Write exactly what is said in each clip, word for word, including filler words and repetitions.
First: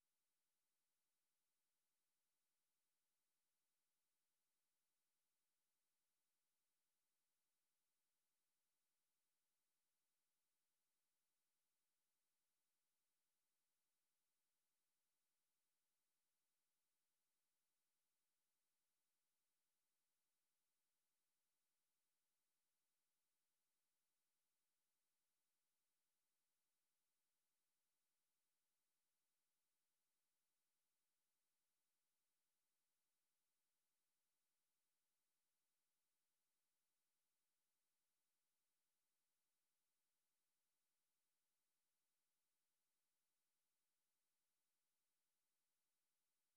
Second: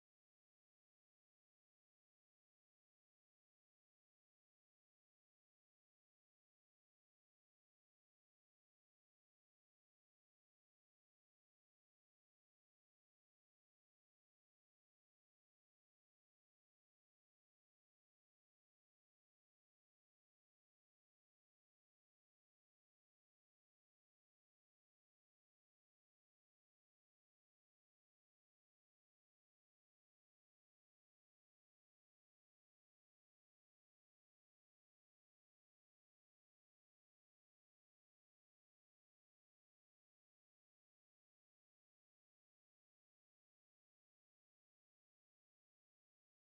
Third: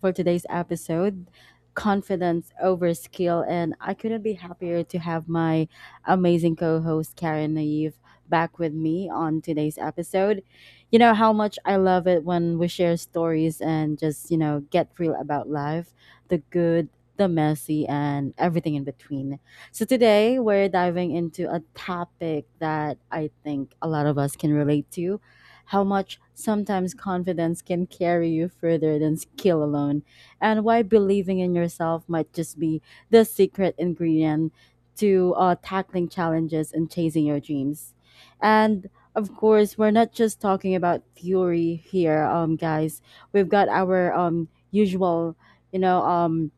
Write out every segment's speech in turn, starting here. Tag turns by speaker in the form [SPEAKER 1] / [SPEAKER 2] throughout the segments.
[SPEAKER 1] for today's episode Confidence over Skill, and I couldn't be happier to have my amazing co host Karen Naive back with me on today's episode. You know how much I love it when we share stories and just, you know, get real about life the good, the messy, and everything in between. So today we're diving into a topic that I think a lot of us can relate to how much sometimes confidence can carry you further than skill alone, and why believing in yourself might just be the secret ingredient to uh, tackling challenges and chasing your dreams. And of course, we're not just talking about theory here, um, guys. We've got our um, usual, you know, um,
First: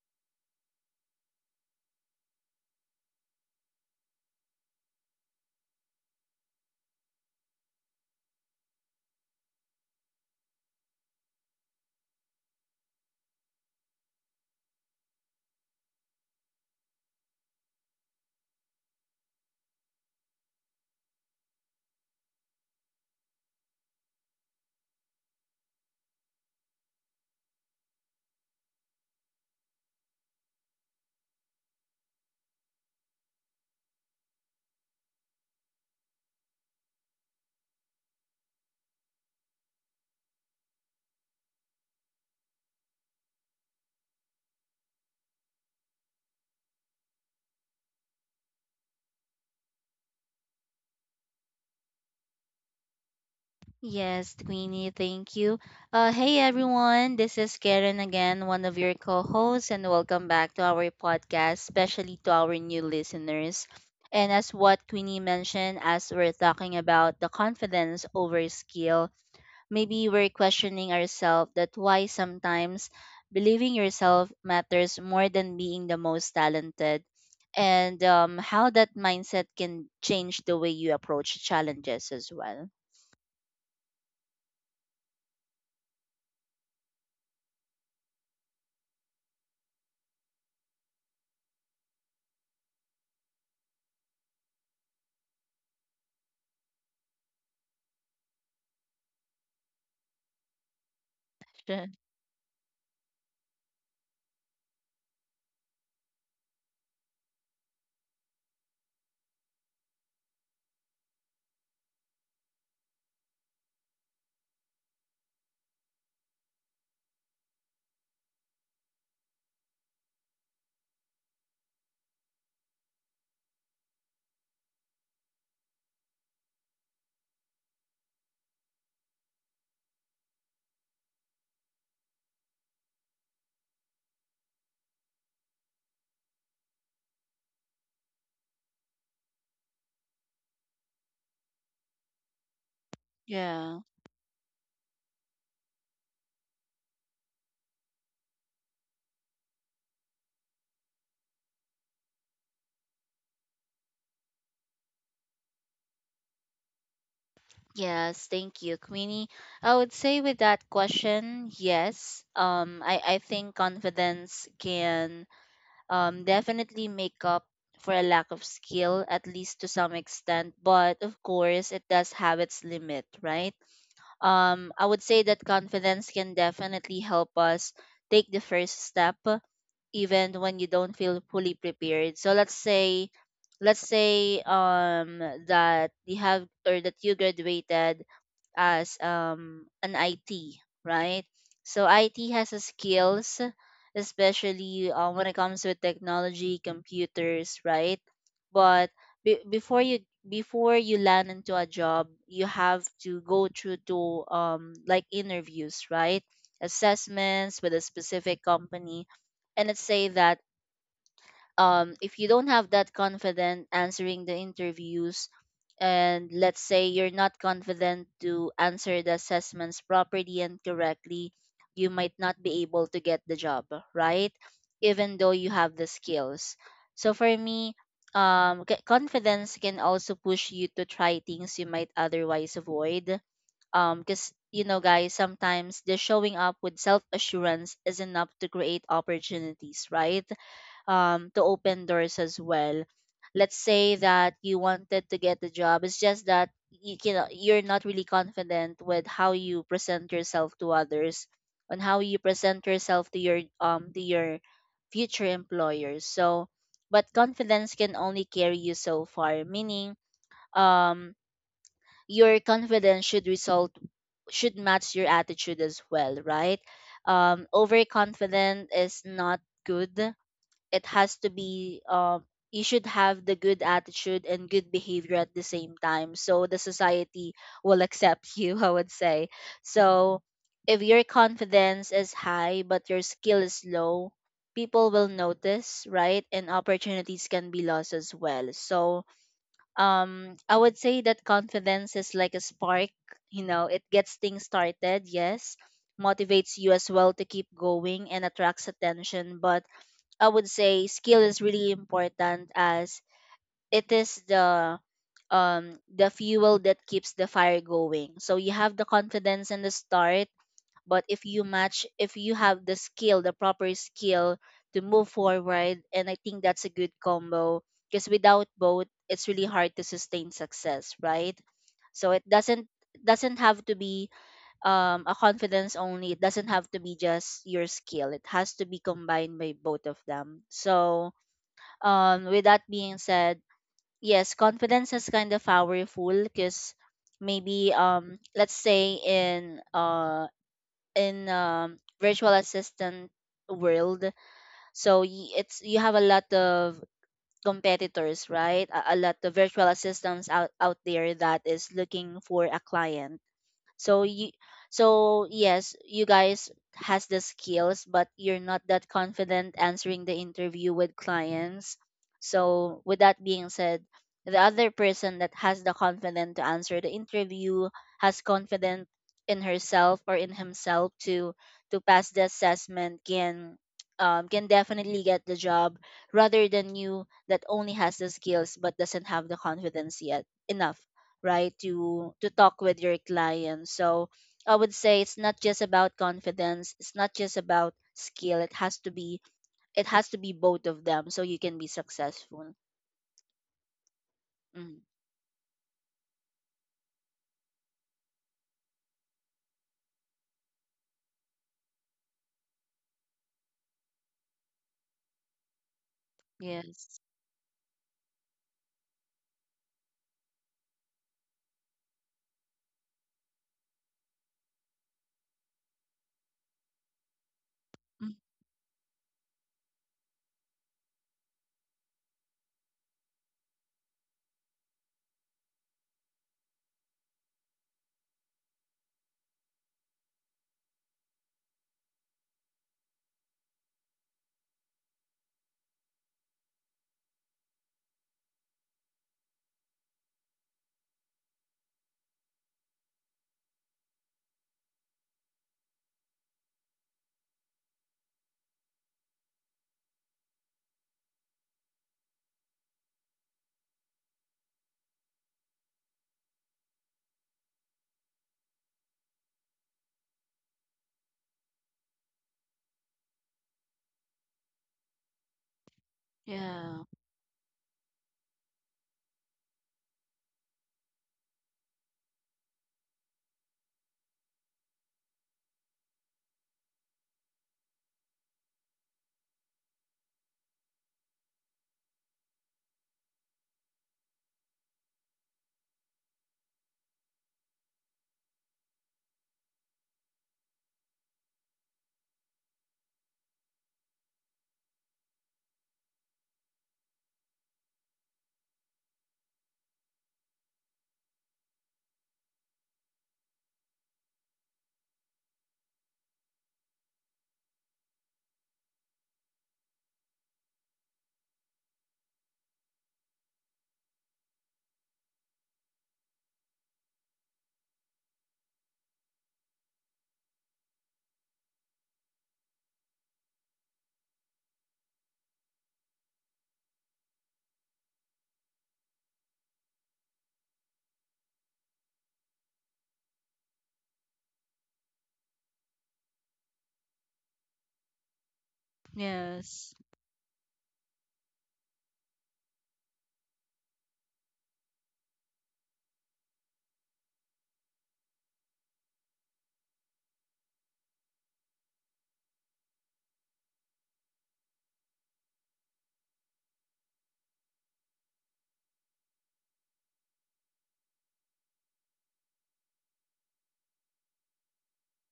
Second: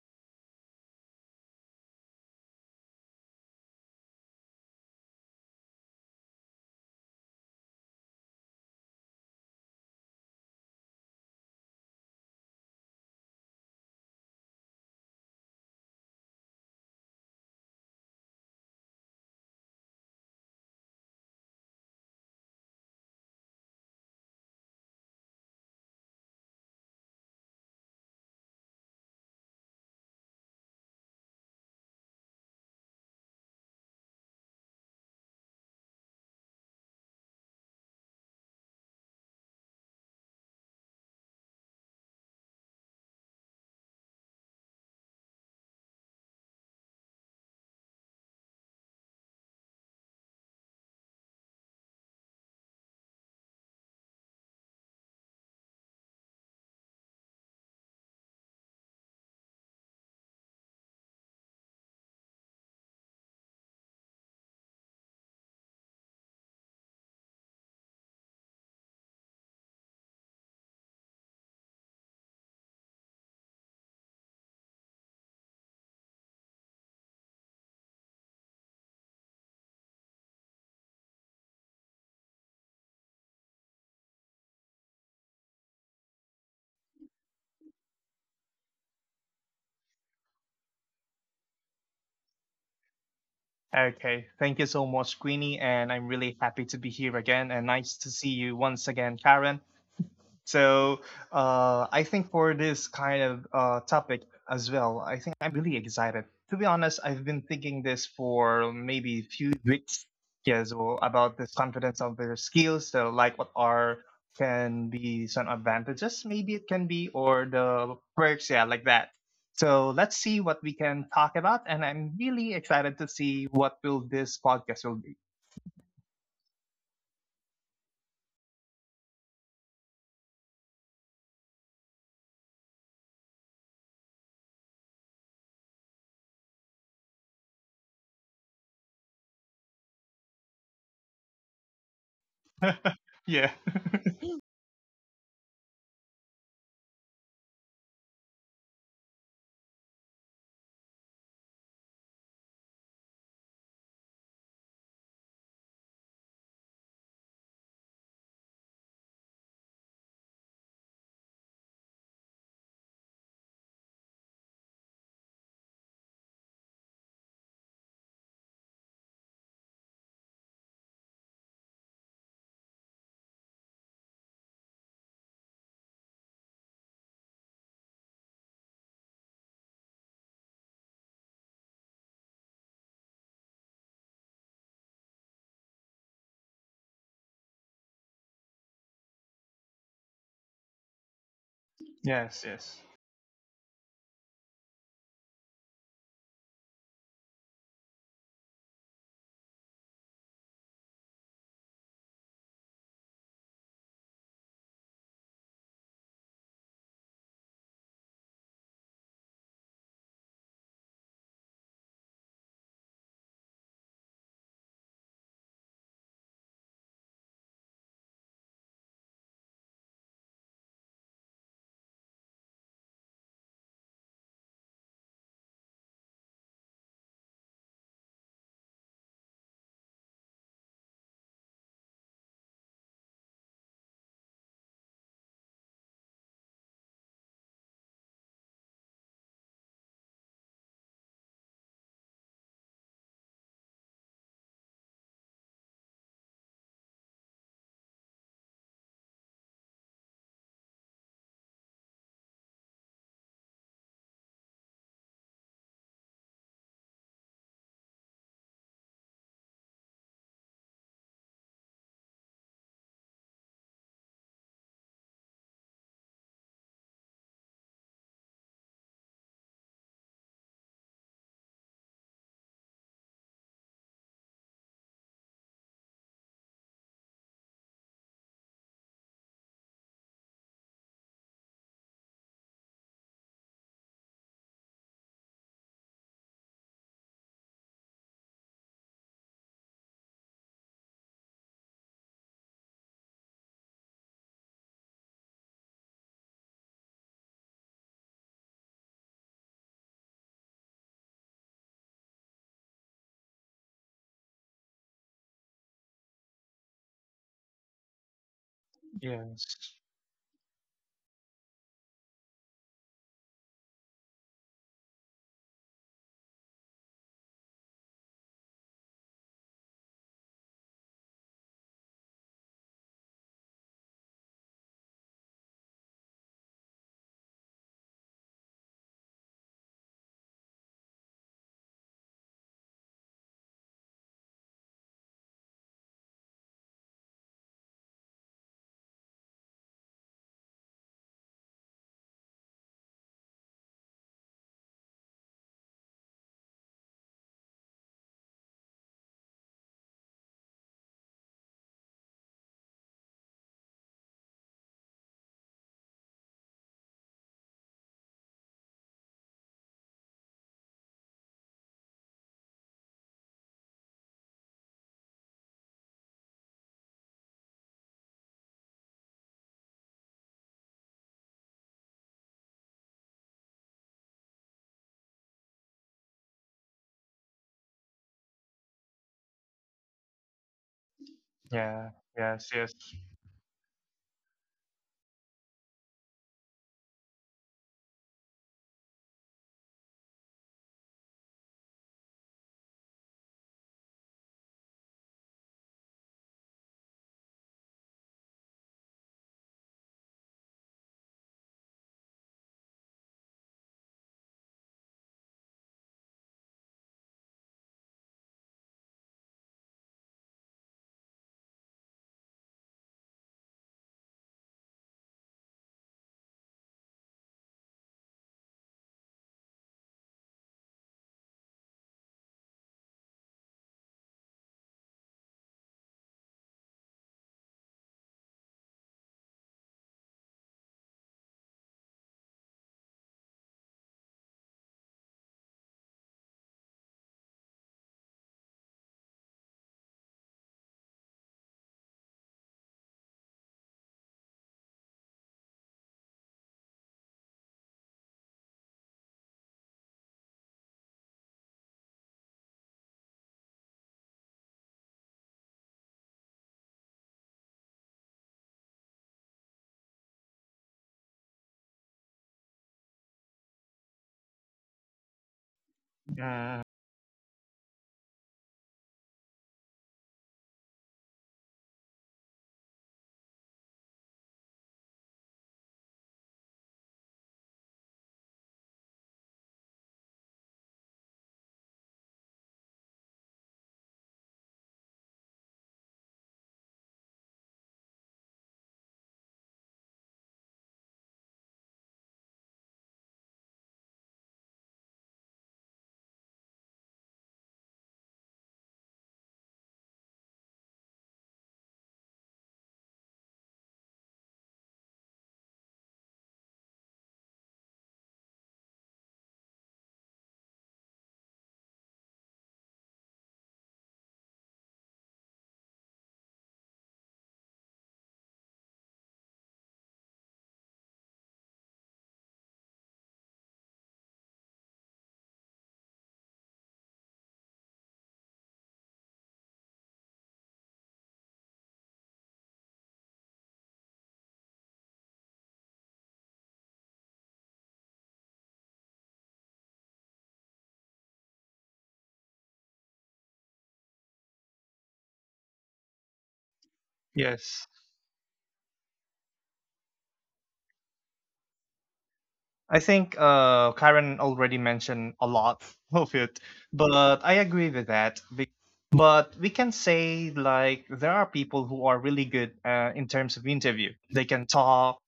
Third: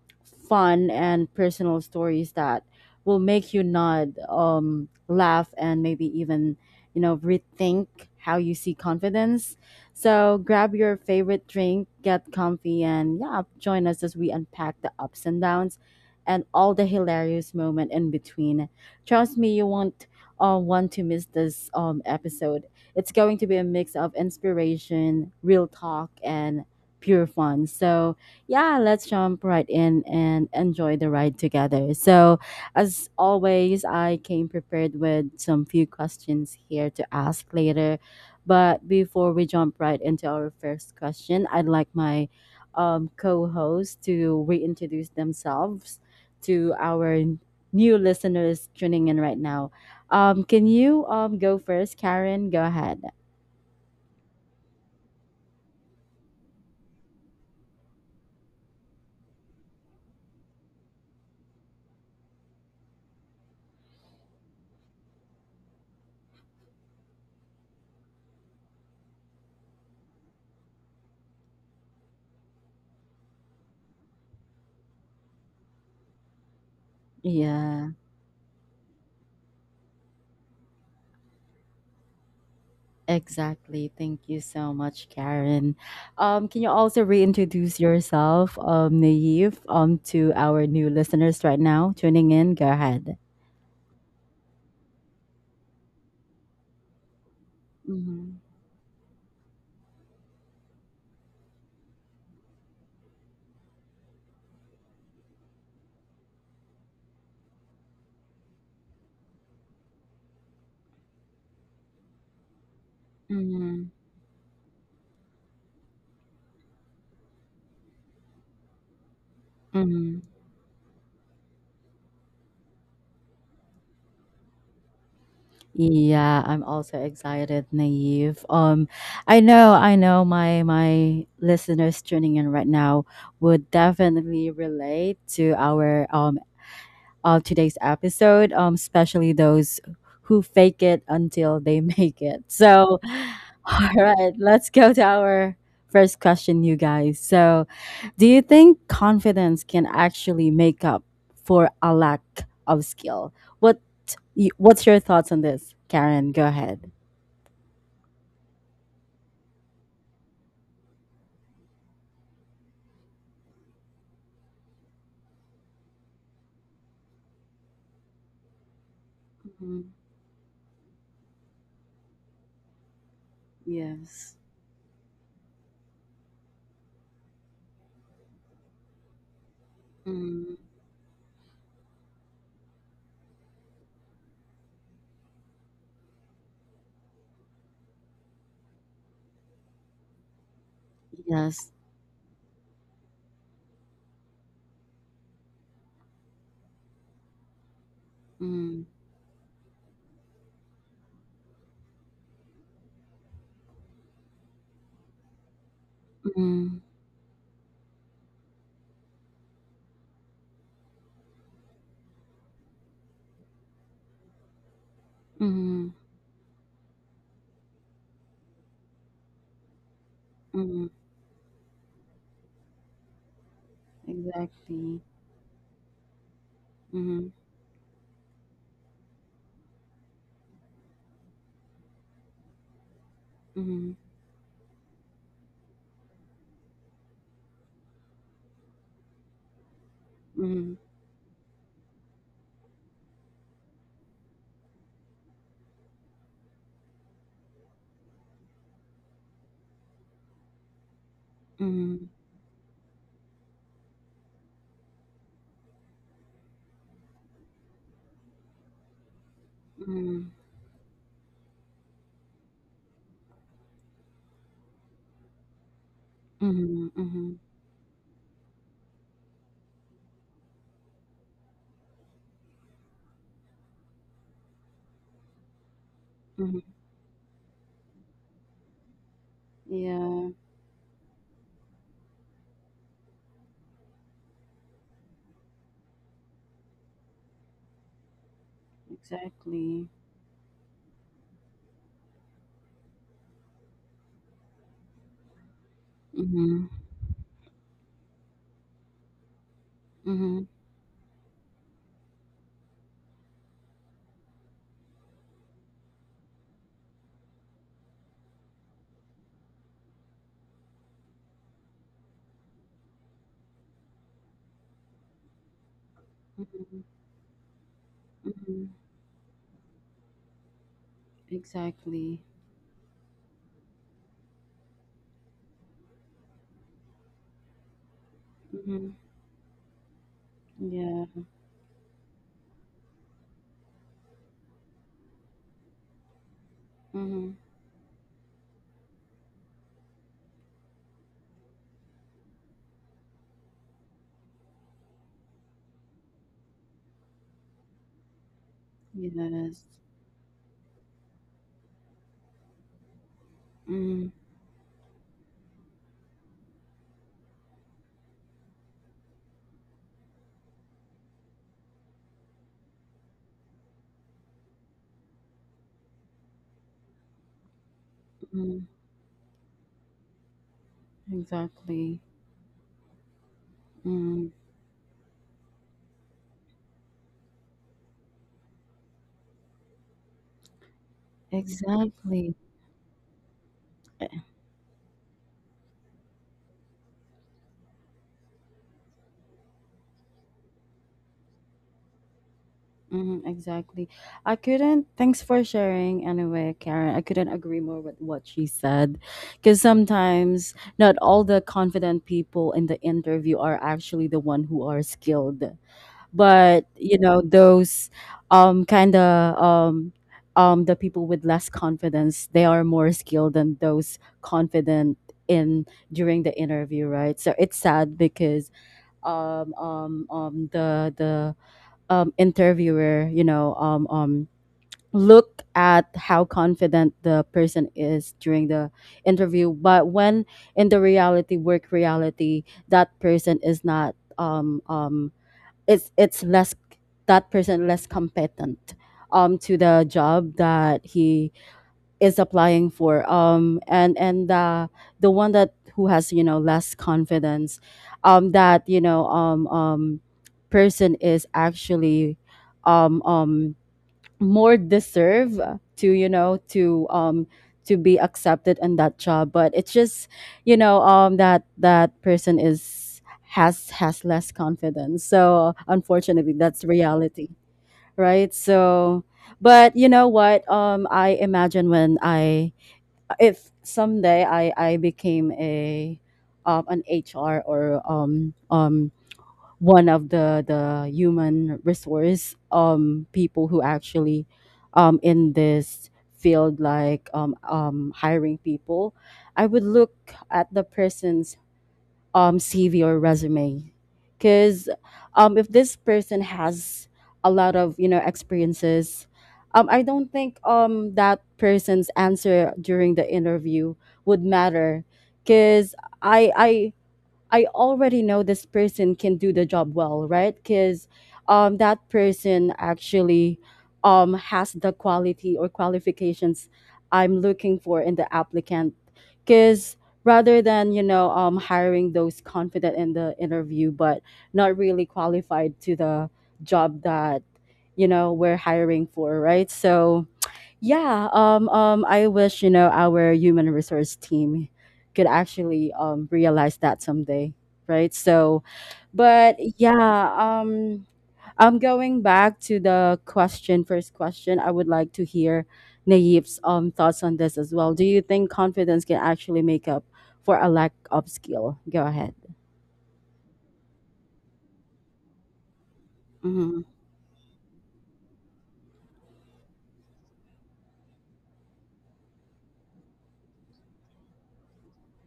[SPEAKER 1] fun and personal stories that will make you nod, um, laugh, and maybe even, you know, rethink how you see confidence. So grab your favorite drink, get comfy, and yeah, join us as we unpack the ups and downs and all the hilarious moment in between. Trust me, you won't uh, want to miss this um, episode. It's going to be a mix of inspiration, real talk, and pure fun. So yeah, let's jump right in and enjoy the ride together. So as always, I came prepared with some few questions here to ask later. But before we jump right into our first question, I'd like my um, co host to reintroduce themselves to our n- new listeners tuning in right now. Um, can you um, go first, Karen? Go ahead.
[SPEAKER 2] Yes, Queenie, thank you. Uh, hey everyone, this is Karen again, one of your co hosts, and welcome back to our podcast, especially to our new listeners. And as what Queenie mentioned, as we're talking about the confidence over skill, maybe we're questioning ourselves that why sometimes believing yourself matters more than being the most talented,
[SPEAKER 1] Yeah.
[SPEAKER 2] and um, how that mindset can change the way you approach challenges as well.
[SPEAKER 1] Exactly. Thank you so much, Karen. Um, can you also reintroduce yourself, um, Naive, um, to our new listeners right now tuning in? Go ahead.
[SPEAKER 3] Okay. Thank you so much, Queenie. And I'm really happy to be here again. And nice to see
[SPEAKER 1] Mm-hmm.
[SPEAKER 3] you once again, Karen. So uh, I think for this kind of uh, topic as well, I think I'm really excited. To be honest, I've been thinking this for maybe a few weeks, yeah, as well, about this confidence of their skills. So like what
[SPEAKER 1] Mm-hmm.
[SPEAKER 3] are can be some advantages, maybe it can be, or the perks, yeah, like that. So let's
[SPEAKER 1] Mm-hmm.
[SPEAKER 3] see what we can talk about. And I'm really excited to see what will this podcast will be.
[SPEAKER 1] Yeah, I'm also excited, Naive. Um, I know, I know, my my listeners tuning in right now would definitely relate to our um of today's episode, um, especially those who fake it until they make it. So,
[SPEAKER 3] Yeah.
[SPEAKER 2] Yeah.
[SPEAKER 1] all right, let's go to our first question, you guys. So, do you think confidence can actually make up for a lack of skill? What y- What's your thoughts on this, Karen? Go ahead.
[SPEAKER 2] Yes, thank you, Queenie. I would say with that question, yes. Um, I, I think confidence can um definitely make up for a lack of skill, at least to
[SPEAKER 1] Hmm.
[SPEAKER 2] some extent. But of course, it does have its limit, right?
[SPEAKER 1] Yes.
[SPEAKER 2] Um, I would say that confidence can definitely help us take the first step even when
[SPEAKER 1] Mm.
[SPEAKER 2] you don't feel fully prepared. So let's say let's say um that you have or that you graduated as um, an I T, right?
[SPEAKER 1] Yes.
[SPEAKER 2] So I T
[SPEAKER 3] Yes,
[SPEAKER 2] has a
[SPEAKER 3] yes.
[SPEAKER 2] skills, especially uh, when it comes with technology, computers, right?
[SPEAKER 1] Mm-hmm.
[SPEAKER 2] But be- before you before you land into a job, you have to go through to um, like interviews, right?
[SPEAKER 1] Mm.
[SPEAKER 2] Assessments with a specific company, and let's say that um, if you don't have that confident answering the interviews,
[SPEAKER 1] Mm.
[SPEAKER 2] and let's say you're not confident to answer the assessments properly and
[SPEAKER 1] Mm,
[SPEAKER 2] correctly, you might not be able to get the job, right?
[SPEAKER 1] exactly.
[SPEAKER 2] Even though you have the skills. So for
[SPEAKER 1] Mm-hmm.
[SPEAKER 2] me, um, c- confidence can also push you to try things you might otherwise avoid.
[SPEAKER 1] Mm.
[SPEAKER 2] Um, because you know, guys, sometimes just showing up with self assurance is enough to create opportunities, right?
[SPEAKER 1] Mm.
[SPEAKER 2] Um to open doors as well. Let's say that you wanted to get the job, it's just that you can you're not really confident with how you present yourself to others, on how
[SPEAKER 1] Mm.
[SPEAKER 2] you present yourself to your um to your future employers. So but confidence can only carry you so far, meaning
[SPEAKER 1] Mhm.
[SPEAKER 2] um your confidence should result should match your attitude as well, right?
[SPEAKER 1] Mhm. Mhm.
[SPEAKER 2] Um overconfident is not good. It has to be, um you should have the good attitude and good behavior at the same time, so the
[SPEAKER 1] Mhm.
[SPEAKER 2] society will accept you, I would say. So
[SPEAKER 1] Yeah,
[SPEAKER 2] if your confidence is high but your skill is low, people will notice, right, and opportunities can be lost as well. So
[SPEAKER 1] exactly.
[SPEAKER 2] um I would say that confidence is like a spark, you know. It gets things started, yes, motivates
[SPEAKER 1] Mhm.
[SPEAKER 2] you as well to keep going and attracts attention. But I would
[SPEAKER 1] Mhm.
[SPEAKER 2] say skill is really important as it is the um the fuel that keeps the fire going. So you have the confidence in the
[SPEAKER 3] Yes.
[SPEAKER 2] start, but if you match if you have the skill, the proper skill to move forward, and I think that's a
[SPEAKER 1] Mhm.
[SPEAKER 2] good combo because without
[SPEAKER 1] Mhm.
[SPEAKER 2] both, it's really hard to sustain success, right? So it
[SPEAKER 1] Exactly.
[SPEAKER 2] doesn't doesn't have to be um, a confidence only. It doesn't have to be just your skill. It has to be
[SPEAKER 1] Mhm.
[SPEAKER 2] combined by both of them.
[SPEAKER 1] Yeah.
[SPEAKER 2] So um with that being said, yes, confidence is kind of powerful because
[SPEAKER 1] Mhm.
[SPEAKER 2] maybe um let's say in uh in um virtual assistant world. So y- it's you have a lot of competitors, right, a, a lot of virtual
[SPEAKER 1] Yes.
[SPEAKER 2] assistants out out there that is looking for a client. so
[SPEAKER 1] Mhm.
[SPEAKER 2] you so yes, you guys has the skills, but you're not that confident answering the interview with clients. So with that being said, the other person that has the confidence to answer the interview, has
[SPEAKER 1] Mhm.
[SPEAKER 2] confidence in herself or in himself to to
[SPEAKER 1] Exactly.
[SPEAKER 2] pass the assessment can um,
[SPEAKER 1] Mhm.
[SPEAKER 2] can definitely get the job rather than you that only has the skills but doesn't have the confidence yet enough, right,
[SPEAKER 3] Yeah.
[SPEAKER 2] to to
[SPEAKER 1] Exactly.
[SPEAKER 3] Yes.
[SPEAKER 2] talk
[SPEAKER 3] Yes.
[SPEAKER 2] with your clients. So I would say it's not just about confidence, it's not just about skill. It has to be it has to be both of them so you can be successful.
[SPEAKER 1] Mm, exactly. I
[SPEAKER 2] Mm.
[SPEAKER 1] couldn't. Thanks for sharing anyway, Karen. I couldn't agree more with what she said. Because sometimes not all the confident people in the interview are actually the one who are skilled. But
[SPEAKER 2] Yes.
[SPEAKER 1] you know those um kind of um um the people with less confidence, they are more skilled than those confident in during the interview, right? So it's sad
[SPEAKER 2] Mm,
[SPEAKER 1] because um um um the the um interviewer, you know, um um look at how confident the person is during the interview, but when in the reality, work reality, that person is not um um it's it's less, that person less competent um to the job that he is applying for, um and and uh, the one that who has, you know, less confidence, um that you know um um person is actually um um more deserve to, you know, to um to be accepted in that job, but it's just, you know, um that that person is has has less confidence, so unfortunately
[SPEAKER 3] Mm.
[SPEAKER 1] that's
[SPEAKER 2] yeah.
[SPEAKER 1] reality, right? So but you know what, um I imagine when I, if someday i i became a um an H R or um um one of the the human resource um people who actually um in this field, like um um hiring people, I would look at the person's um C V or resume, because um if this person has a lot of, you know, experiences, um I don't think um that person's answer during the interview would matter, because i i I already know this person can do the job well, right? Because um, that person actually um, has the quality or qualifications I'm looking for in the applicant. Because rather than you know um, hiring those confident in the interview but not really qualified to the job that, you know, we're hiring for, right? So yeah, um, um, I wish, you know, our human resource team could actually um, realize that someday, right? So, but
[SPEAKER 2] Yes.
[SPEAKER 1] yeah, um, I'm going back to the question, first question. I would like to hear Naif's um, thoughts on this as
[SPEAKER 3] Yes.
[SPEAKER 1] well. Do you think confidence can actually make up for a lack of skill? Go ahead.
[SPEAKER 3] I think uh, Karen already mentioned a lot of it,
[SPEAKER 1] Hmm.
[SPEAKER 3] but I agree with that. be- But we can say like there are people who are really good uh, in terms of interview. They can talk.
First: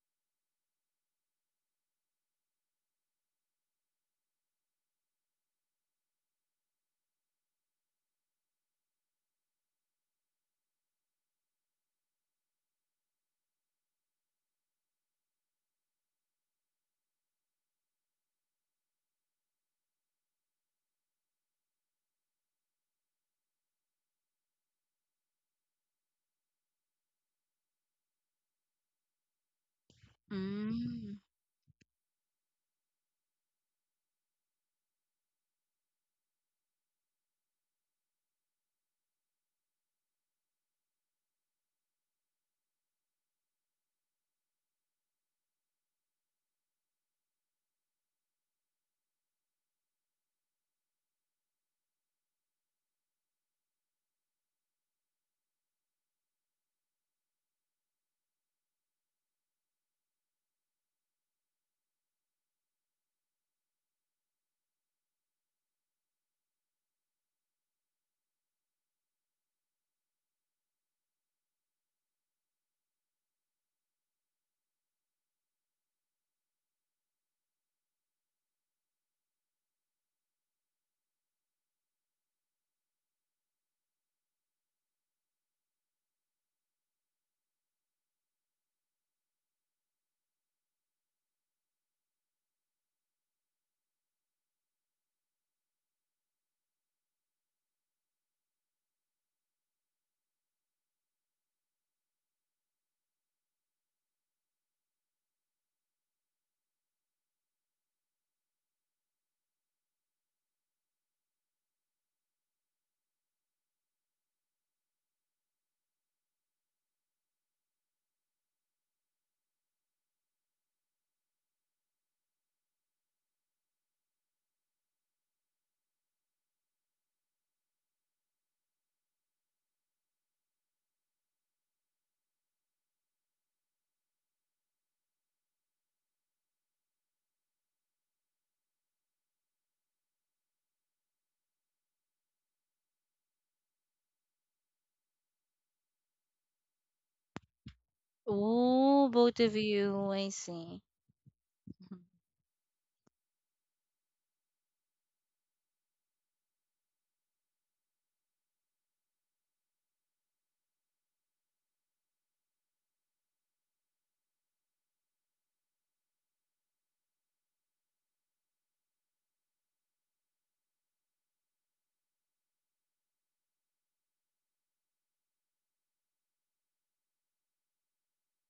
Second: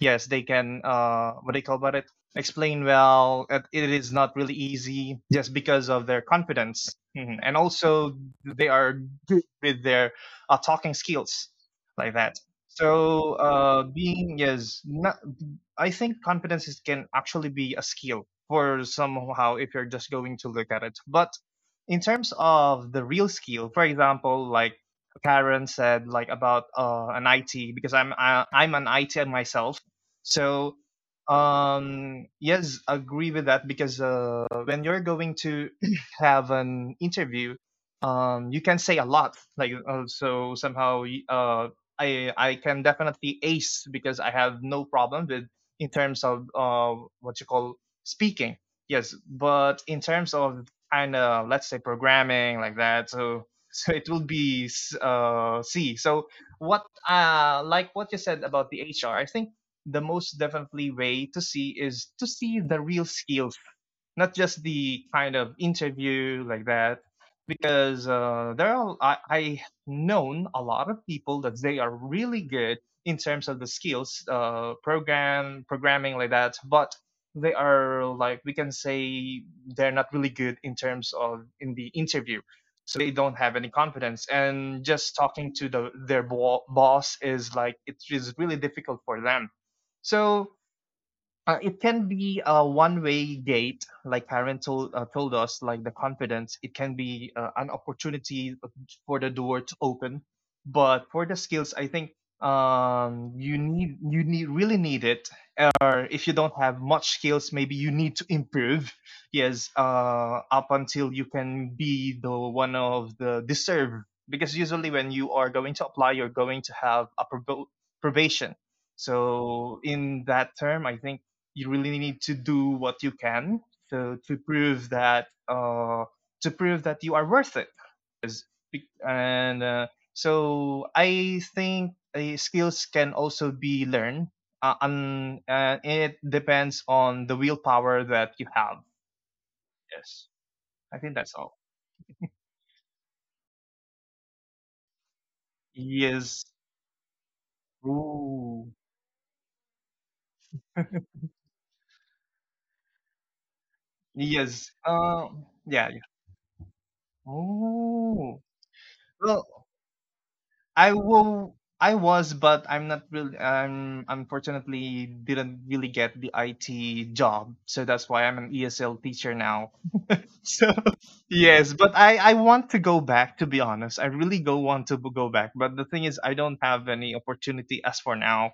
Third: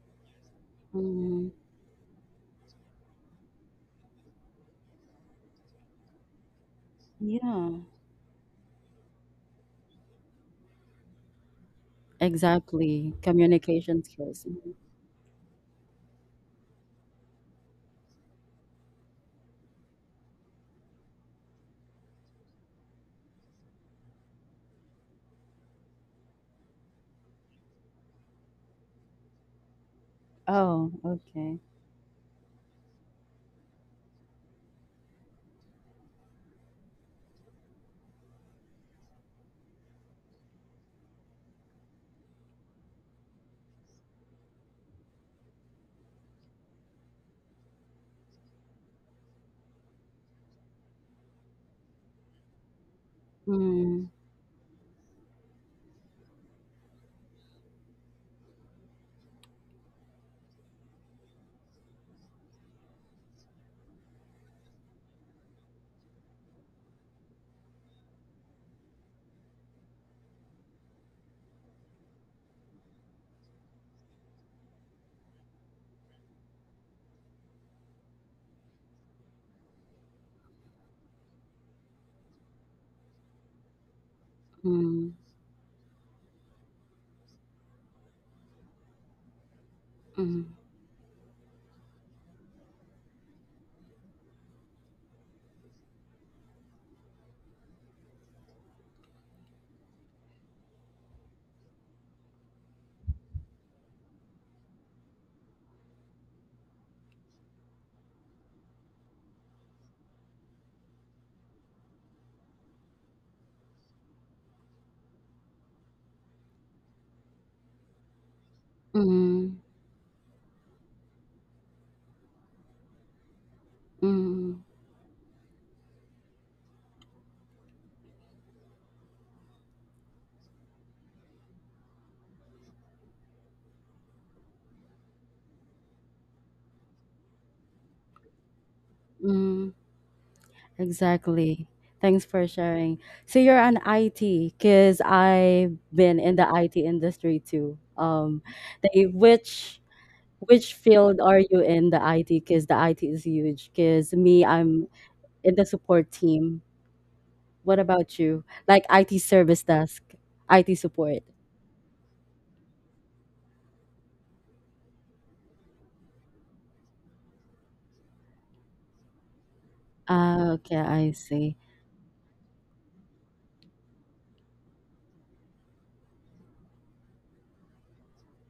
[SPEAKER 3] Yes, they can. Uh,
[SPEAKER 1] Hmm.
[SPEAKER 3] what do you call about it? Explain well. It it is not really easy just because of their confidence, mhm, and
[SPEAKER 1] Yeah,
[SPEAKER 3] also they are good with their uh, talking skills like that. So
[SPEAKER 1] exactly.
[SPEAKER 3] uh,
[SPEAKER 1] Communication
[SPEAKER 3] being
[SPEAKER 1] skills. Mhm.
[SPEAKER 3] yes, not I think confidence is, can actually be a skill for somehow if you're just going to look at it. But in terms of the real skill, for example, like Karen said, like about uh, an I T, because I'm I, I'm an I T myself. So
[SPEAKER 1] Oh,
[SPEAKER 2] Mm.
[SPEAKER 1] okay.
[SPEAKER 3] um, yes, agree with that because uh, when you're going to have an interview, um, you can say a lot. Like uh, so somehow uh, I I can definitely ace because I have no problem with in terms of uh, what you call speaking. Yes, but in terms of kind of let's say programming like that, so so it will be uh, C. So what uh like what you said about the H R, I think the most definitely way to see is to see the real skills, not just the kind of interview like that, because uh, there are I, I known a lot of people that they are really good in terms of the skills uh, program programming like that, but they are like we can say they're not really good in terms of in the interview, so they don't have any confidence, and
[SPEAKER 1] Mm-hmm.
[SPEAKER 3] just talking to the their bo- boss is like it is really difficult for them. So uh, it can be a one-way gate, like Karen told uh, told us, like the confidence. It can be uh, an opportunity uh, for the door to open, but for the skills, I think um, you need you need really need it. Or if you don't have much skills, maybe you need to improve. Yes, uh, up until you can be the one of the deserve. Because usually when you are going to apply, you're going to have a probo- probation.
[SPEAKER 1] Mm,
[SPEAKER 3] So in that term, I think you really need to do what you can to to
[SPEAKER 1] mm,
[SPEAKER 3] prove that uh to prove that you are worth it. And uh, so I think uh, skills can also be learned. Uh, and uh, it depends on the willpower that you have.
[SPEAKER 1] mm,
[SPEAKER 3] Yes, I think that's all.
[SPEAKER 1] exactly. Thanks for sharing. So you're an I T because I've been in
[SPEAKER 3] Yes.
[SPEAKER 1] the I T industry too. Um,
[SPEAKER 3] Ooh.
[SPEAKER 1] they,
[SPEAKER 2] Oh, both of
[SPEAKER 1] which
[SPEAKER 2] you, I
[SPEAKER 1] which
[SPEAKER 2] see.
[SPEAKER 1] field are you in the I T? Because the I T is huge. Because me,
[SPEAKER 3] Yes.
[SPEAKER 1] I'm
[SPEAKER 3] Uh,
[SPEAKER 1] in the
[SPEAKER 3] yeah, yeah.
[SPEAKER 1] support team. What about
[SPEAKER 3] Oh.
[SPEAKER 1] you? Like I T service
[SPEAKER 3] Well,
[SPEAKER 1] desk, I T
[SPEAKER 3] I
[SPEAKER 1] support.
[SPEAKER 3] will. I was, but I'm not really. I'm unfortunately didn't really get the I T job, so that's why I'm an E S L teacher now.
[SPEAKER 1] Ah,
[SPEAKER 3] So
[SPEAKER 1] okay, I see.
[SPEAKER 3] yes, but I I want to go back, to be honest. I really go want to go back, but the thing is I don't have any opportunity as for now.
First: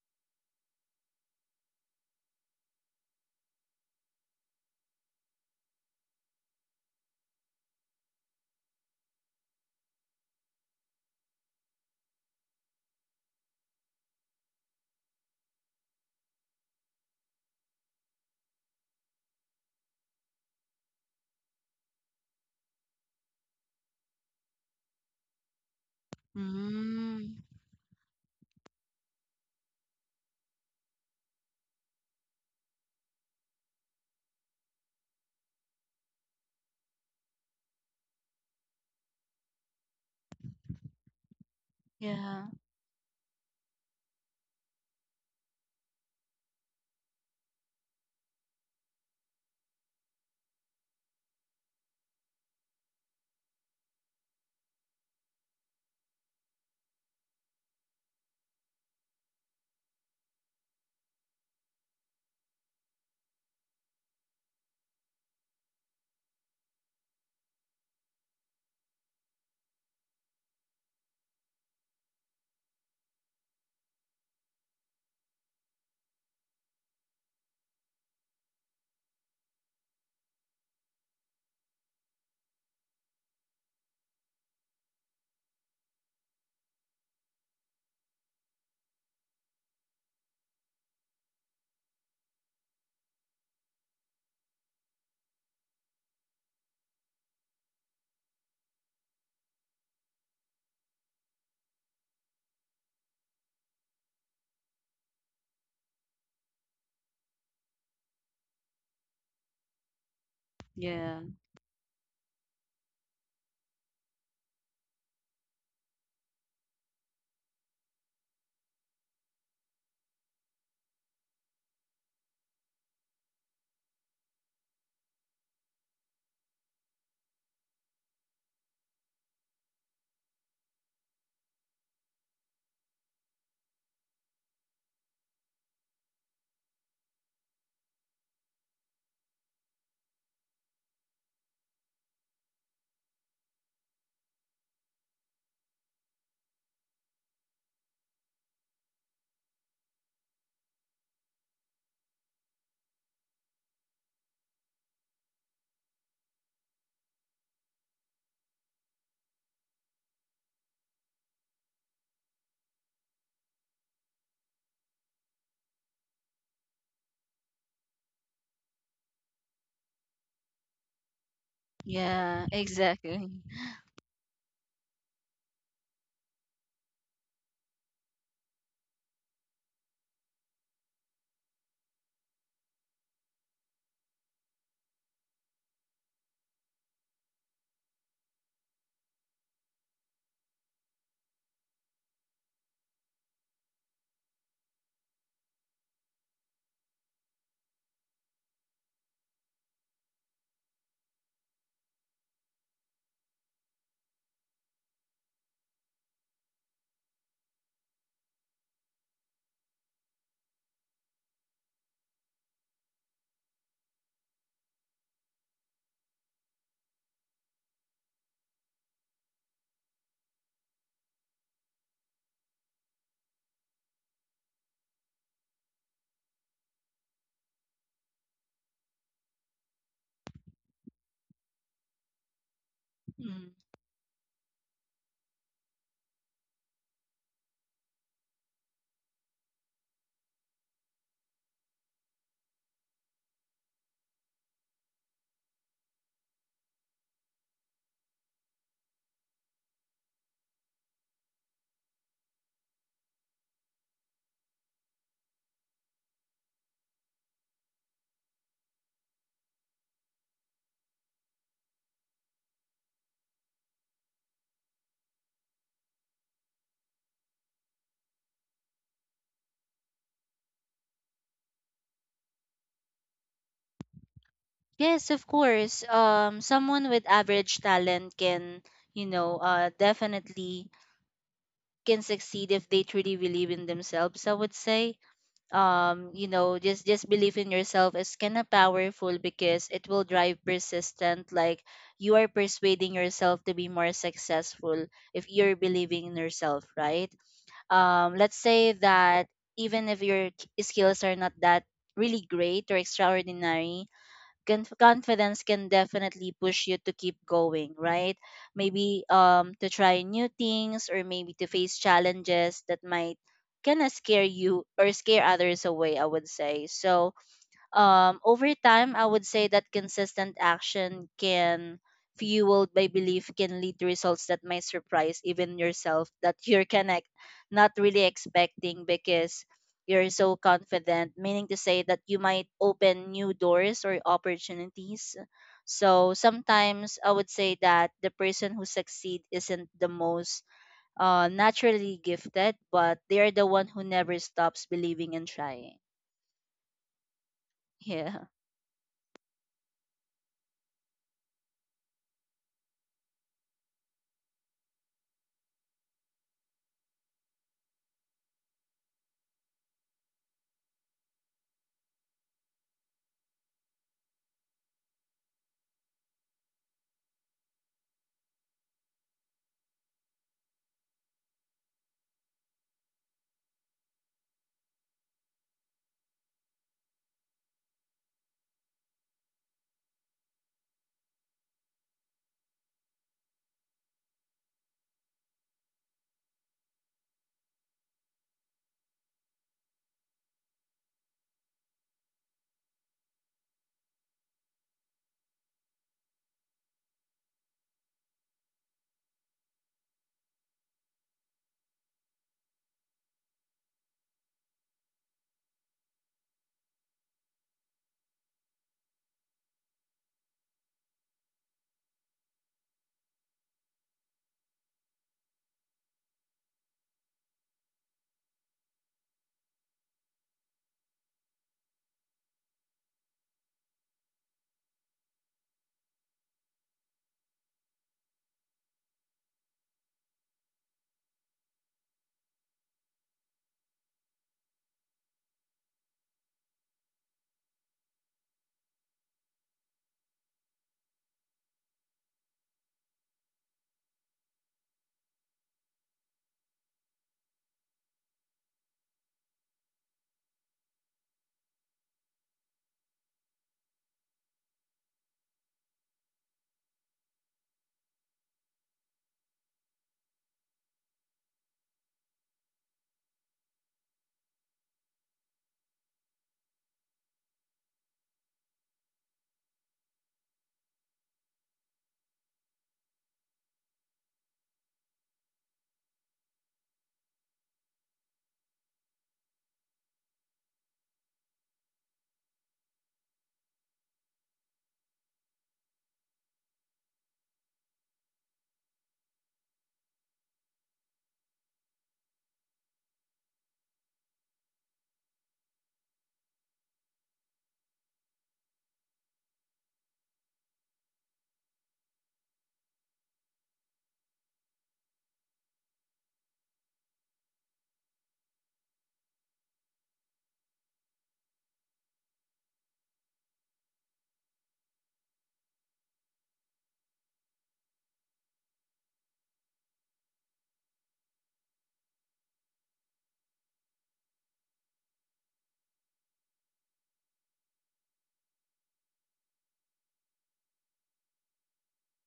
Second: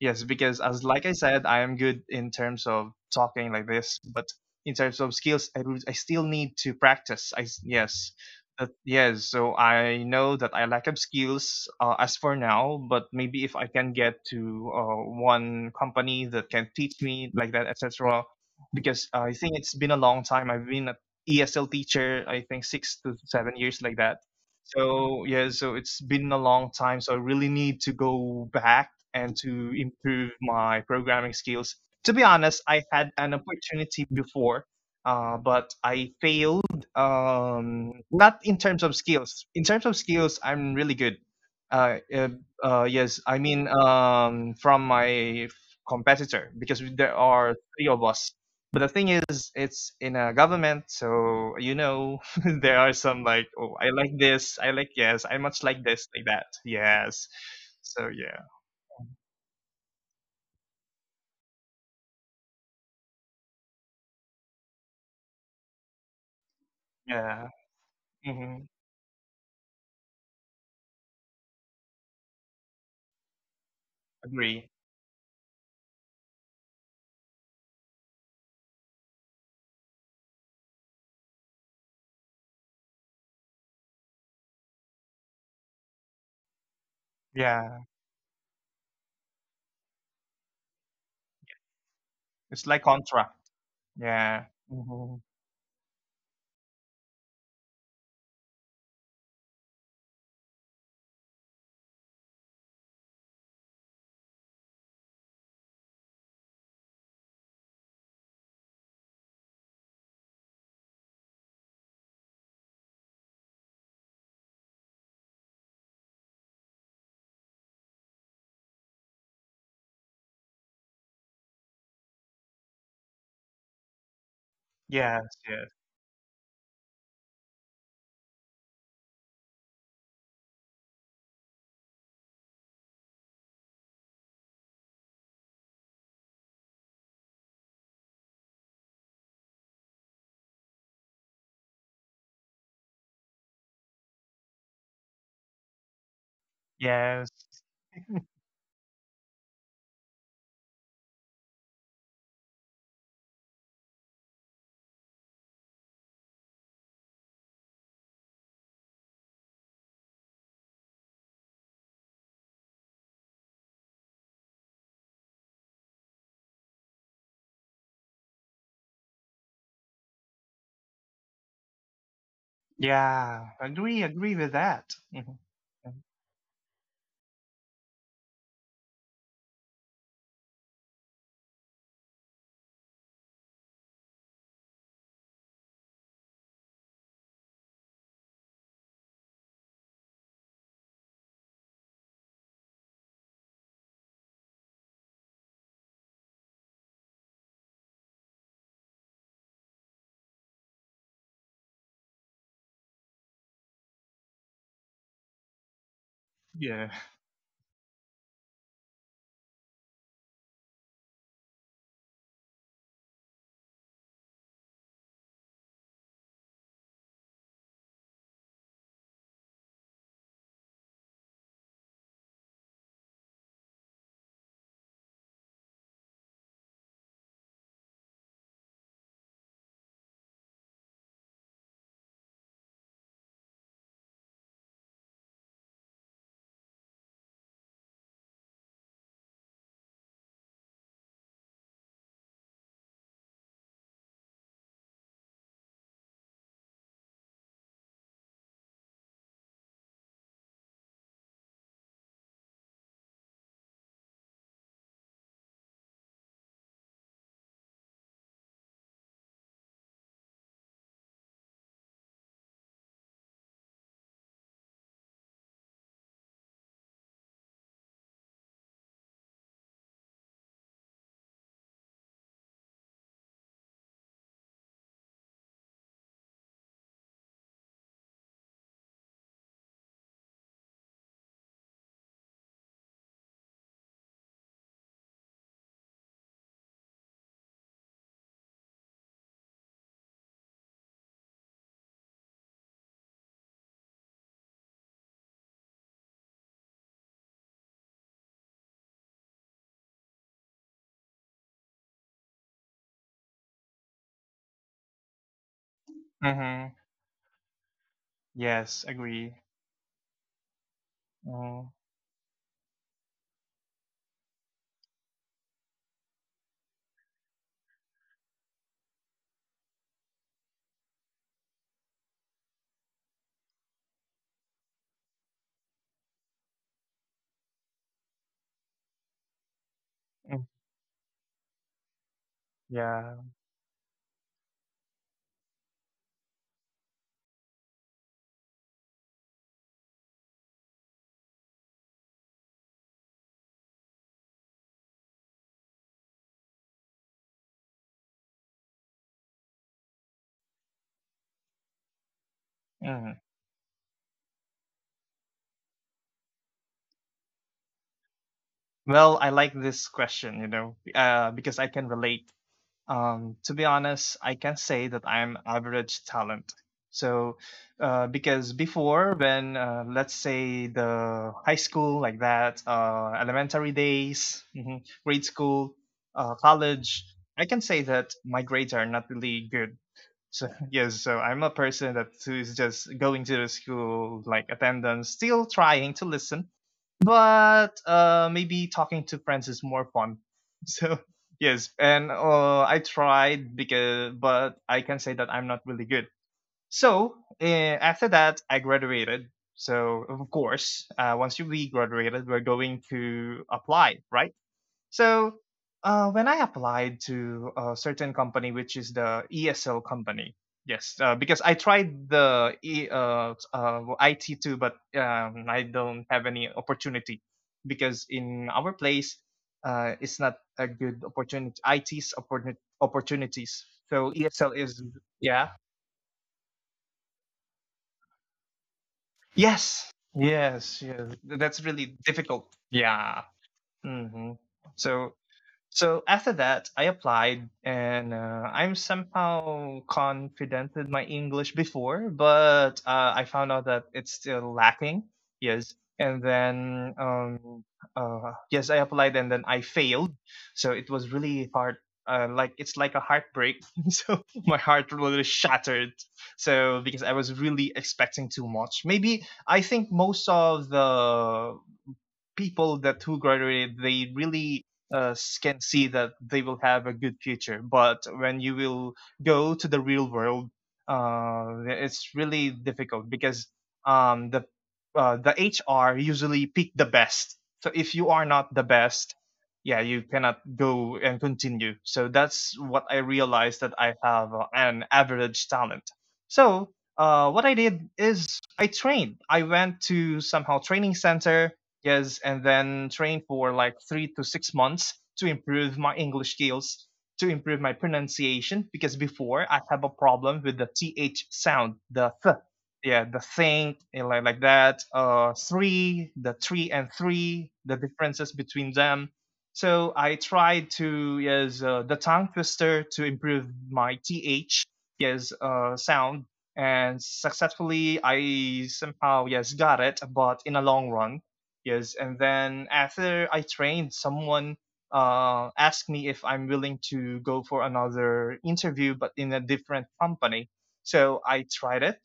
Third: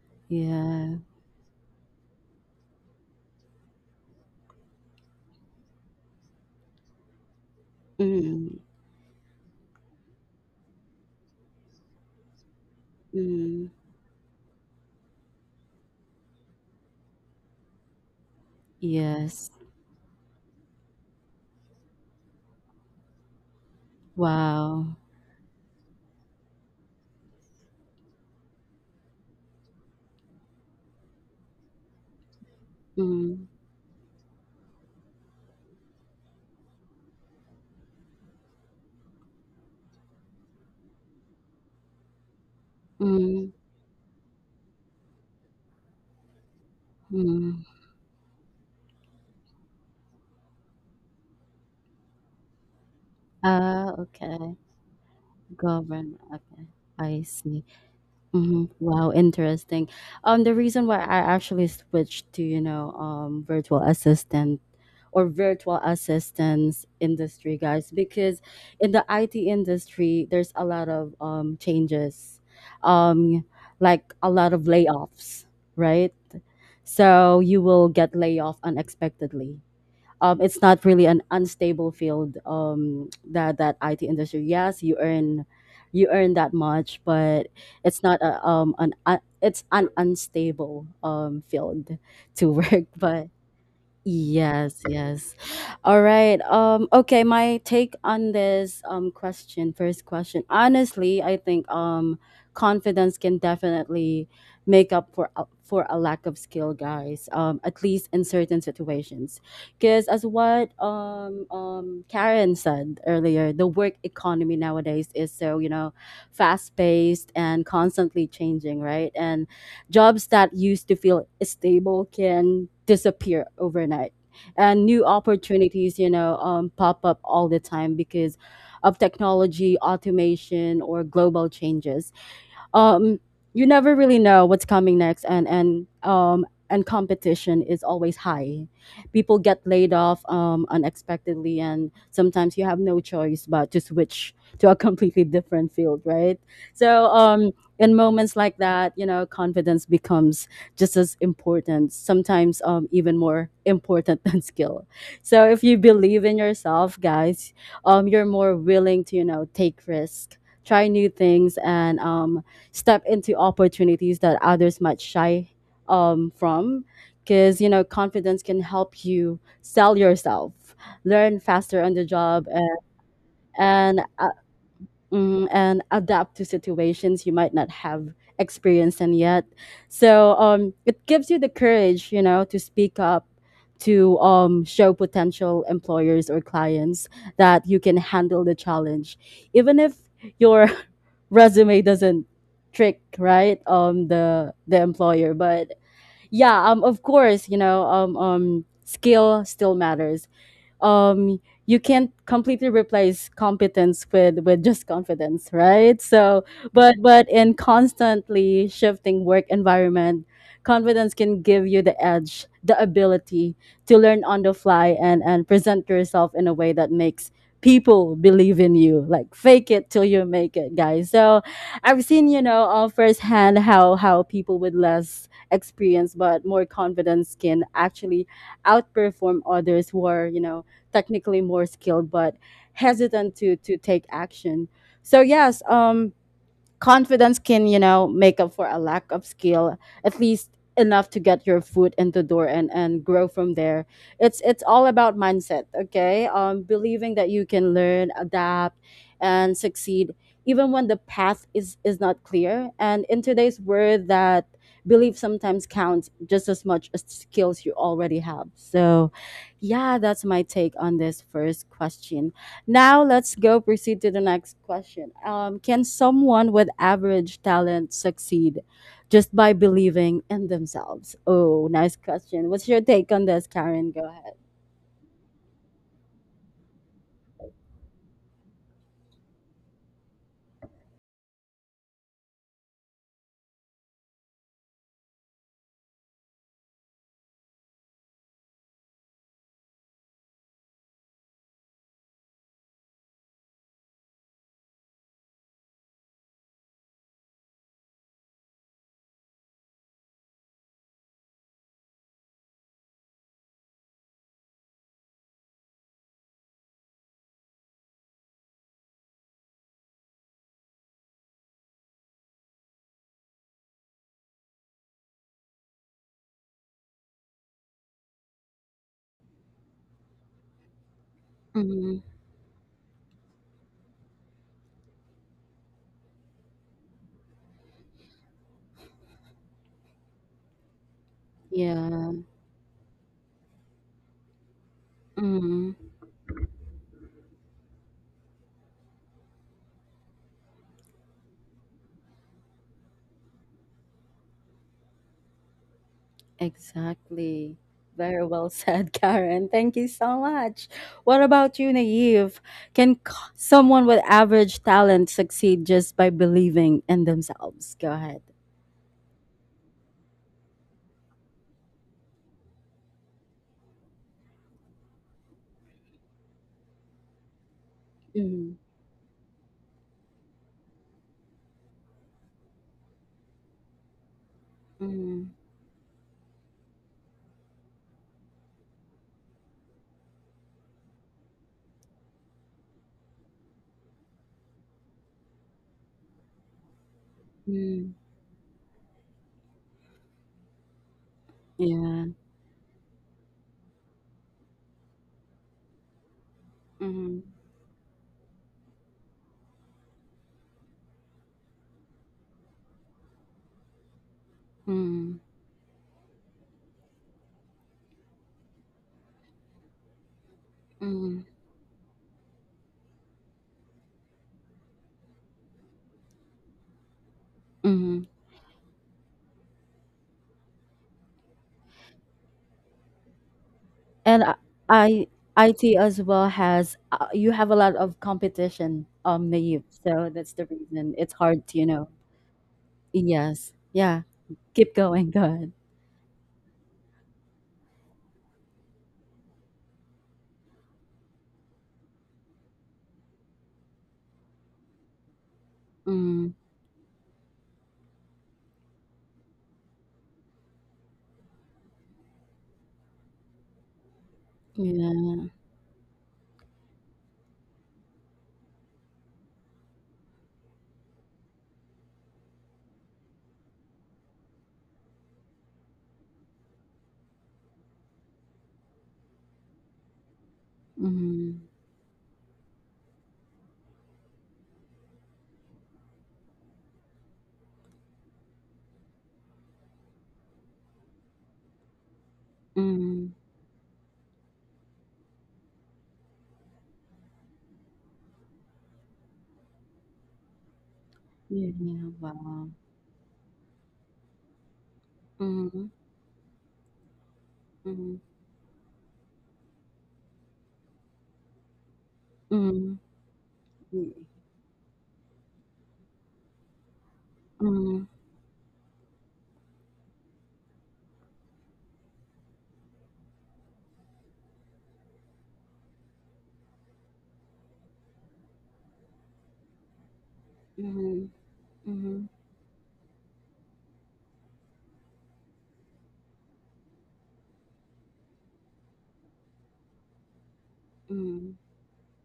[SPEAKER 3] Yes, because as
[SPEAKER 1] Yeah.
[SPEAKER 3] like I said, I am good in terms of talking like this, but in terms of skills, I, would- I still need to practice. I s- yes.
[SPEAKER 1] Mm,
[SPEAKER 3] That, yes, so I know that I lack of skills uh, as for now, but maybe if I
[SPEAKER 1] mm,
[SPEAKER 3] can get to uh, one company that can teach me like that, etc, because I
[SPEAKER 1] yes.
[SPEAKER 3] think it's been a long time. I've been at E S L teacher, I think six to seven years like that.
[SPEAKER 1] Wow.
[SPEAKER 3] So yeah, so it's been a long time. So I
[SPEAKER 2] Mm.
[SPEAKER 3] really need to go back and to improve my programming skills. To be honest, I had an
[SPEAKER 1] Mm,
[SPEAKER 3] opportunity before, uh, but I failed. Um, not in terms of skills. In terms of skills, I'm really good. Uh, uh,
[SPEAKER 2] Yeah.
[SPEAKER 3] uh, yes, I
[SPEAKER 1] mm.
[SPEAKER 3] mean um, from my competitor, because there are
[SPEAKER 1] Mm.
[SPEAKER 3] three of us, but the thing is, it's in a government, so you know there are some like, oh, I
[SPEAKER 1] Ah,
[SPEAKER 3] like
[SPEAKER 1] okay.
[SPEAKER 3] this, I like yes, I much like this,
[SPEAKER 1] Govern
[SPEAKER 3] like that,
[SPEAKER 1] okay. I
[SPEAKER 3] yes.
[SPEAKER 1] see.
[SPEAKER 3] So yeah,
[SPEAKER 1] Mhm. Wow, interesting. Um, the reason why I actually switched to, you know, um, virtual assistant or virtual assistants
[SPEAKER 3] yeah,
[SPEAKER 1] industry, guys, because
[SPEAKER 3] hmm,
[SPEAKER 1] in the I T industry, there's a lot of um changes, um, like a lot of
[SPEAKER 3] agree.
[SPEAKER 1] layoffs, right? So you will get laid off unexpectedly, um, it's not really an unstable field, um, that that I T industry. Yes, you earn you earn that much, but
[SPEAKER 3] Yeah,
[SPEAKER 1] it's not a, um, an uh, it's an unstable um, field to
[SPEAKER 3] it's like
[SPEAKER 1] work. But
[SPEAKER 3] contract. Yeah,
[SPEAKER 1] yes,
[SPEAKER 3] hmm,
[SPEAKER 1] yes. All right. Um okay, my take on this um question, first question. Honestly, I think um confidence can definitely make up for a- for a lack of skill, guys. Um at least in certain situations. Cuz as what
[SPEAKER 2] Yeah.
[SPEAKER 1] um um Karen said earlier, the work economy nowadays is so, you know, fast-paced and constantly changing, right? And jobs that used to feel stable can disappear overnight. And new
[SPEAKER 3] yes, yes,
[SPEAKER 1] opportunities, you know, um, pop up all the time because of technology, automation, or global changes. um you never really know what's coming next, and and um and competition is always high. People get laid off um unexpectedly, and sometimes you have no choice but to switch to a completely different field, right? So
[SPEAKER 3] yes.
[SPEAKER 1] um in moments like that, you know, confidence becomes just as important, sometimes um even more important than skill. So if you believe in yourself, guys, um you're more willing to, you know, take risk, try new things, and um step into opportunities that others might shy um, from, because, you know, confidence can help you sell yourself, learn faster on the
[SPEAKER 2] Yeah,
[SPEAKER 1] job, and
[SPEAKER 2] exactly.
[SPEAKER 3] Yeah,
[SPEAKER 1] and,
[SPEAKER 3] agree,
[SPEAKER 1] uh,
[SPEAKER 3] agree with that. Hmm.
[SPEAKER 1] mm, and adapt to situations you might not have experienced in yet. So um, it gives you the courage, you know, to speak up, to um, show potential employers or clients that you can handle the challenge, even if your resume doesn't trick, right, um the the employer. But yeah, um of course, you know, um um skill still matters. um you can't completely replace competence with with just confidence, right? So
[SPEAKER 3] Yeah.
[SPEAKER 1] but but in constantly shifting work environment, confidence can give you the edge, the ability to learn on the fly and and present yourself in a way that makes people believe in you, like fake it till you make it, guys. So I've seen, you know, uh, firsthand how how people with less experience but more confidence can actually outperform others who are, you know, technically more skilled but hesitant to to take action. So yes, um confidence can, you know, make up for a lack of skill, at least enough to get your foot in the door and and grow from there. it's it's all about mindset, okay? Um believing that you can learn, adapt, and succeed even when the path is is not clear, and in today's world, that belief sometimes counts just as much as skills you already have. So yeah, that's my take on this first question. Now let's go proceed to the next question. Um, can someone with average talent succeed just by believing in themselves? Oh, nice question. What's your take on this, Karen? Go ahead.
[SPEAKER 2] Yes, of course. Um, someone with average talent can, you know, uh, definitely can succeed if they truly believe in themselves. I would say, um, you know, just just believe in yourself is kind of powerful because it will drive persistent. Like you are persuading yourself to be more successful if you're believing in yourself, right? Um, let's say that even if your k- skills are not that really great or extraordinary, Conf- confidence can definitely push
[SPEAKER 3] Mm-hmm.
[SPEAKER 2] you to keep going, right?
[SPEAKER 3] Yes,
[SPEAKER 2] Maybe
[SPEAKER 3] agree.
[SPEAKER 2] um to try new things, or maybe to
[SPEAKER 3] Mm.
[SPEAKER 2] face challenges that might kind of scare you or scare others away, I would say. So, um, over time, I would say that consistent action can,
[SPEAKER 1] Hmm.
[SPEAKER 2] fueled by belief, can lead to results that may surprise even yourself, that you're connect, not really expecting, because you're so
[SPEAKER 3] Mm.
[SPEAKER 2] confident, meaning to say that
[SPEAKER 1] Yeah.
[SPEAKER 2] you might open
[SPEAKER 3] Yeah.
[SPEAKER 2] new doors or opportunities.
[SPEAKER 1] Hmm.
[SPEAKER 2] So sometimes I would say that the person who succeed isn't the most uh, naturally gifted, but they are the one who never stops believing and trying.
[SPEAKER 1] Exactly. Very
[SPEAKER 2] Yeah.
[SPEAKER 1] well said, Karen. Thank you so much. What about you, Naive? Can c-
[SPEAKER 3] Mm.
[SPEAKER 1] someone with average talent succeed just by believing in themselves? Go ahead.
[SPEAKER 3] Well, I like this question, you know, uh, because I can relate. Um, to be honest, I can say that I'm average talent. So, uh, because
[SPEAKER 1] Hmm.
[SPEAKER 3] before, when uh, let's say the high school, like that, uh, elementary days, mhm, grade
[SPEAKER 1] Hmm.
[SPEAKER 3] school, uh, college, I can say that my grades are not really good. So, yes, so I'm a person that who is just going to the school, like attendance, still trying to listen, but
[SPEAKER 1] Hmm.
[SPEAKER 3] uh, maybe talking to friends is more fun. So yes,
[SPEAKER 1] Yeah.
[SPEAKER 3] and uh, I tried because, but I can say that I'm not really good. So
[SPEAKER 1] Mm-hmm.
[SPEAKER 3] uh, after that, I graduated. So of course, uh, once you be graduated, we're going to apply, right?
[SPEAKER 1] Mm,
[SPEAKER 3] So uh, when I applied to a certain company, which is the E S L company, yes, uh,
[SPEAKER 1] mm,
[SPEAKER 3] because I tried the e, uh, uh, I T too, but um, I don't have any opportunity
[SPEAKER 1] mm.
[SPEAKER 3] because in our place, uh, it's not a good opportunity. I T's opportuni- opportunities. So
[SPEAKER 1] And I,
[SPEAKER 3] E S L is yeah,
[SPEAKER 1] IT as well has uh, you have a lot of competition, um, Naive.
[SPEAKER 3] yes,
[SPEAKER 1] So that's the
[SPEAKER 3] yes,
[SPEAKER 1] reason
[SPEAKER 3] yes.
[SPEAKER 1] it's hard to,
[SPEAKER 3] That's
[SPEAKER 1] you know.
[SPEAKER 3] really difficult. Yeah.
[SPEAKER 1] Yes. Yeah.
[SPEAKER 3] Hmm.
[SPEAKER 1] Keep going.
[SPEAKER 3] So,
[SPEAKER 1] Go ahead.
[SPEAKER 3] so after that, I applied, and uh, I'm somehow confident with my English before, but uh, I found out that it's still lacking. Yes, and
[SPEAKER 1] Mm,
[SPEAKER 3] then um, uh, yes, I applied, and then I failed. So it was really hard. Uh, like it's like a heartbreak. So my heart really
[SPEAKER 1] yeah.
[SPEAKER 3] shattered. So because I was really expecting too much. Maybe I think most of the people that who graduated they really uh, can see that they will have a good future, but when you will go to the real world,
[SPEAKER 1] Mm,
[SPEAKER 3] uh, it's really difficult because um, the uh, the HR usually pick the best, so if you are not the best, yeah, you cannot go and continue. So that's what I
[SPEAKER 1] mm,
[SPEAKER 3] realized, that I have uh, an average talent. So uh, what I did is I trained, I went to somehow training
[SPEAKER 1] yeah.
[SPEAKER 3] center. Yes, and
[SPEAKER 1] Wow.
[SPEAKER 3] then train for like three to six months to
[SPEAKER 1] Mm,
[SPEAKER 3] improve my English skills, to improve my
[SPEAKER 1] mm,
[SPEAKER 3] pronunciation, because before I have a problem with the th sound, the th,
[SPEAKER 1] mm,
[SPEAKER 3] yeah, the thing,
[SPEAKER 1] mm,
[SPEAKER 3] and like like that. Uh, three, the three and three, the
[SPEAKER 1] mm,
[SPEAKER 3] differences between them. So I tried to yes uh, the tongue twister to improve my th, yes uh, sound, and successfully I somehow yes got it, but in a long
[SPEAKER 1] mm,
[SPEAKER 3] run. Yes,
[SPEAKER 1] mm,
[SPEAKER 3] and then after I trained, someone uh, asked me if I'm willing to go for another interview, but in a different company. So
[SPEAKER 1] mm,
[SPEAKER 3] I tried it,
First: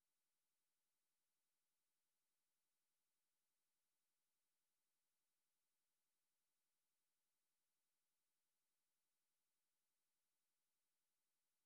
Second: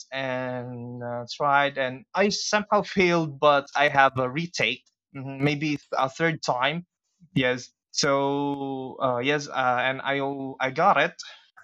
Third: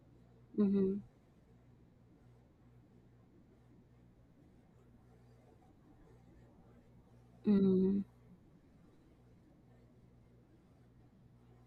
[SPEAKER 1] mm,
[SPEAKER 3] and uh, tried, and I somehow failed, but I have a retake, mhm, maybe a third time. Yes.
[SPEAKER 1] mm,
[SPEAKER 3] So uh, yes, uh, and I I got it,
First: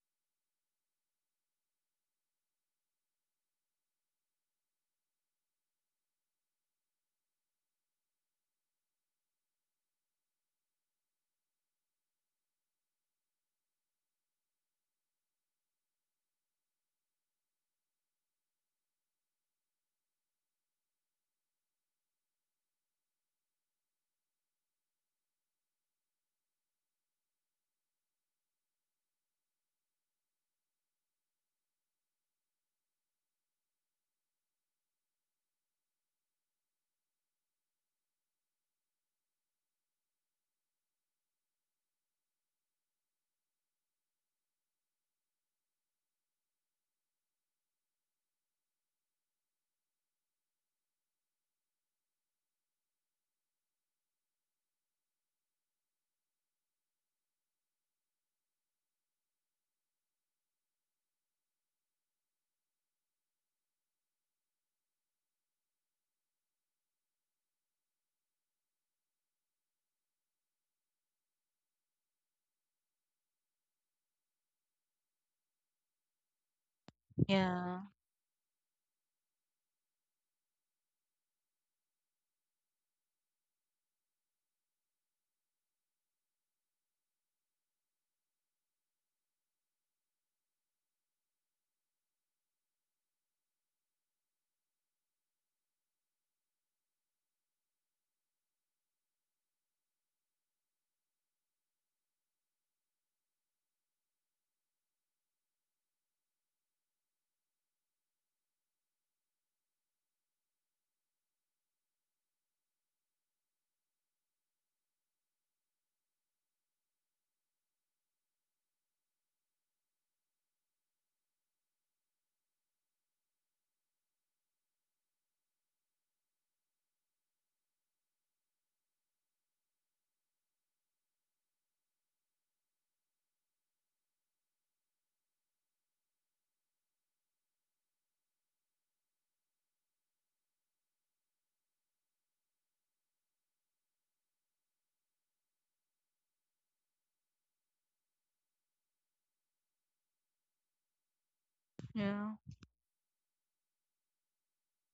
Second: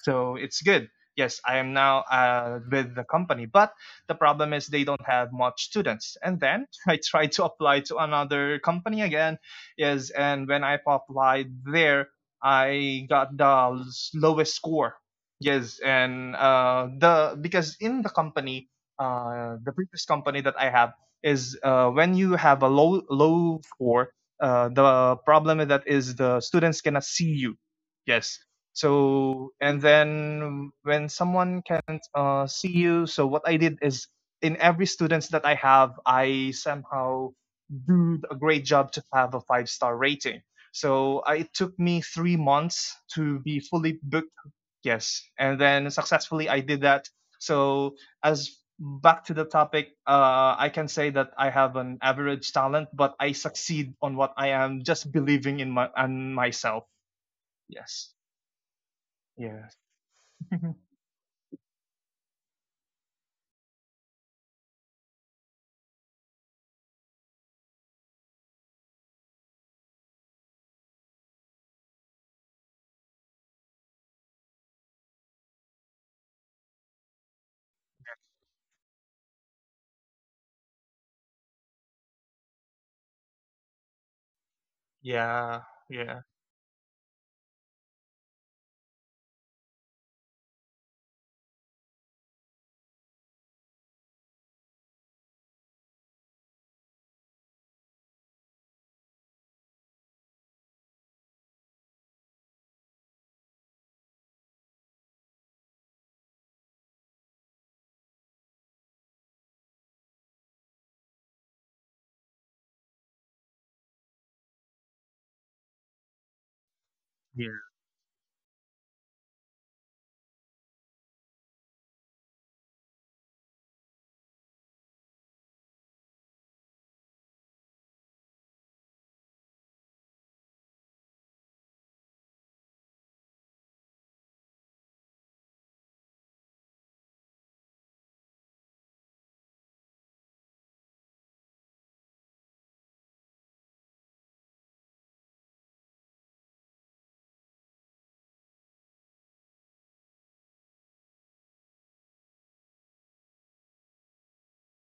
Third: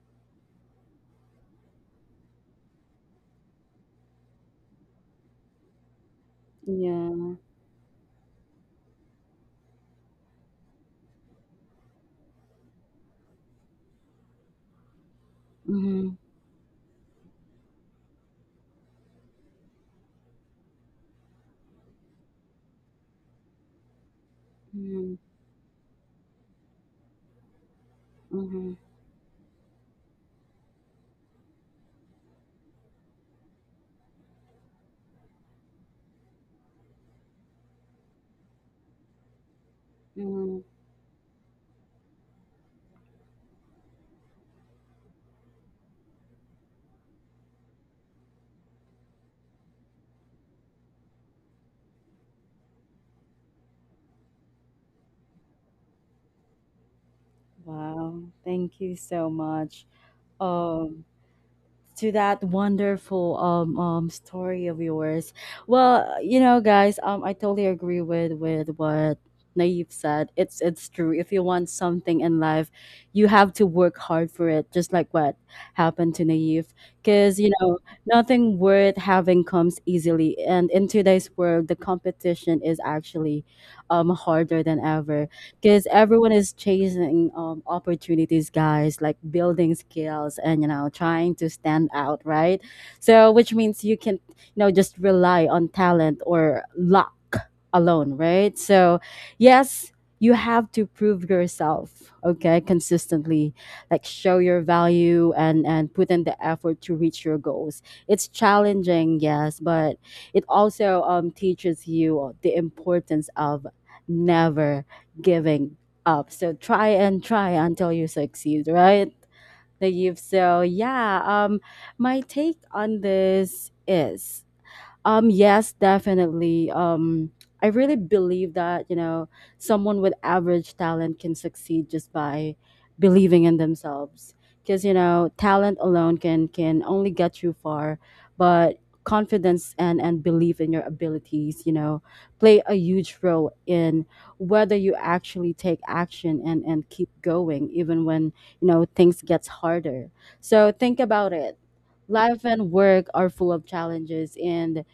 [SPEAKER 3] so it's good. Yes, I am now uh, with the company, but the problem is they don't have much students. And then I tried
[SPEAKER 1] yeah.
[SPEAKER 3] to apply to another company again. Is and when I applied there, I got the lowest score. Yes,
[SPEAKER 1] Mm,
[SPEAKER 3] and uh, the because in the company, uh, the previous company that I have is uh, when you have a low low score, uh,
[SPEAKER 1] mm,
[SPEAKER 3] the problem with that is the students cannot see you. Yes,
[SPEAKER 1] mm,
[SPEAKER 3] so, and then when someone can't uh, see you, so what I did is in every students that I have, I somehow do a great job to have a five star rating.
[SPEAKER 1] mm.
[SPEAKER 3] So I, it took me three months to be fully booked. Yes, and then successfully I did that. So as back to the topic, uh, I can say that I have an average talent, but I succeed on what I am just believing in my on myself. Yes.
[SPEAKER 1] Wow, thank you so
[SPEAKER 3] Yeah.
[SPEAKER 1] much. Um, to that wonderful um um story of yours. Well, you know, guys, um, I totally agree with with what Naive said. It's it's true. If you want something in life, you have to work hard for it. Just like what happened to Naive, because you know
[SPEAKER 2] Yeah.
[SPEAKER 1] nothing worth having comes easily. And in today's world, the competition is actually um harder than ever
[SPEAKER 3] Yeah,
[SPEAKER 1] because
[SPEAKER 3] yeah,
[SPEAKER 1] everyone is chasing um, opportunities, guys, like building skills and, you know, trying to stand out, right? So which means you can, you know, just rely on talent or luck alone, right? So yes, you have to prove yourself, okay, consistently, like show your value and and put in the effort to reach your goals. It's challenging, yes, but it also um, teaches you the importance of never giving up. So try and
[SPEAKER 3] yeah.
[SPEAKER 1] try until you succeed, right, Naive? So yeah, um, my take on this is um, yes, definitely. Um, I really believe that, you know, someone with average talent can succeed just by believing in themselves. Because, you know, talent alone can can only get you far, but confidence and and belief in your abilities, you know, play a huge role in whether you actually take action and and keep going even when, you know, things gets harder. So think about it.
[SPEAKER 2] Yeah.
[SPEAKER 1] Life and work are full of challenges and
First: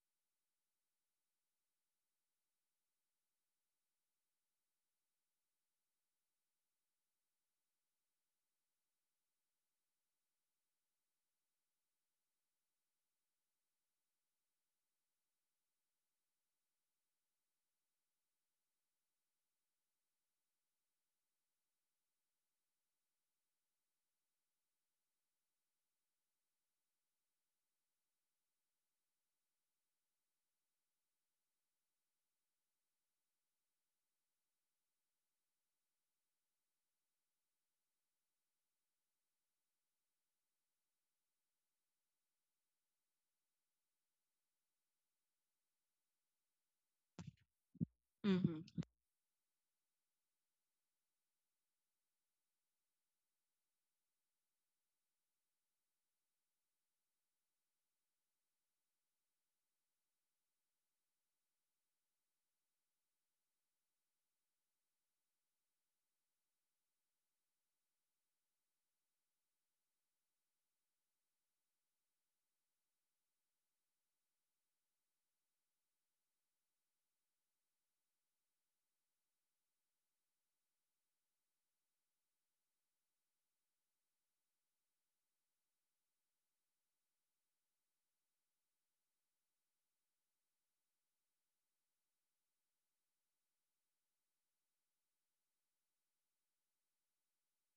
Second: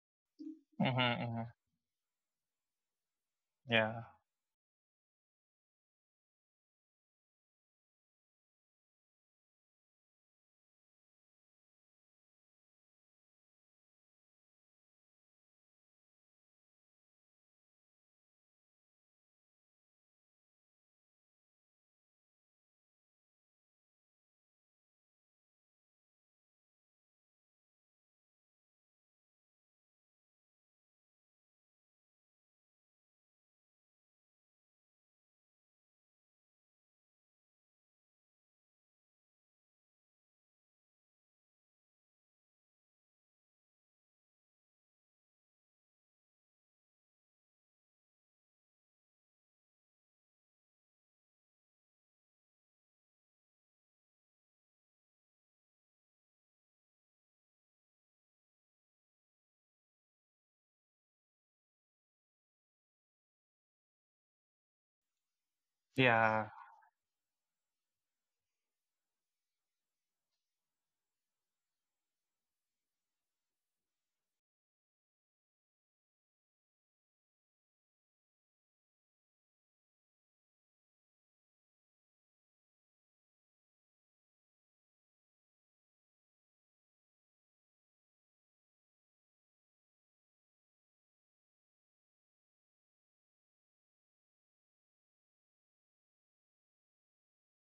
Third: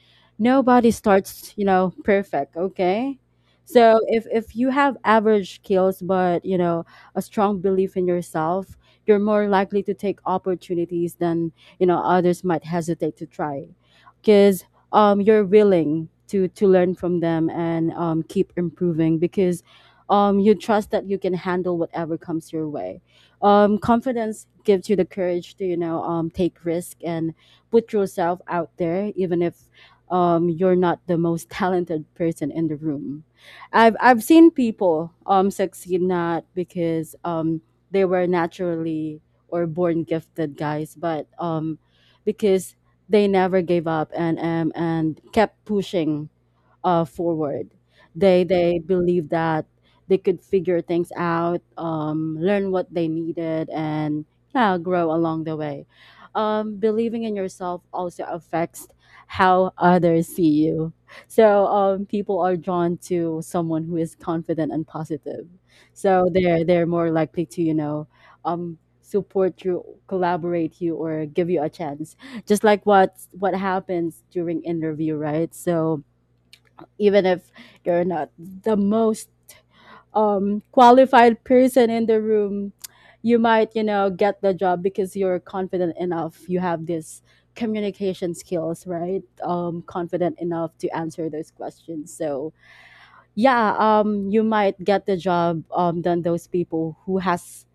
[SPEAKER 3] Mhm,
[SPEAKER 1] nobody
[SPEAKER 3] mhm.
[SPEAKER 1] starts, you know, perfect, okay? So
[SPEAKER 3] Yeah,
[SPEAKER 1] if if you have average skills but, you know, a strong belief in yourself, you're more likely to take opportunities than, you know, others might hesitate to try because um you're willing to to learn from them and um keep improving because um you trust that you can handle whatever comes your way. Um confidence gives you the courage to, you know, um take risk and put yourself out there even if um, you're not the most talented person in the room. I've I've seen people um succeed not because um they were naturally or born gifted, guys, but um because they never gave up and um and kept pushing uh, forward. They they
[SPEAKER 2] Mm-hmm.
[SPEAKER 1] believe that they could figure things out, um, learn what they needed, and yeah, grow along the way. Um, believing in yourself also affects how others see you. So um, people are drawn to someone who is confident and positive. So
[SPEAKER 3] yeah,
[SPEAKER 1] they're they're more likely to, you know, um, support you, collaborate you, or give you a chance. Just like what what happens during interview, right? So even if you're not the most um qualified person in the room, you might, you know, get the job because you're confident enough, you have this communication skills, right? Um confident enough to answer those questions, so yeah, um you might get the job, um than those people who has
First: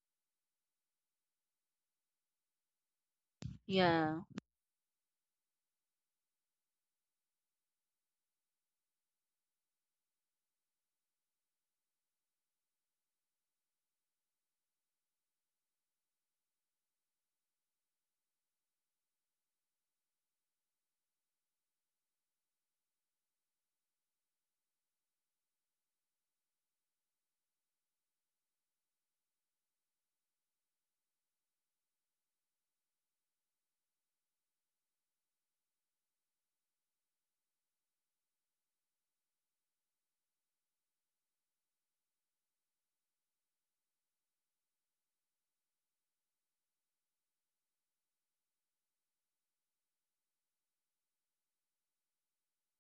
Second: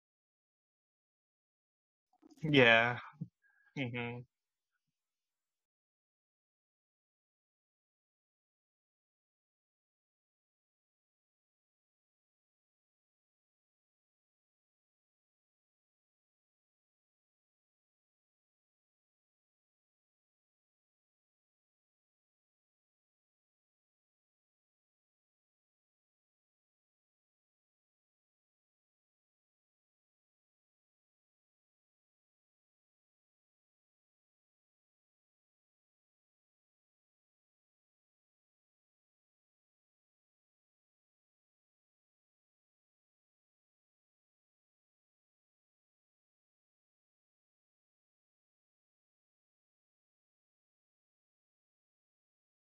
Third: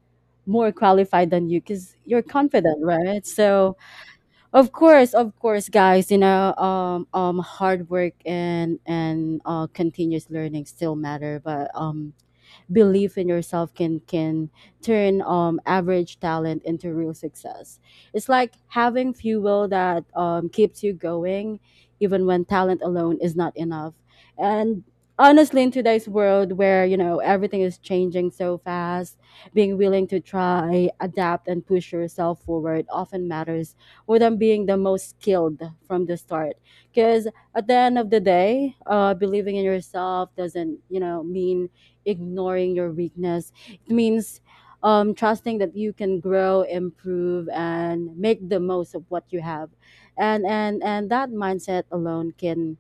[SPEAKER 1] more qualified than you because you're confident,
[SPEAKER 3] yeah.
[SPEAKER 1] right? So
[SPEAKER 2] Yeah.
[SPEAKER 3] Mhm.
[SPEAKER 1] of course, of course, guys. You know, um, um, hard work and and uh, continuous learning still matter, but um, belief in yourself can can turn um, average talent into real success. It's like having fuel that um, keeps you going, even when talent alone is not enough. And honestly, in today's world where, you know, everything is changing so fast, being willing to try, adapt, and push yourself forward often matters more than being the most skilled from the start. Because at the end of the day, uh, believing in yourself doesn't, you know, mean ignoring your weakness. It means um, trusting that you can grow, improve, and make the most of what you have. And and and that mindset alone can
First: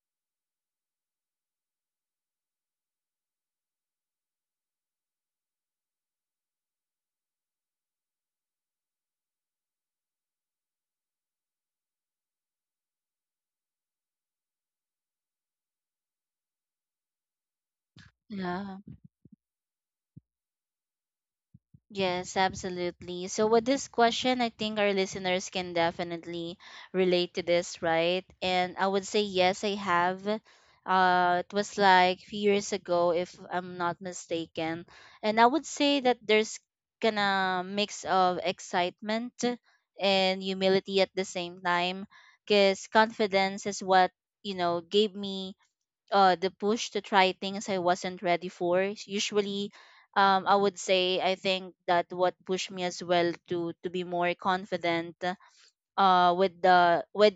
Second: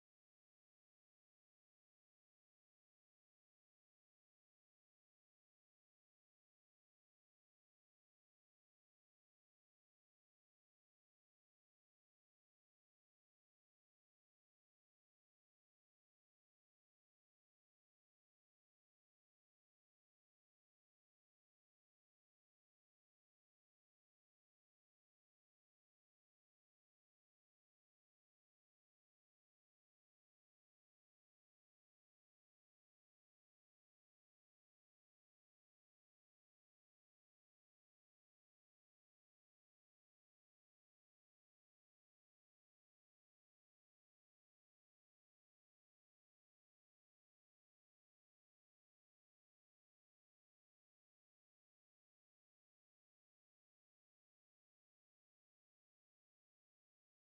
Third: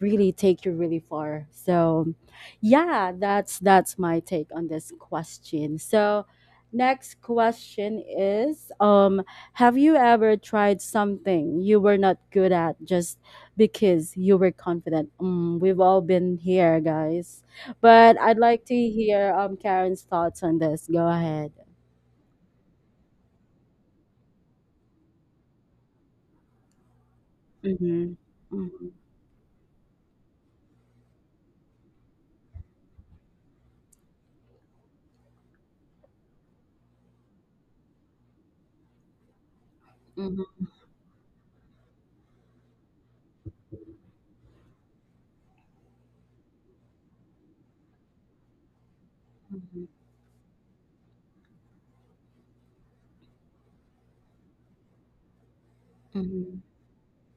[SPEAKER 1] really take you really far. So yeah, that's that's my take on this question. So next question is, um have you ever tried something you were not good at just because you were confident? Mm, we've all been here, guys. But I'd like to
[SPEAKER 2] Yeah.
[SPEAKER 1] hear um Karen's thoughts on this. Go ahead.
[SPEAKER 2] Yes, absolutely. So with this question, I think our listeners can definitely relate to this,
[SPEAKER 1] Mhm.
[SPEAKER 2] right? And I
[SPEAKER 1] Mhm.
[SPEAKER 2] would say yes, I have. Uh, it was like few years ago, if I'm not mistaken. And I would say that there's gonna mix of excitement and
[SPEAKER 1] Mhm.
[SPEAKER 2] humility at the same time, because confidence is what, you know, gave me uh the push to try things I wasn't ready for. Usually, um, I would say I think that what pushed me as well to to be more confident uh with
[SPEAKER 1] Mhm.
[SPEAKER 2] the with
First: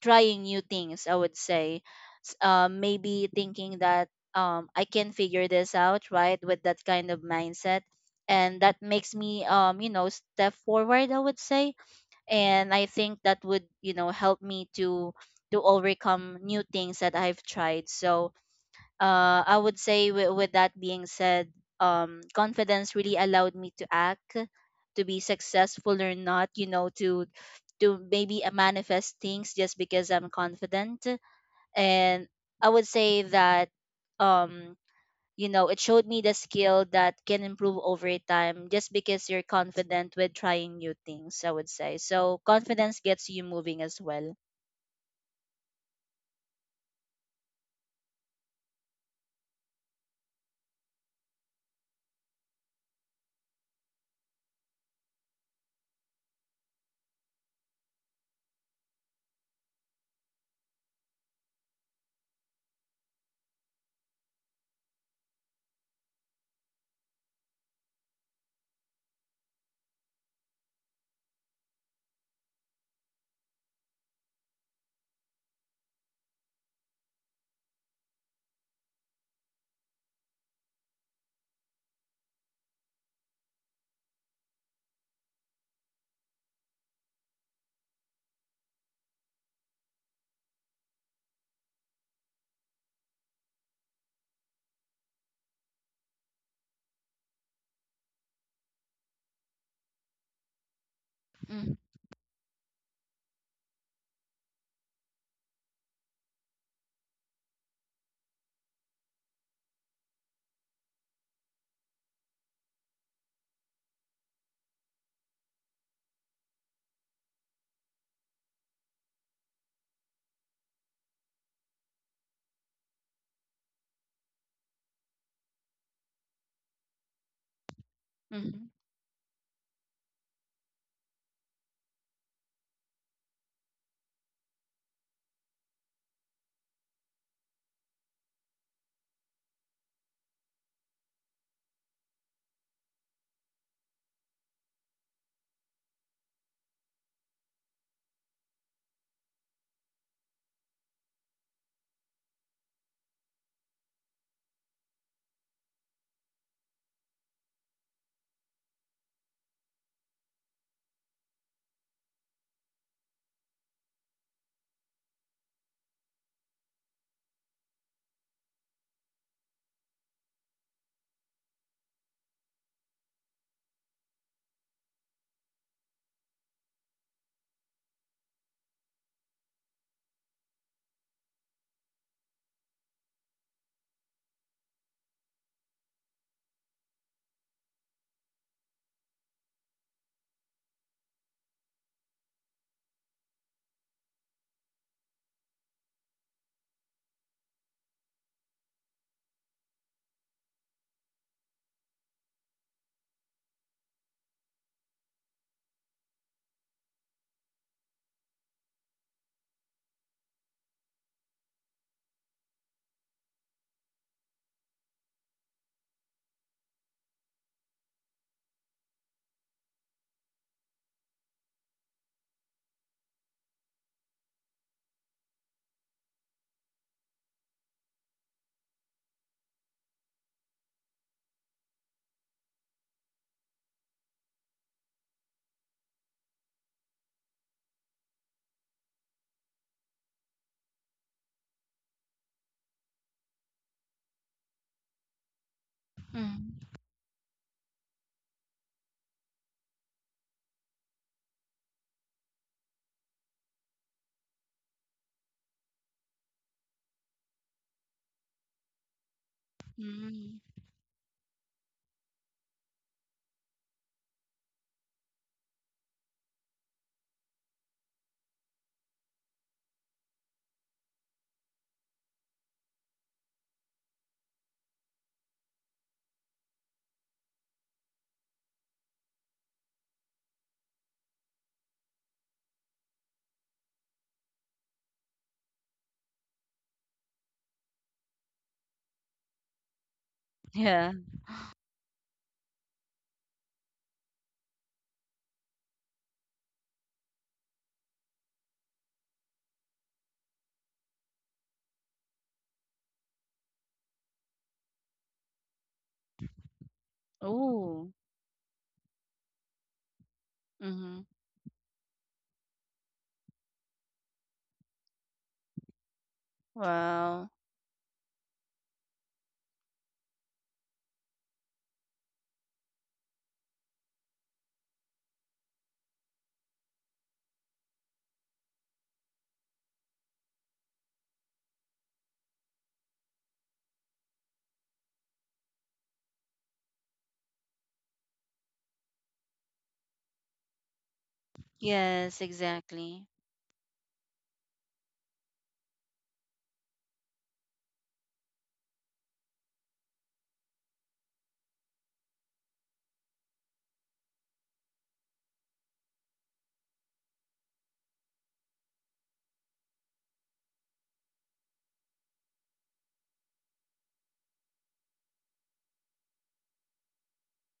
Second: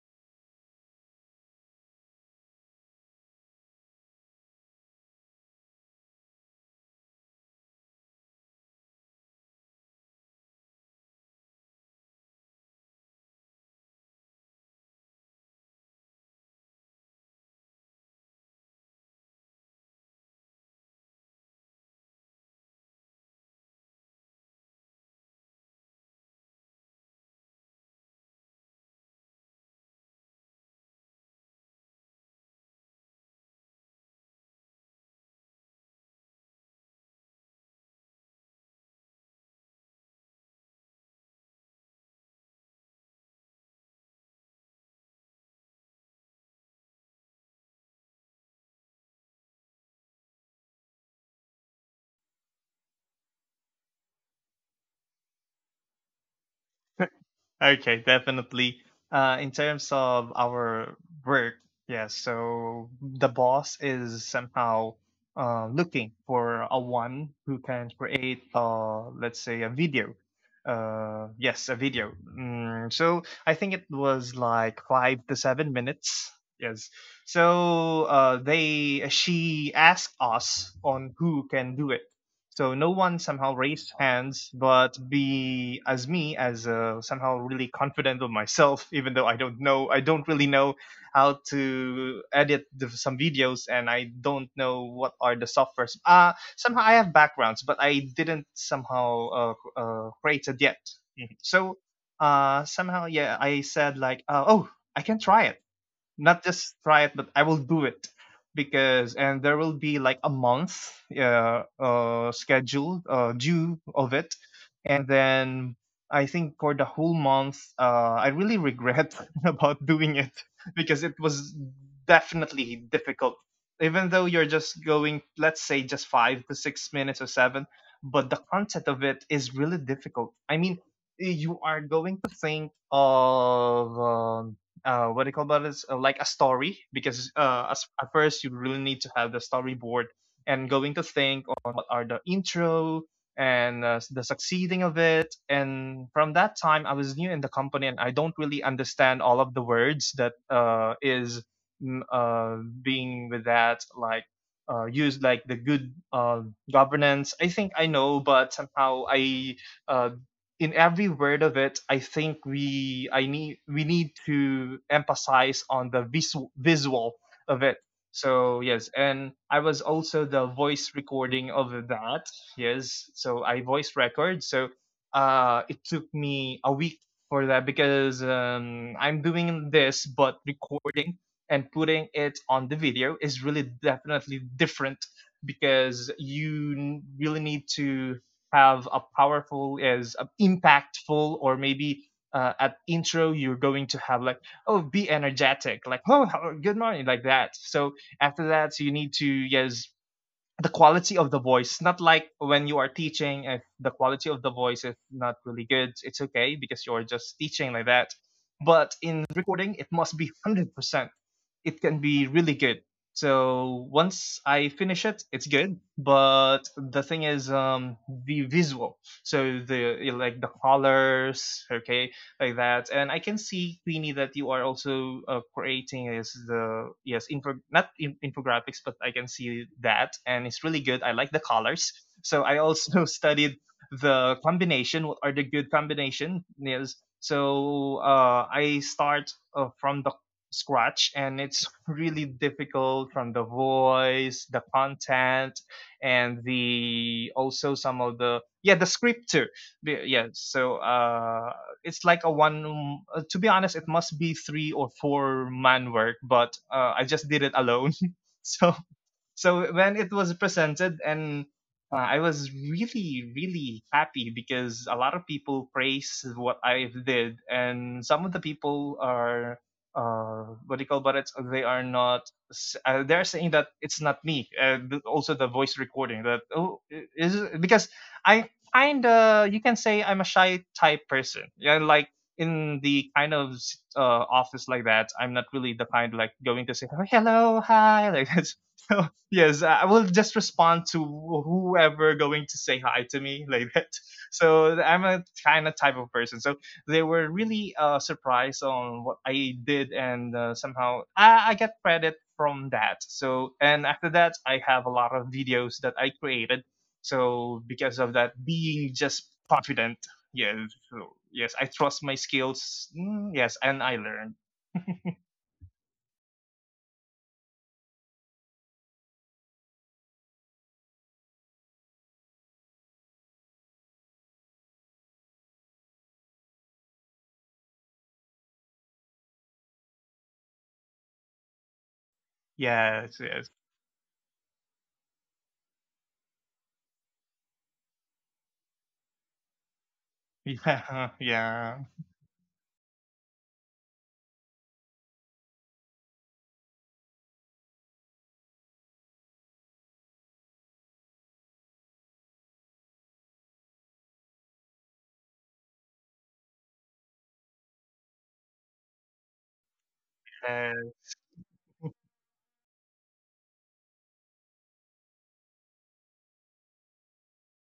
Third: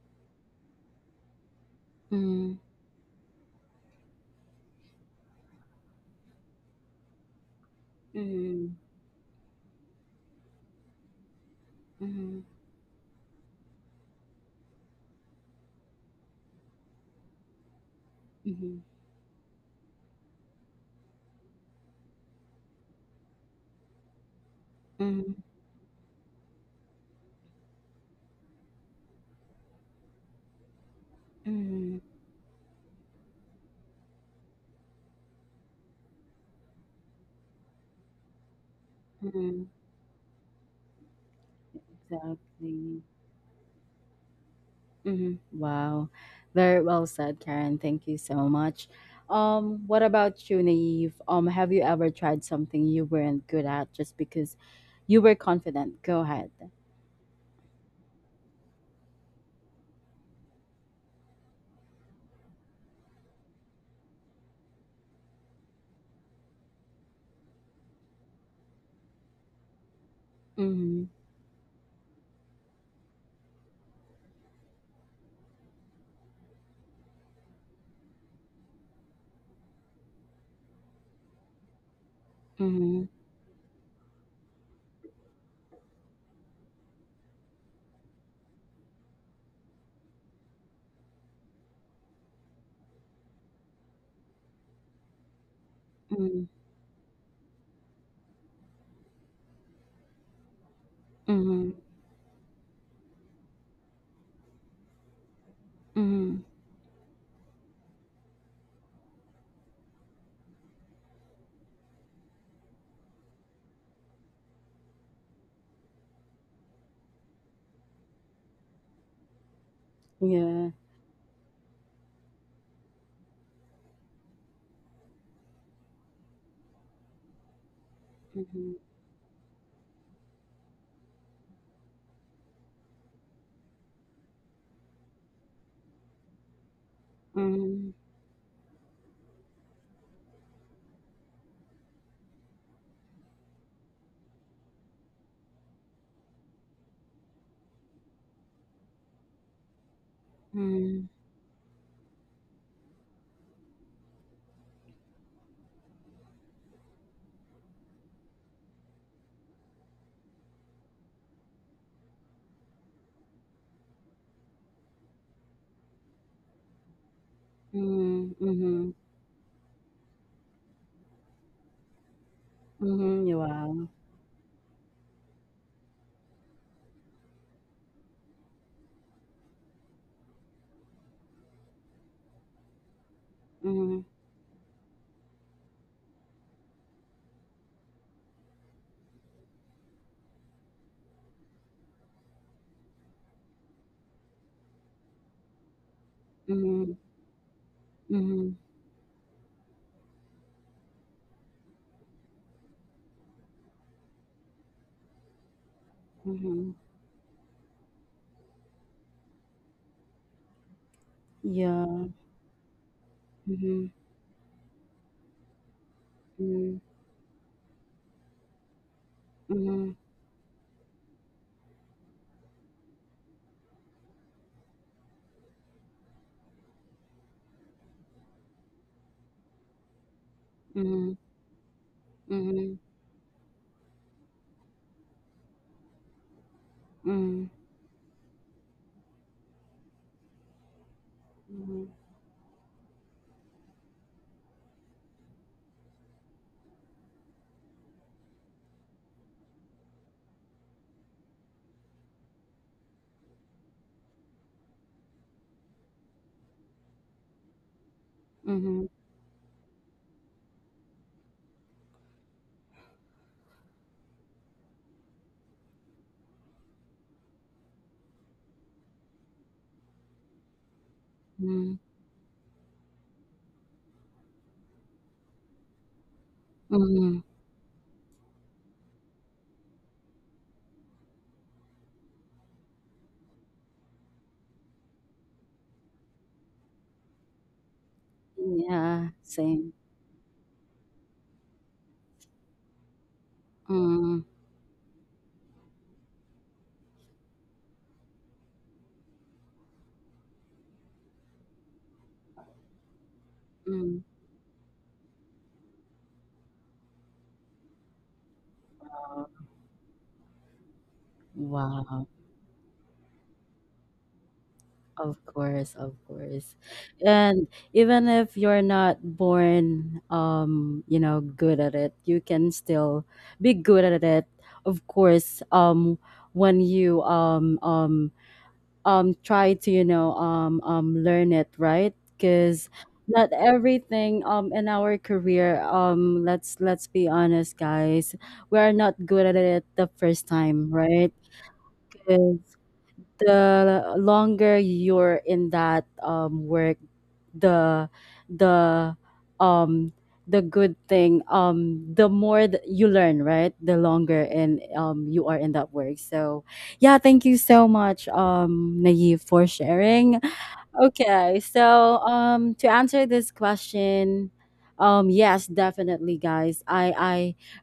[SPEAKER 2] trying new things, I would say. S-
[SPEAKER 1] Mhm.
[SPEAKER 2] uh, maybe thinking that um I can figure this out, right? With that kind of mindset. And
[SPEAKER 1] Mhm.
[SPEAKER 2] that makes me, um, you know, step forward, I would say,
[SPEAKER 1] Mhm.
[SPEAKER 2] and I think that would, you know, help me to to overcome new things that I've tried. So,
[SPEAKER 1] Mhm. Mhm.
[SPEAKER 2] uh, I would say, w- with that being said, um, confidence really allowed me to act, to be
[SPEAKER 1] Mhm.
[SPEAKER 2] successful or not, you know, to to maybe uh, manifest things just because I'm confident.
[SPEAKER 1] Mhm.
[SPEAKER 2] And I would say that, um, you know, it showed me the skill that can improve over time just because you're
[SPEAKER 1] Mhm.
[SPEAKER 2] confident with trying new things, I would say. So confidence
[SPEAKER 1] Exactly.
[SPEAKER 2] gets you moving as well.
[SPEAKER 1] Mhm. Wow. Very well said, Karen. Thank you so much. Um, what about you, Naive? Um, have you ever tried something you weren't good at just because you were confident? Go ahead.
[SPEAKER 3] Okay, definitely. Uh, in terms of our work, yeah, so the boss is somehow uh, looking for a one who can create, uh, let's say, a video.
[SPEAKER 1] Mm-hmm.
[SPEAKER 3] Uh, yes, a video. Mm, so I think it was like five to seven minutes. Yes. So uh, they she asked us on who can do it, so no
[SPEAKER 1] Mm-hmm.
[SPEAKER 3] one somehow raised hands, but be as me as uh, somehow really confident of myself, even though I don't know, I don't really know how to edit the, some videos, and I don't know what are the softwares. Uh,
[SPEAKER 1] Mm-hmm.
[SPEAKER 3] somehow I have backgrounds, but I didn't somehow uh, uh, create it yet. Mhm.
[SPEAKER 1] Mm-hmm.
[SPEAKER 2] Mm-hmm.
[SPEAKER 3] So uh, somehow, yeah, I said like, uh, oh, I can try it
[SPEAKER 1] Mm-hmm.
[SPEAKER 3] not just try it, but I will do it because and there will be like a month uh, uh schedule uh due of it. And then I think for the whole month uh I really regret about doing it
[SPEAKER 1] Yeah.
[SPEAKER 3] because it was definitely difficult, even though you're just going, let's say, just five to six minutes or seven. But the
[SPEAKER 1] Mhm.
[SPEAKER 3] concept of it is really difficult. I mean, you are going to think of um uh, what do you call that, is uh, like a story, because uh, as,
[SPEAKER 1] Mhm.
[SPEAKER 3] at first you really need to have the storyboard and going to think on what are the intro and uh, the succeeding of it. And from that time I was new in the company, and I don't really understand all of the words that uh,
[SPEAKER 1] Mhm.
[SPEAKER 3] is mm, uh, being with that, like uh, used like the good uh, governance, I think I know, but somehow I uh, in every word of it, I think we I need we need to emphasize on the visual visual of it.
[SPEAKER 1] Mhm.
[SPEAKER 3] So yes,
[SPEAKER 1] Mhm.
[SPEAKER 3] and I was also the voice recording of that. Yes,
[SPEAKER 1] Mhm. Ja,
[SPEAKER 3] so I
[SPEAKER 1] wow.
[SPEAKER 3] voice record. So uh, it took me a week for that, because um, I'm doing this, but recording and putting it on the video is really
[SPEAKER 1] Mhm.
[SPEAKER 3] definitely different, because you n- really need to have a powerful, is uh, impactful, or maybe uh, at intro you're going to have like, oh, be energetic, like, oh, hello, good
[SPEAKER 1] Mhm.
[SPEAKER 3] morning, like that. So after
[SPEAKER 1] Mhm.
[SPEAKER 3] that you need to, yes, the quality of the voice, not like when you are teaching. If the quality of the voice is not really good, it's okay,
[SPEAKER 1] Mhm.
[SPEAKER 3] because you're just teaching like that. But in recording it must be one hundred percent, it
[SPEAKER 1] Ja.
[SPEAKER 3] can be really good. So
[SPEAKER 1] Mhm.
[SPEAKER 3] once I finish it, it's good. But
[SPEAKER 1] Mhm.
[SPEAKER 3] the thing is, um, the visual. So the like the colors, okay, like that. And I can see Queenie that you are also uh, creating is the, yes, info not in, infographics, but I can see that, and it's really good. I
[SPEAKER 1] Mhm.
[SPEAKER 3] like the colors. So I
[SPEAKER 1] Mhm.
[SPEAKER 3] also studied the combination. What are the good combination? Yes.
[SPEAKER 1] Mhm.
[SPEAKER 3] So uh, I start uh, from the scratch, and it's
[SPEAKER 1] Mhm.
[SPEAKER 3] really difficult, from the voice, the content, and
[SPEAKER 2] Mm-hmm.
[SPEAKER 3] the, also some of the, yeah, the script too. Be- yeah, so uh it's like a one, uh, to be honest, it must be three or four man work, but uh, I just did it alone
[SPEAKER 1] Mhm.
[SPEAKER 3] so
[SPEAKER 1] Mhm.
[SPEAKER 3] so when it was
[SPEAKER 2] Mm-hmm.
[SPEAKER 3] presented, and uh, I was really, really happy because a lot of people praise what I did, and some of the people are, uh, what do you call, but it's they
[SPEAKER 1] Mhm.
[SPEAKER 3] are not. S- Uh, they're saying that it's not me. Uh, th- also, the voice recording that, oh, i-
[SPEAKER 1] Mhm.
[SPEAKER 3] is because I kind of, you can say I'm a shy type person. Yeah, like in the kind of s- uh, office like that, I'm not really the kind like going to say, "Oh, hello, hi," like that.
[SPEAKER 1] Yeah,
[SPEAKER 3] Yes,
[SPEAKER 1] same.
[SPEAKER 3] I will just respond
[SPEAKER 2] Yeah.
[SPEAKER 3] to whoever going to say hi to me like that.
[SPEAKER 1] Mhm.
[SPEAKER 3] So I'm a kind of type of person. So they were really uh, surprised on what I did, and uh, somehow I, I get credit from that. So and
[SPEAKER 1] Mhm.
[SPEAKER 3] after that, I have a lot of videos that I created. So
[SPEAKER 2] Ooh.
[SPEAKER 3] because of that, being just confident, yes,
[SPEAKER 2] Mm-hmm.
[SPEAKER 3] so, yes, I trust
[SPEAKER 1] Wow.
[SPEAKER 3] my skills. Mm, yes, and I learn.
[SPEAKER 1] Of course, of course.
[SPEAKER 2] Wow.
[SPEAKER 1] And even if you're not born um, you know, good at it, you can still be good at it. Of course, um when you um um um try to, you know, um um learn it, right? Cuz
[SPEAKER 3] Yes,
[SPEAKER 1] not
[SPEAKER 3] yes,
[SPEAKER 1] everything um in our career, um let's let's be honest, guys, we are not good at it the first time,
[SPEAKER 3] yeah,
[SPEAKER 1] right?
[SPEAKER 3] yeah.
[SPEAKER 2] Yes, exactly.
[SPEAKER 1] The longer you're in that um work, the the um the good thing, um the more that you learn, right? The longer and um you are in that work. So yeah, thank you so much, um Naive, for sharing.
[SPEAKER 3] Uh,
[SPEAKER 1] Okay, so um to answer this question, um yes, definitely, guys. I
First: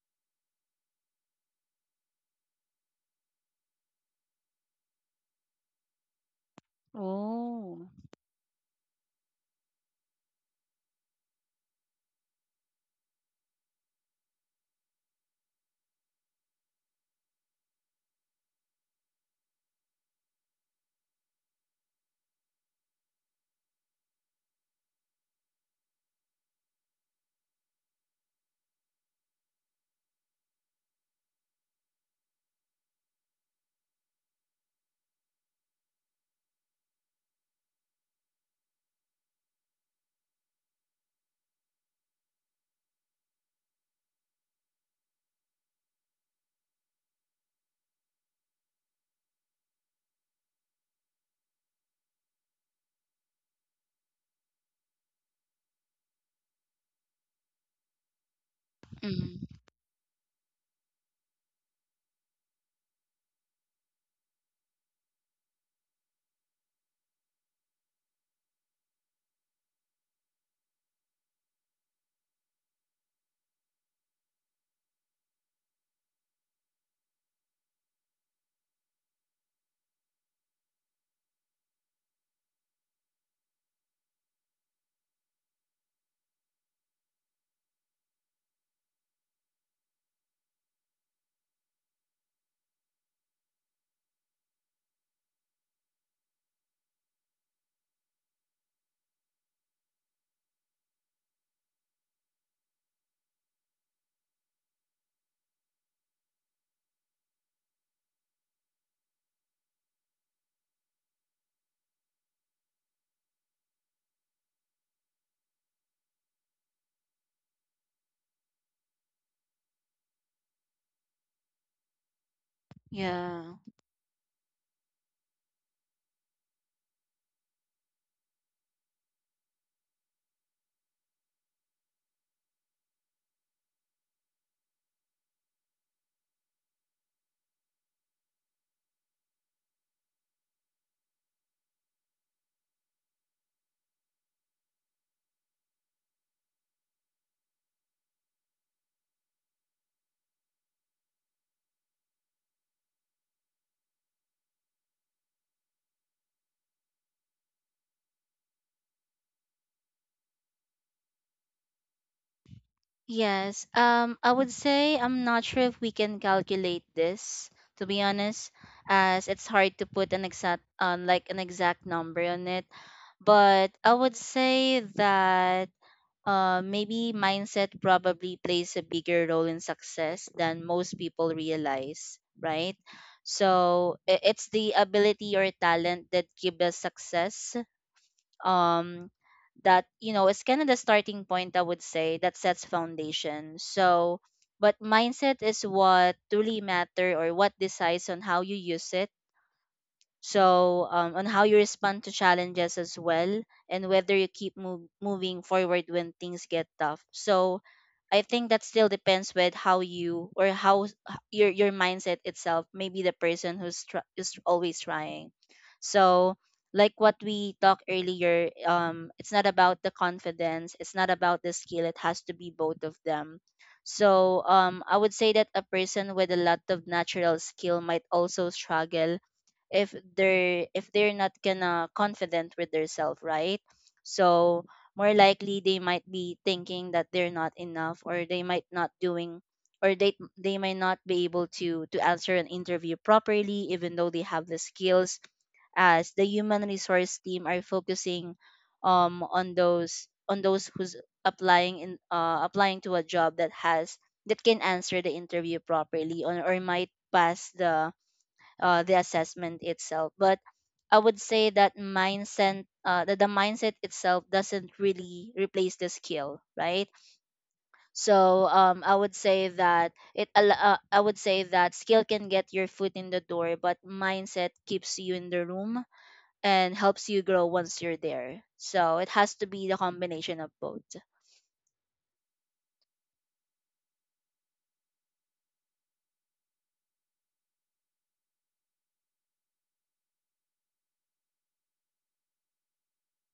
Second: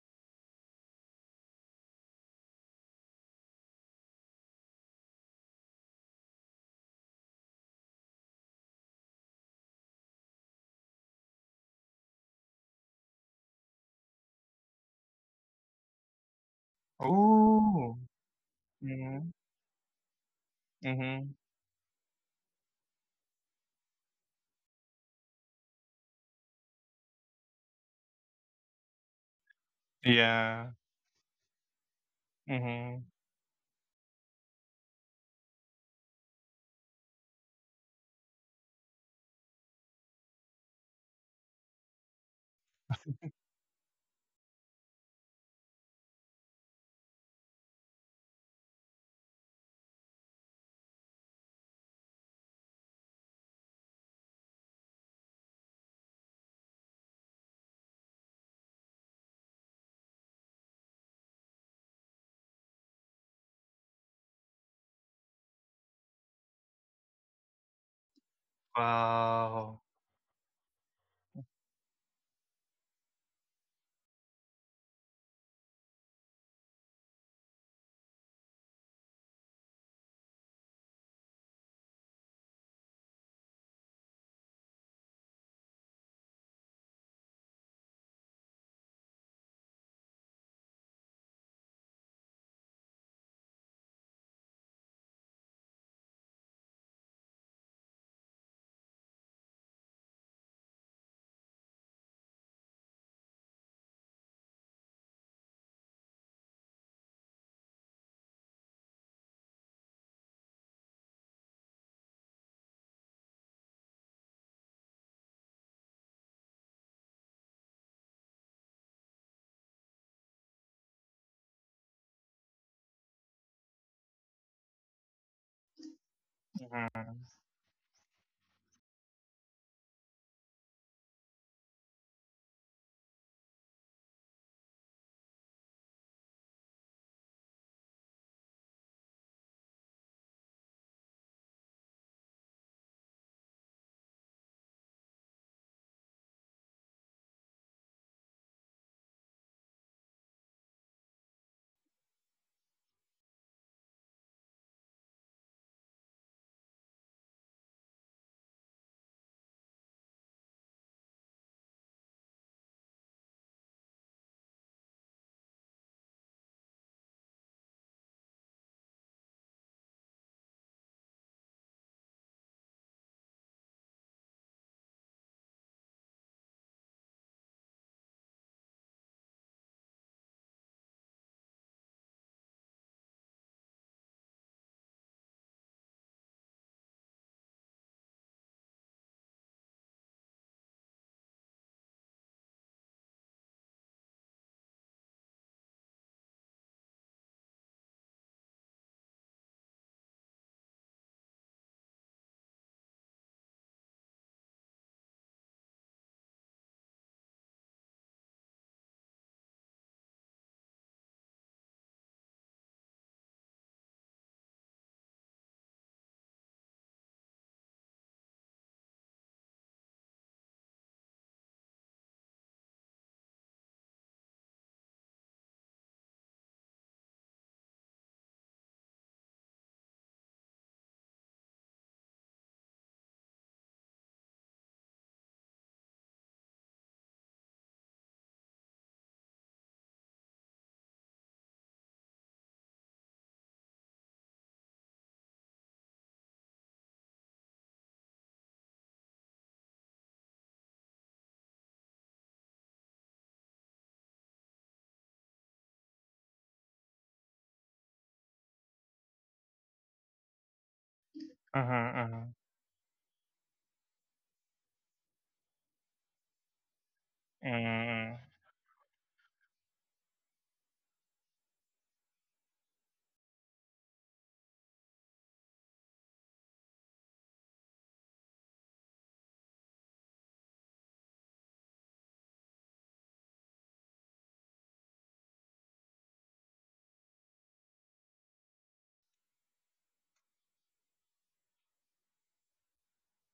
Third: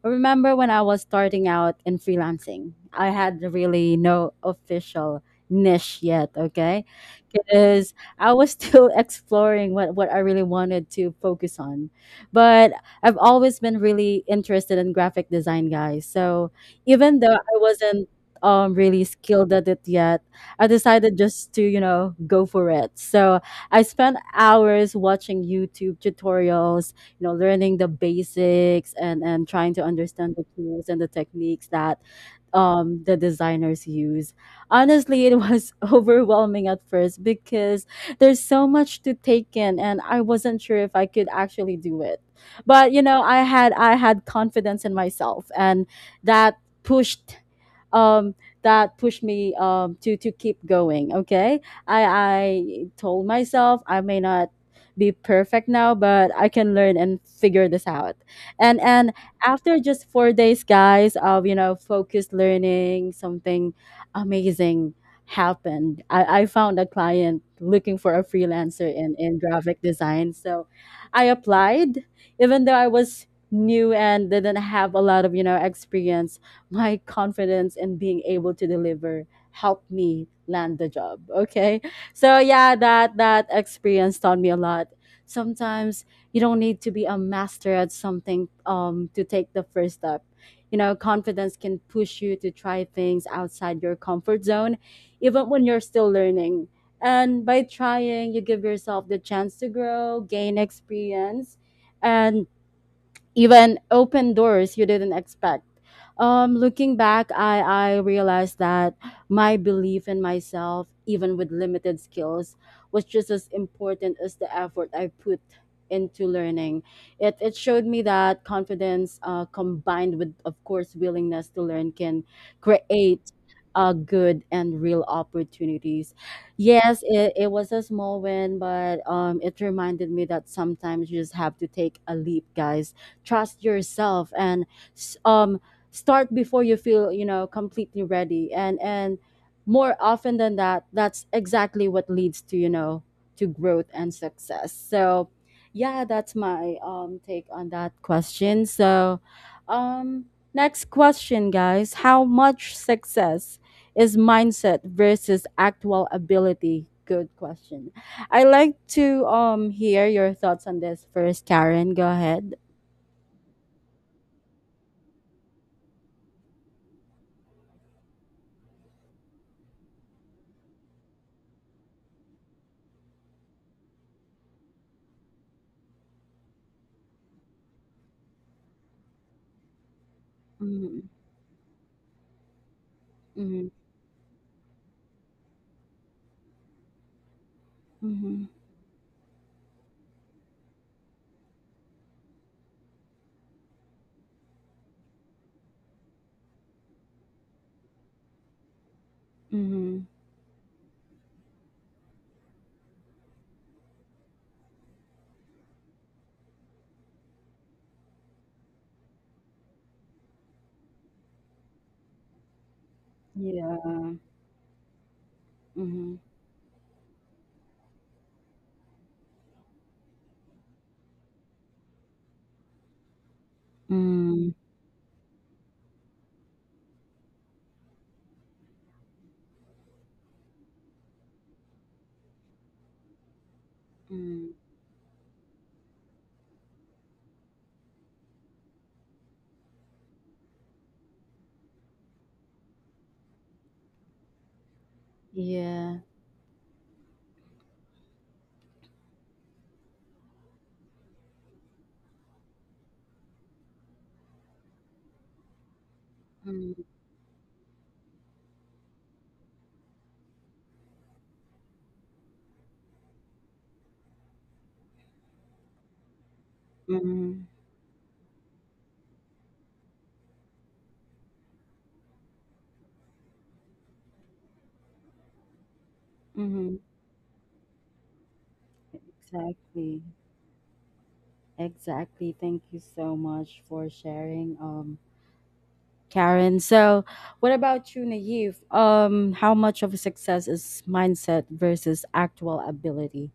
[SPEAKER 1] I remember when I was starting out in freelancing. I had really no official niche yet, okay?
[SPEAKER 2] Oh.
[SPEAKER 1] Because I was still exploring what what I really wanted to focus on. But I've always been really interested in graphic design, guys. So even though I
[SPEAKER 3] oh.
[SPEAKER 1] wasn't um really
[SPEAKER 3] Mhm,
[SPEAKER 1] skilled at it yet, I decided
[SPEAKER 3] mhm.
[SPEAKER 1] just to, you know, go for it. So I spent hours watching YouTube tutorials, you know, learning the basics and, and trying to understand the
[SPEAKER 3] Yeah.
[SPEAKER 1] tools and the techniques that um,
[SPEAKER 3] Mhm.
[SPEAKER 1] the designers use. Honestly, it was overwhelming at first because there's so much to take in, and I wasn't sure if I could actually do it. But you know, I had I had confidence in myself, and that pushed um, that pushed me, um, to to keep going. Okay, I I told myself I may not be perfect now, but I can learn and figure this out. And and
[SPEAKER 2] Mm,
[SPEAKER 1] after just four days, guys, of, you know, focused learning, something amazing happened. I, I found a client looking for a freelancer in in graphic
[SPEAKER 3] Wow.
[SPEAKER 1] design, so I applied even though I was new and didn't have a lot of, you know, experience. My confidence in being able to deliver helped me land the job, okay? So yeah, that that experience taught me a lot. Sometimes you don't need to be a master at something, um, to take the first step. You know, confidence can push you to try things outside your comfort zone even when you're still learning, and by trying you give yourself the chance to grow, gain experience, and even open doors you didn't expect. Um, looking back, I, I realized that my belief in myself, even with limited skills, was just as important as the effort I put into learning. It, it showed me that confidence, uh, combined with, of course, willingness to learn, can create
[SPEAKER 2] yeah.
[SPEAKER 1] uh, good and real opportunities. Yes,
[SPEAKER 3] Mhm,
[SPEAKER 1] it, it was a small win, but um, it reminded me that sometimes you just have to take a leap, guys, trust yourself and s- um start before you feel, you know, completely ready, and and more often than that, that's exactly what leads to, you know, to growth and success. So yeah, that's my um take on that question. So um next question, guys: how much success is mindset versus actual ability? Good question. I like to um hear your thoughts on this first. Karen, go ahead.
[SPEAKER 2] Yes. Um, I would say I'm not sure if we can calculate this, to be honest, as it's hard to put an exact, uh, like an exact number on it. But I would say that uh, maybe mindset probably plays a bigger role in success than most
[SPEAKER 1] Mhm,
[SPEAKER 2] people realize, right?
[SPEAKER 1] mhm,
[SPEAKER 2] So i- it's the ability or talent that gives us success,
[SPEAKER 1] mhm,
[SPEAKER 2] um that you know it's kind of the starting point, I would say, that sets foundation. So but mindset is what truly matter or what decides on how you use it.
[SPEAKER 1] mhm.
[SPEAKER 2] So um, on how you respond to challenges as well, and whether you keep move, moving forward when things get tough. So I think that still depends with how you, or how s- h- your your mindset itself. Maybe the person
[SPEAKER 1] Yeah.
[SPEAKER 2] who's tr- is always trying.
[SPEAKER 1] Mhm.
[SPEAKER 2] So like what we talked earlier, um it's not about the confidence, it's not about the skill, it has to be both of them. So
[SPEAKER 1] Mm,
[SPEAKER 2] um I would say that a person with a lot of natural skill might also struggle if they're if they're not gonna confident with themselves, right?
[SPEAKER 1] mm.
[SPEAKER 2] So more likely they might be thinking that they're not enough, or they might not doing or they they might not be able to to answer an interview properly even though they have the skills,
[SPEAKER 1] Yeah.
[SPEAKER 2] as the human resource team are focusing um on those, on those who's applying in uh, applying to a job that has that can answer the interview properly, or, or
[SPEAKER 1] Mm,
[SPEAKER 2] might pass the uh, the assessment itself. But I would say that
[SPEAKER 3] mhm,
[SPEAKER 2] mindset, uh, that the mindset itself doesn't really replace the skill, right?
[SPEAKER 1] mhm,
[SPEAKER 3] mhm, mm.
[SPEAKER 2] So um, I would say that it. al- Uh, I would say that skill can get your foot in the door, but mindset keeps you in the room and
[SPEAKER 1] mhm.
[SPEAKER 2] helps you grow once you're there. So it has to be the
[SPEAKER 1] Exactly.
[SPEAKER 2] combination of both.
[SPEAKER 1] Exactly. Thank you so much for sharing, um, Karen. So what about you, Naive? Um, how much of a success is mindset versus actual ability?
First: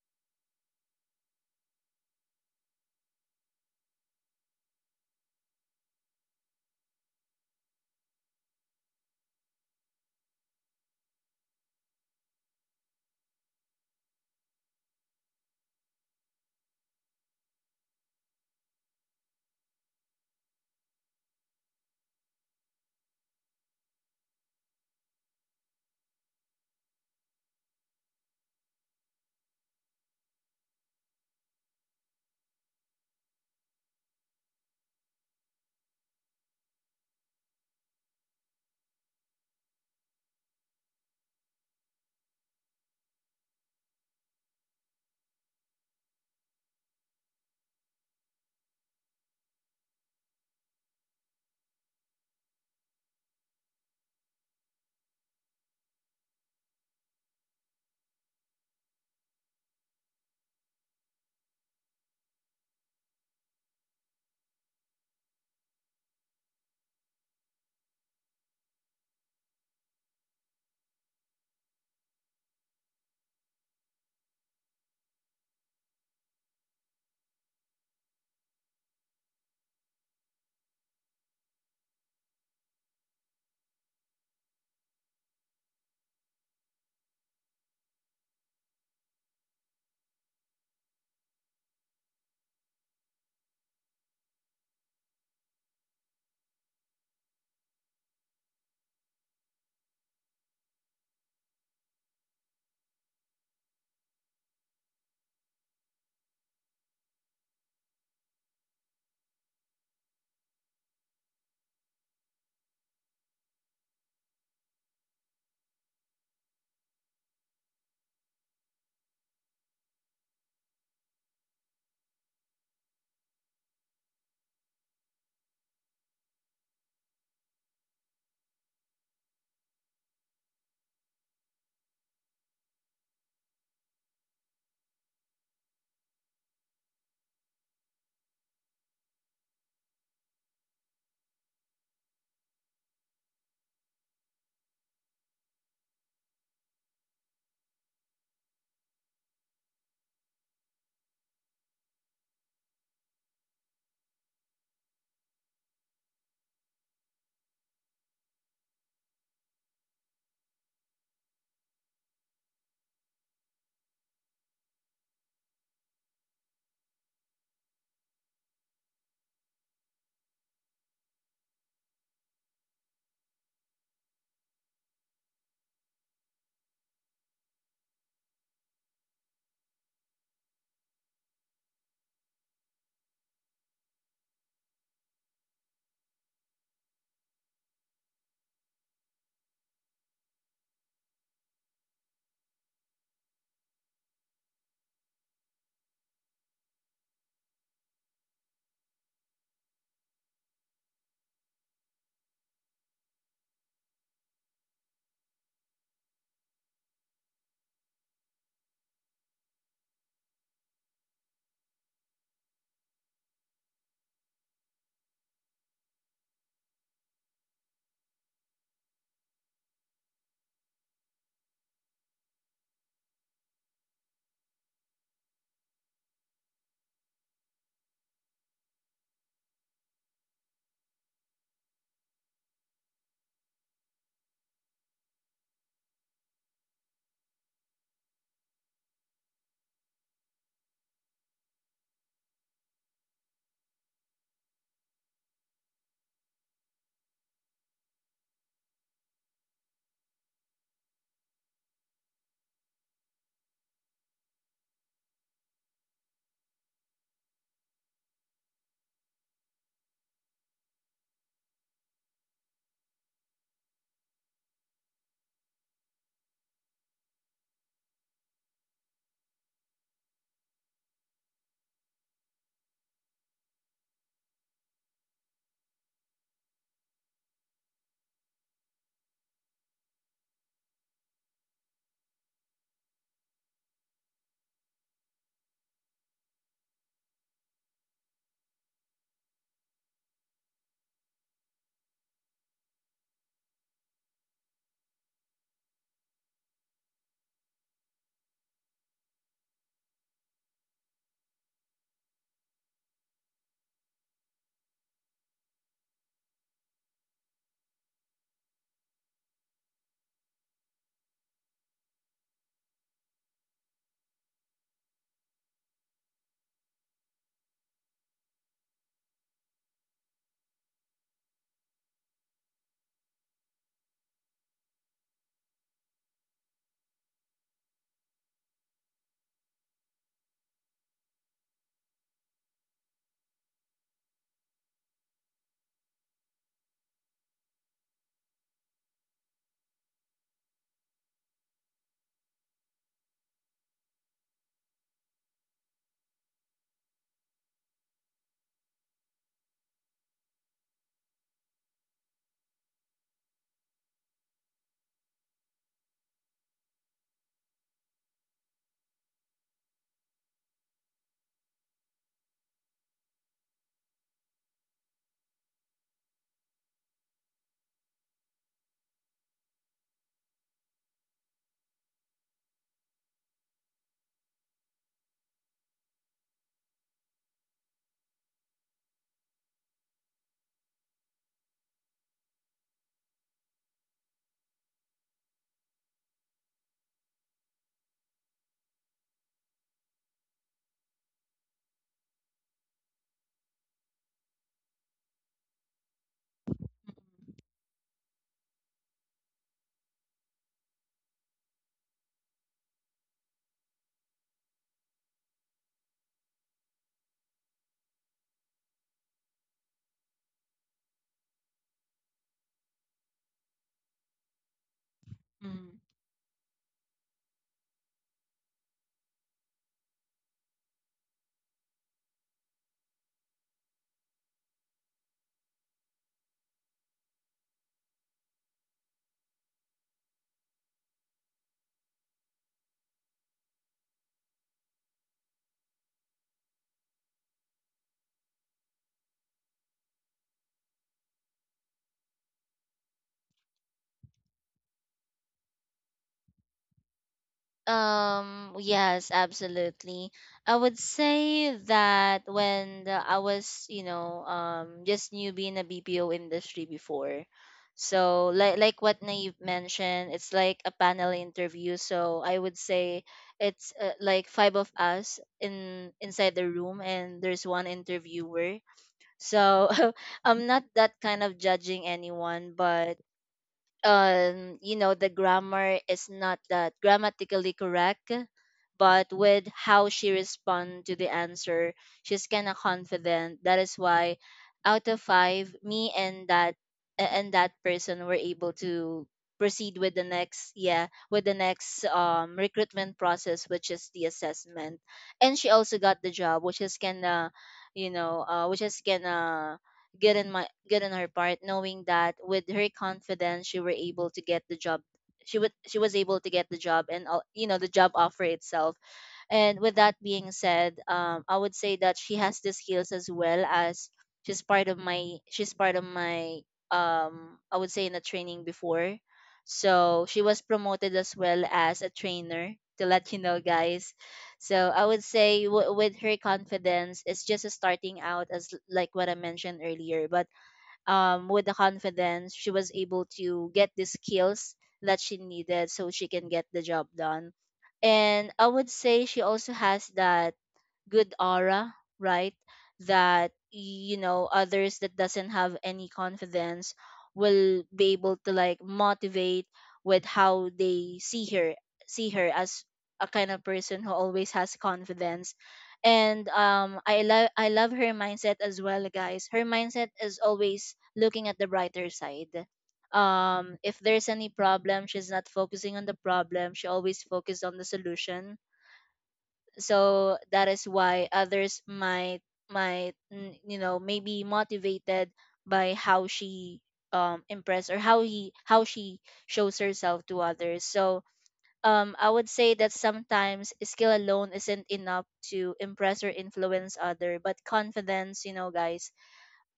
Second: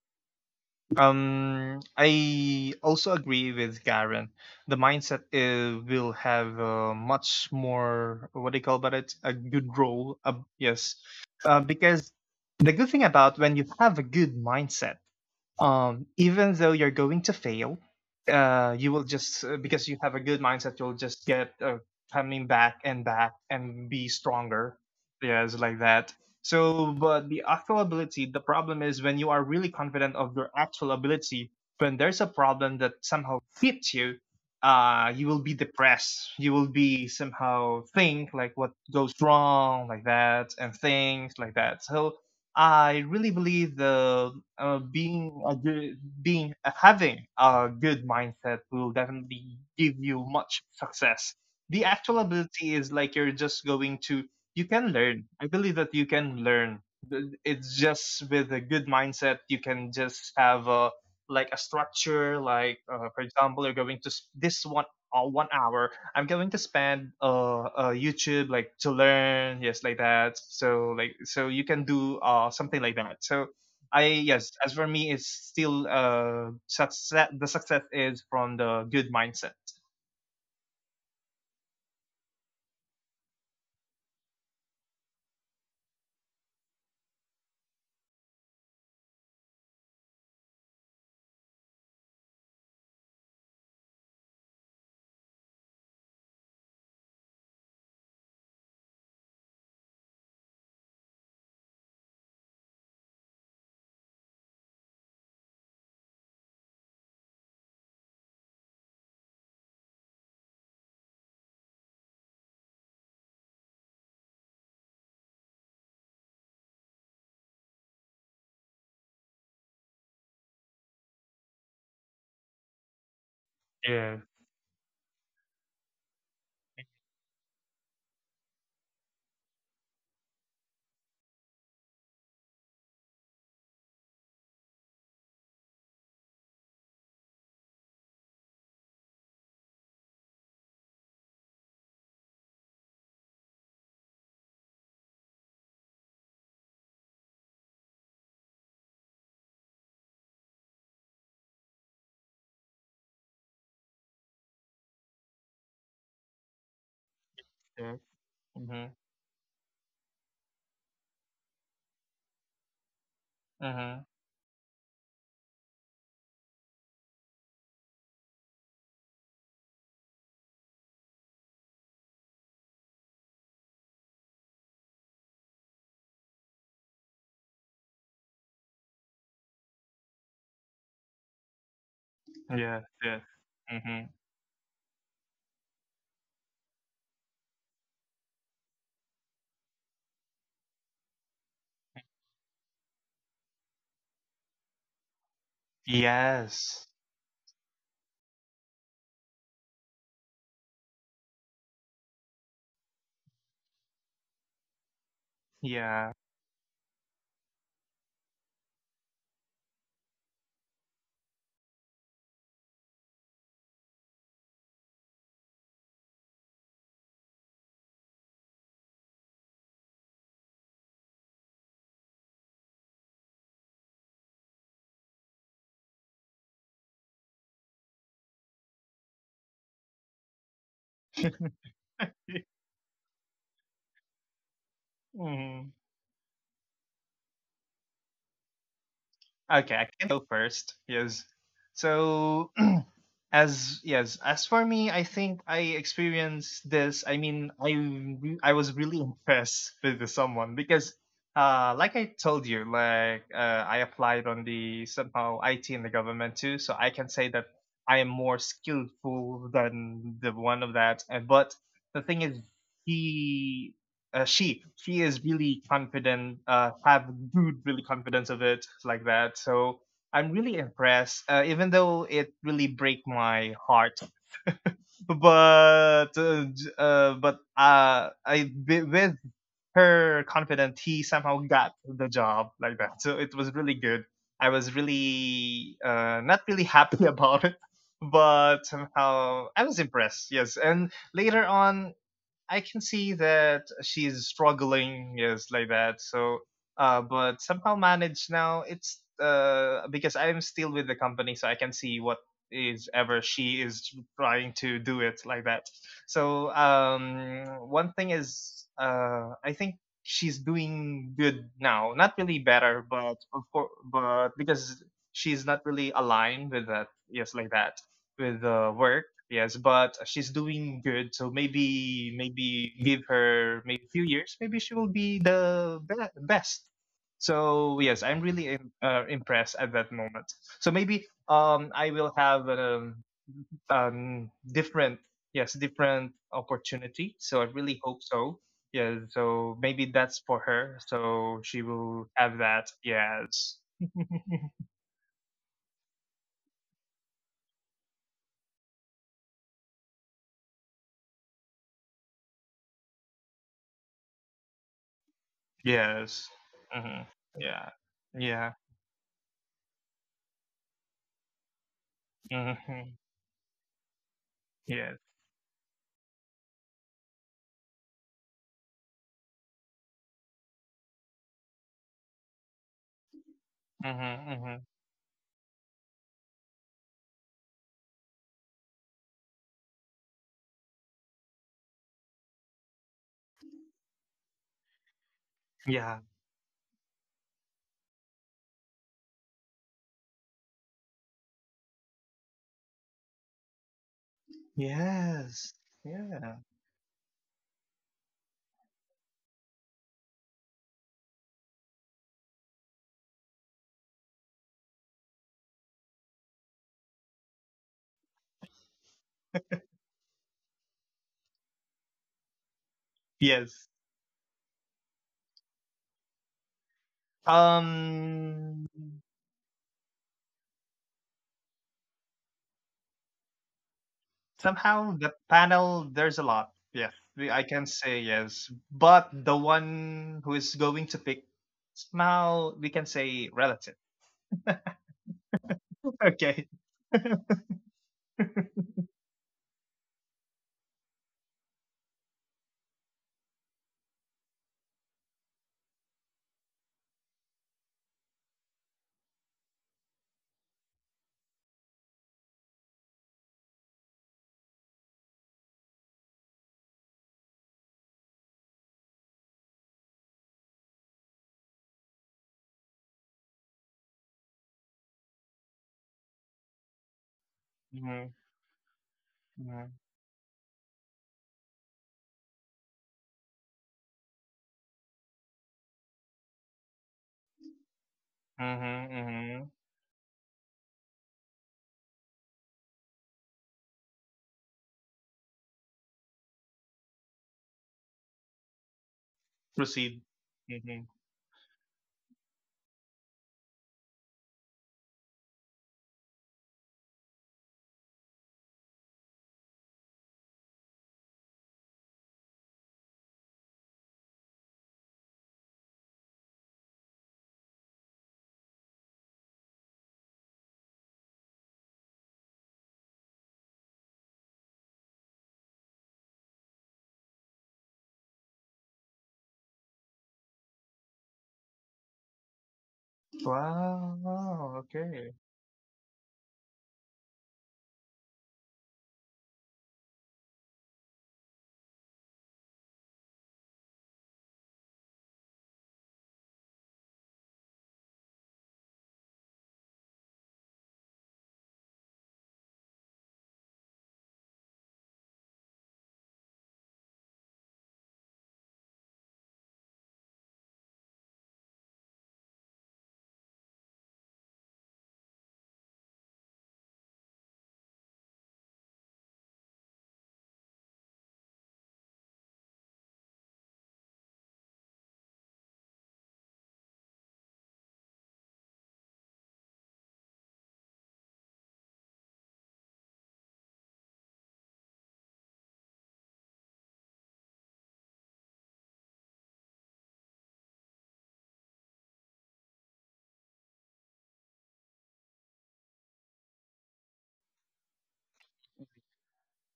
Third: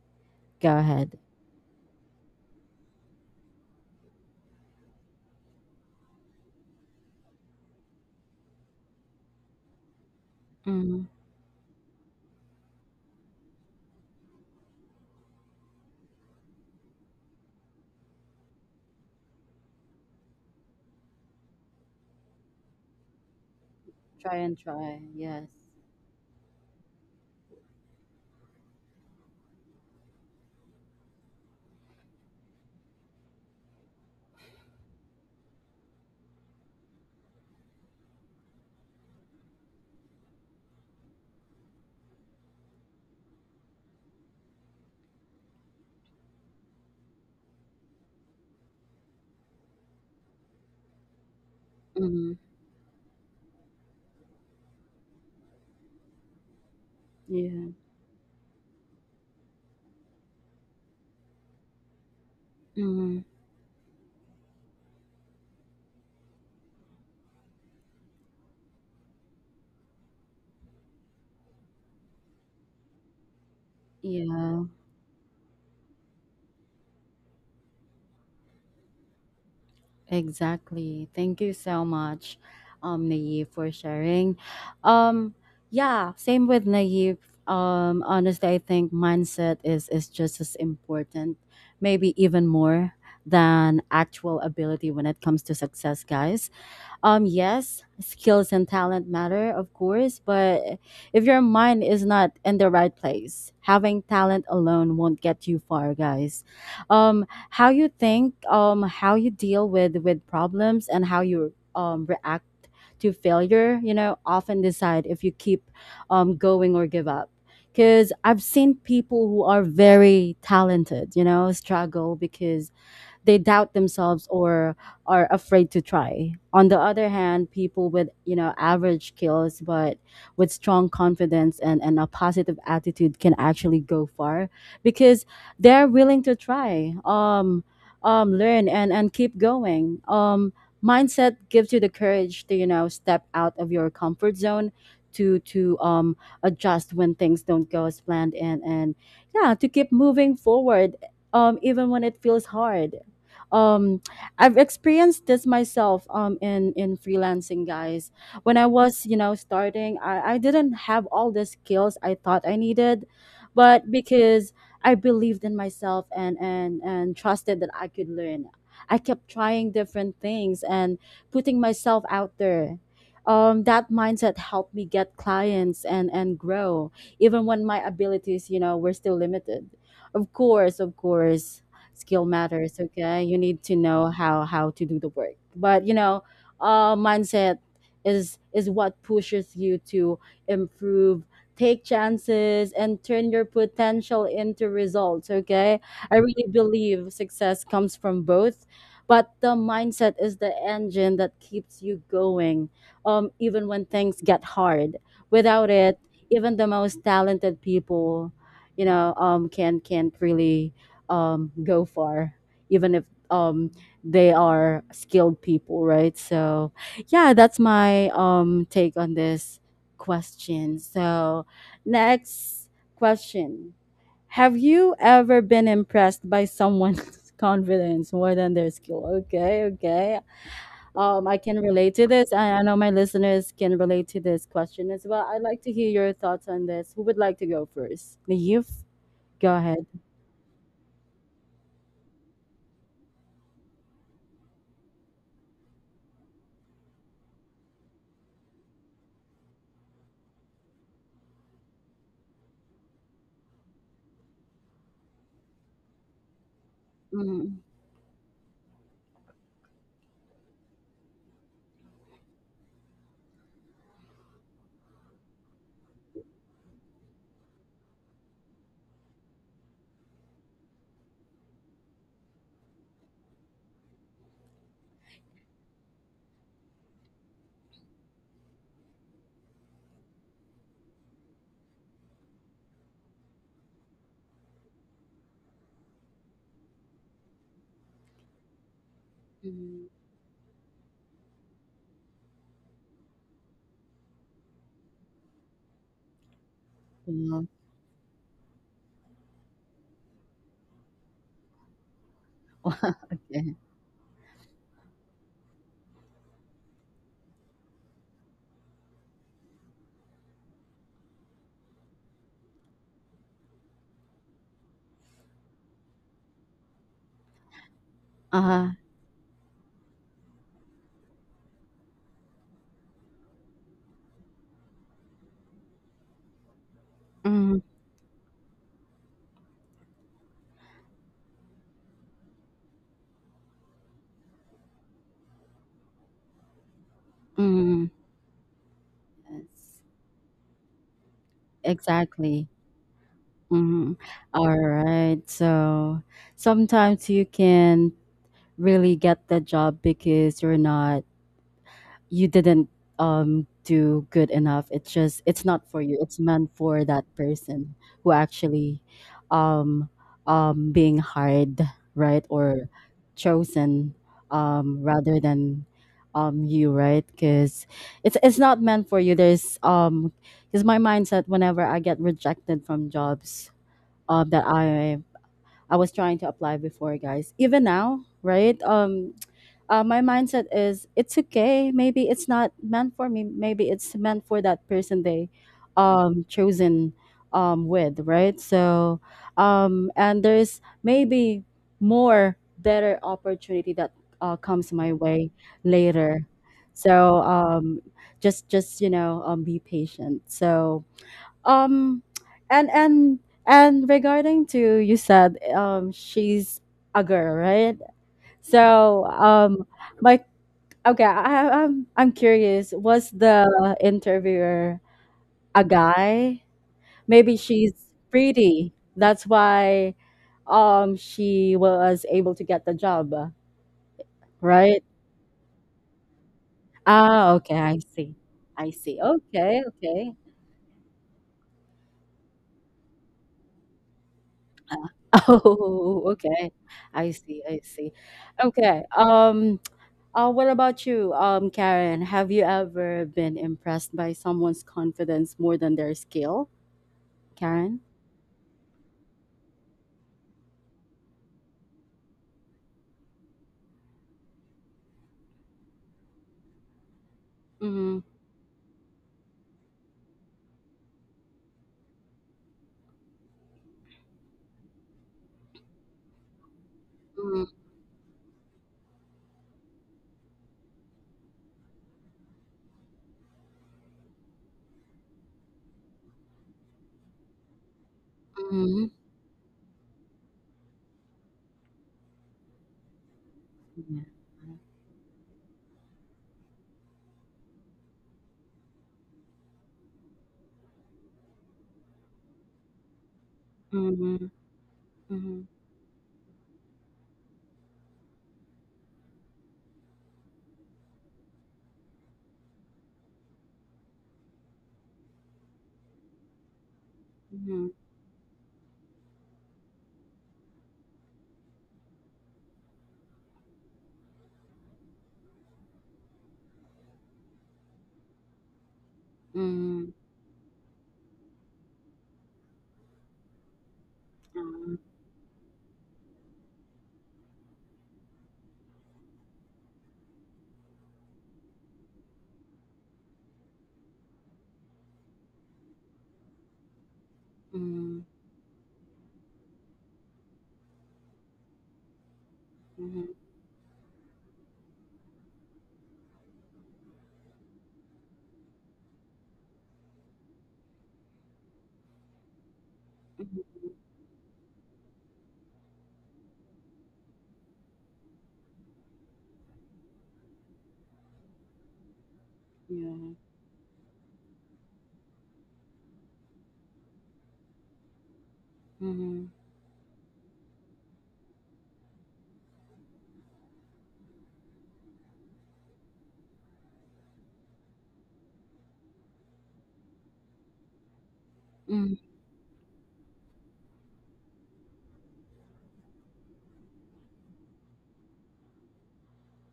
[SPEAKER 1] Go ahead.
[SPEAKER 3] Um, I also agree with Karen. The mindset uh, will have a much more, what do you call about it? A good role. Uh, yes,
[SPEAKER 1] Mm.
[SPEAKER 3] uh, because the good thing about when you have a good mindset, um, even though you're going to fail, uh, you will just uh, because you have a good mindset, you'll just get uh, coming back and back and be
[SPEAKER 1] Try and
[SPEAKER 3] stronger.
[SPEAKER 1] try.
[SPEAKER 3] Yeah,
[SPEAKER 1] Yes.
[SPEAKER 3] it's like that. So, but the actual ability, the problem is when you are really confident of your actual ability, when there's a problem that somehow hits you, uh, you will be depressed. You will be somehow think like what goes wrong, like that, and things like that. So, I really believe the uh, being a good, being uh, having a good mindset will definitely give you much success. The actual
[SPEAKER 1] Mm-hmm.
[SPEAKER 3] ability is like you're just going to, you can learn. I believe that you can learn. Th-
[SPEAKER 1] Yeah.
[SPEAKER 3] It's just with a good mindset you can just have a like a structure. Like uh,
[SPEAKER 1] Mm-hmm.
[SPEAKER 3] for example, you're going to s- this one, uh, one hour I'm going to spend uh, uh YouTube like to learn, yes, like that, so like, so you can do uh something like that. So I, yes,
[SPEAKER 1] Yeah.
[SPEAKER 3] as for me it's still uh success. The success is from the good mindset.
[SPEAKER 1] Exactly. Thank you so much, um, Naive, for sharing. Um, yeah, same with Naive. Um, honestly, I think mindset is is just as important, maybe even more than actual ability when it comes to success, guys. Um, yes, skills and talent matter, of course, but if your mind is not in the right place, having talent alone won't get you far, guys. Um, how you think, um, how you deal with with problems and how you um react to failure, you know, often decide if you keep um going or give up. Because I've seen people who are very talented, you know, struggle because they doubt
[SPEAKER 3] Yeah.
[SPEAKER 1] themselves or are afraid to try. On the other hand, people with, you know, average skills but with strong confidence and, and a positive attitude can actually go far because they're willing to try, um, um, learn and, and keep going. Um, mindset gives you the courage to, you know, step out of your comfort zone to to um adjust when things don't go as planned and and yeah to keep moving forward, um, even when it feels hard um i've experienced this myself, um in in freelancing,
[SPEAKER 3] Yeah.
[SPEAKER 1] guys. When I
[SPEAKER 3] Mm-hmm.
[SPEAKER 1] was, you know, starting i i didn't have all the skills I thought I needed, but
[SPEAKER 3] Hmm.
[SPEAKER 1] because I believed in myself and and and trusted that I could learn, I kept trying different things and putting myself out there. Um, that mindset helped me get clients and and grow, even when my abilities, you know, were still limited. Of course, of course, skill
[SPEAKER 3] Yeah,
[SPEAKER 1] matters.
[SPEAKER 3] yeah.
[SPEAKER 1] Okay, you need to
[SPEAKER 3] Mm-hmm.
[SPEAKER 1] know how how to do the work, but you know, uh mindset is is what pushes you to improve, take chances, and turn your potential into results. Okay, I really
[SPEAKER 3] Yes.
[SPEAKER 1] believe success comes from both, but the mindset is the engine that keeps you going, um even when things get hard, without it.
[SPEAKER 3] Yeah.
[SPEAKER 1] Even the most talented people, you know, um can can't really, um, go far, even if, um, they are skilled people, right? So, yeah, that's my um, take on this question. So, next question. Have you ever been impressed by someone's confidence more than their skill? Okay, okay. Um, I can relate to this. I, I know my listeners can relate to this question as well. I'd like
[SPEAKER 3] Hmm.
[SPEAKER 1] to hear your thoughts on this. Who would like to go first? Naive, go
[SPEAKER 3] Okay,
[SPEAKER 1] ahead.
[SPEAKER 3] I can go first. Yes. So, as, yes, as for me, I think I experienced this. I mean, I re- I was really impressed with the someone because, uh, like I told you, like uh, I applied on the somehow I T in the government too, so I can say that
[SPEAKER 1] Mm-hmm.
[SPEAKER 3] I am more skillful than the one of that. And but the thing is, he uh, she she is really confident, uh have good really confidence of it, like that. So I'm really impressed, uh, even though it really break my heart, but uh, j- uh but uh i wi- with her confidence he somehow got the job, like that. So it was really good. I was really uh not really happy about it, but somehow I was impressed, yes. And later on I can see that she's struggling, yes, like that. So, uh, but somehow manage now. It's uh because I'm still with the company, so I can see what is ever
[SPEAKER 1] Okay.
[SPEAKER 3] she is trying to do it, like that. So, um, one thing is, uh, I think she's doing good now. Not really better, but of course, but because she's not really aligned with that, yes, like that, with the
[SPEAKER 1] Uh-huh.
[SPEAKER 3] work. Yes, but she's doing good. So maybe, maybe give her maybe a few years, maybe she will be the be- best.
[SPEAKER 1] Mhm,
[SPEAKER 3] So yes, I'm really im- uh, impressed at that moment. So maybe um I will have um um different, yes, different opportunity. So I really
[SPEAKER 1] mhm.
[SPEAKER 3] hope so. Yeah. So
[SPEAKER 1] Yes,
[SPEAKER 3] maybe that's for her, so she will have
[SPEAKER 1] exactly.
[SPEAKER 3] that. Yes.
[SPEAKER 1] Mhm. All right. So sometimes you can really get the job because you're not you didn't um do good enough. It's just it's not for you, it's
[SPEAKER 3] Yes.
[SPEAKER 1] meant for
[SPEAKER 3] Hmm.
[SPEAKER 1] that
[SPEAKER 3] Yeah.
[SPEAKER 1] person who
[SPEAKER 3] Yeah.
[SPEAKER 1] actually, um um being hired, right? Or
[SPEAKER 3] Hmm.
[SPEAKER 1] chosen, um
[SPEAKER 3] Yes.
[SPEAKER 1] rather than, um you, right? Because it's it's not meant for you. There's um because my mindset whenever I get rejected from jobs,
[SPEAKER 3] Mm-hmm,
[SPEAKER 1] um that
[SPEAKER 3] mm-hmm.
[SPEAKER 1] i i was trying to apply before, guys, even now, right? Um uh, my mindset is it's okay, maybe it's not meant for me, maybe it's meant for that person. They,
[SPEAKER 3] Yeah.
[SPEAKER 1] um chosen, um with, right? So, um and there's maybe more better opportunity that, uh, comes my way
[SPEAKER 3] Yes.
[SPEAKER 1] later.
[SPEAKER 3] Yeah.
[SPEAKER 1] So um just just you know, um be patient. So, um and and and regarding to you said, um she's a girl, right? So, um my... Okay, I, I- I'm I'm curious. Was the
[SPEAKER 3] Yes.
[SPEAKER 1] interviewer a
[SPEAKER 2] Mm.
[SPEAKER 1] guy? Maybe she's
[SPEAKER 3] Um.
[SPEAKER 1] pretty. That's why um she was able to get the job, right?
[SPEAKER 3] Somehow the panel. There's a lot. Yes, we-
[SPEAKER 1] Ah,
[SPEAKER 3] I
[SPEAKER 1] okay,
[SPEAKER 3] can
[SPEAKER 1] I
[SPEAKER 3] say
[SPEAKER 1] see.
[SPEAKER 3] yes.
[SPEAKER 1] I see.
[SPEAKER 3] But the
[SPEAKER 1] Okay, okay.
[SPEAKER 3] one who is going to pick now, we can say, relative.
[SPEAKER 1] Oh,
[SPEAKER 3] Okay.
[SPEAKER 1] okay. I see. I see. Okay. Um. Uh, what about you, um, Karen? Have you ever been impressed by someone's confidence more than their skill, Karen?
[SPEAKER 2] Um, yes, absolutely. I would say that when the, I was, you know, um, just newbie in the B P O industry before.
[SPEAKER 1] Mm-hmm.
[SPEAKER 2] So like like what Naive mentioned, it's like a panel interview. So I would say it's uh, like five of us in inside the room and there's
[SPEAKER 1] Mm-hmm.
[SPEAKER 2] one
[SPEAKER 3] Mm-hmm,
[SPEAKER 2] interviewer.
[SPEAKER 3] mm-hmm,
[SPEAKER 2] So I'm not that kind of judging anyone, but um you know the grammar is not that grammatically correct,
[SPEAKER 1] Mm-hmm.
[SPEAKER 3] mm-hmm.
[SPEAKER 2] but with
[SPEAKER 3] Mm-hmm.
[SPEAKER 2] how she respond to the answer, she's kind of confident. That is
[SPEAKER 1] Yeah.
[SPEAKER 2] why out of five, me and that a- and that person were able to proceed with
[SPEAKER 3] Proceed.
[SPEAKER 2] the next, yeah,
[SPEAKER 3] Mm-hmm.
[SPEAKER 2] with the next um recruitment process, which is the
[SPEAKER 1] Mhm,
[SPEAKER 2] assessment. And she
[SPEAKER 1] mhm,
[SPEAKER 2] also got the job, which is kind of you know uh, which is kind of good in my good in her part, knowing that with her confidence she were able to get the job. She would she was able to get the job and all, you know, the
[SPEAKER 1] mhm,
[SPEAKER 2] job offer itself. And with that being said, um, I would say that she has the skills, as well as she's part of my she's part of my, um I would say, in a training before.
[SPEAKER 1] mhm,
[SPEAKER 2] So she was promoted as well as a trainer, to let you know guys.
[SPEAKER 1] ah,
[SPEAKER 3] Wow.
[SPEAKER 2] So I would
[SPEAKER 3] Okay.
[SPEAKER 2] say w- with her confidence, it's just a starting out as l- like what I mentioned earlier. But um, with the confidence, she was able to get the skills that she needed so she can get the job done.
[SPEAKER 1] mhm,
[SPEAKER 2] And I would say she also has that good aura, right?
[SPEAKER 1] mhm,
[SPEAKER 2] That, you know, others that doesn't have any confidence will be able to like motivate with how they see her see her as a kind of
[SPEAKER 1] mhm,
[SPEAKER 2] person who always has confidence. And um I love i love her mindset as well guys. Her mindset is always looking at the brighter side.
[SPEAKER 1] yeah,
[SPEAKER 2] Um if there's any problem, she's not focusing on the problem, she always focuses on the solution.
[SPEAKER 1] mhm,
[SPEAKER 2] So that is why others might might mm, you know, maybe motivated by how she um impress, or how he how she shows herself to others. So um
[SPEAKER 1] mhm,
[SPEAKER 2] I would say that sometimes skill alone isn't enough to impress or influence other, but confidence, you know guys,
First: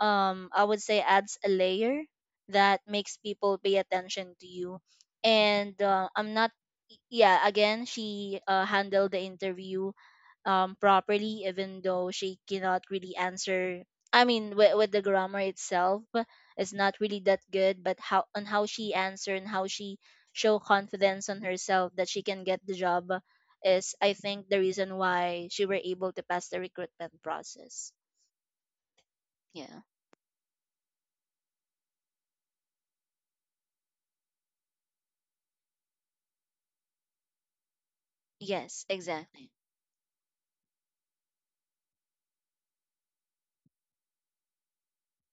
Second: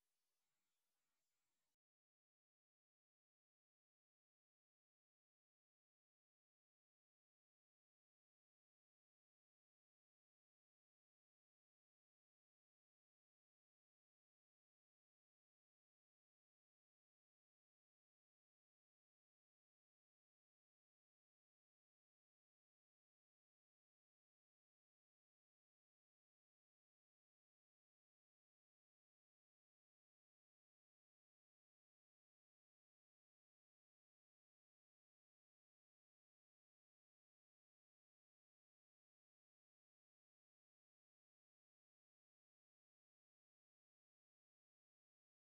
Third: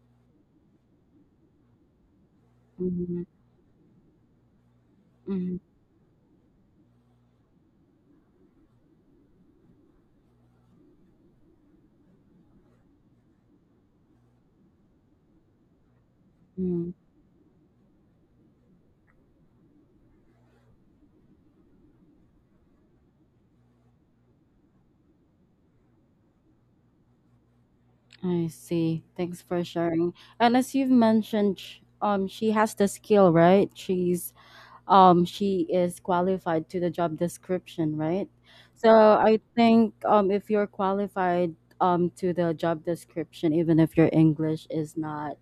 [SPEAKER 2] um I would say adds a layer that makes
[SPEAKER 1] mhm,
[SPEAKER 2] people pay attention to you.
[SPEAKER 1] mhm,
[SPEAKER 2] And uh, I'm not yeah, again, she uh, handled the interview um, properly, even though she cannot really answer. I mean, with, with the grammar itself, it's
[SPEAKER 1] mhm.
[SPEAKER 2] not really that good, but how, on how she answer and how she show confidence on herself that she can get the job is, I think, the reason why she were able to pass the recruitment process.
[SPEAKER 1] I see. Thanks for
[SPEAKER 2] Yeah.
[SPEAKER 1] sharing. And as you've mentioned, sh- um, she has the skill, right? She's um she is qualified to the job description, right? So
[SPEAKER 2] Yes,
[SPEAKER 1] I
[SPEAKER 2] exactly.
[SPEAKER 1] think, um if you're qualified um to the job description, even if your english is not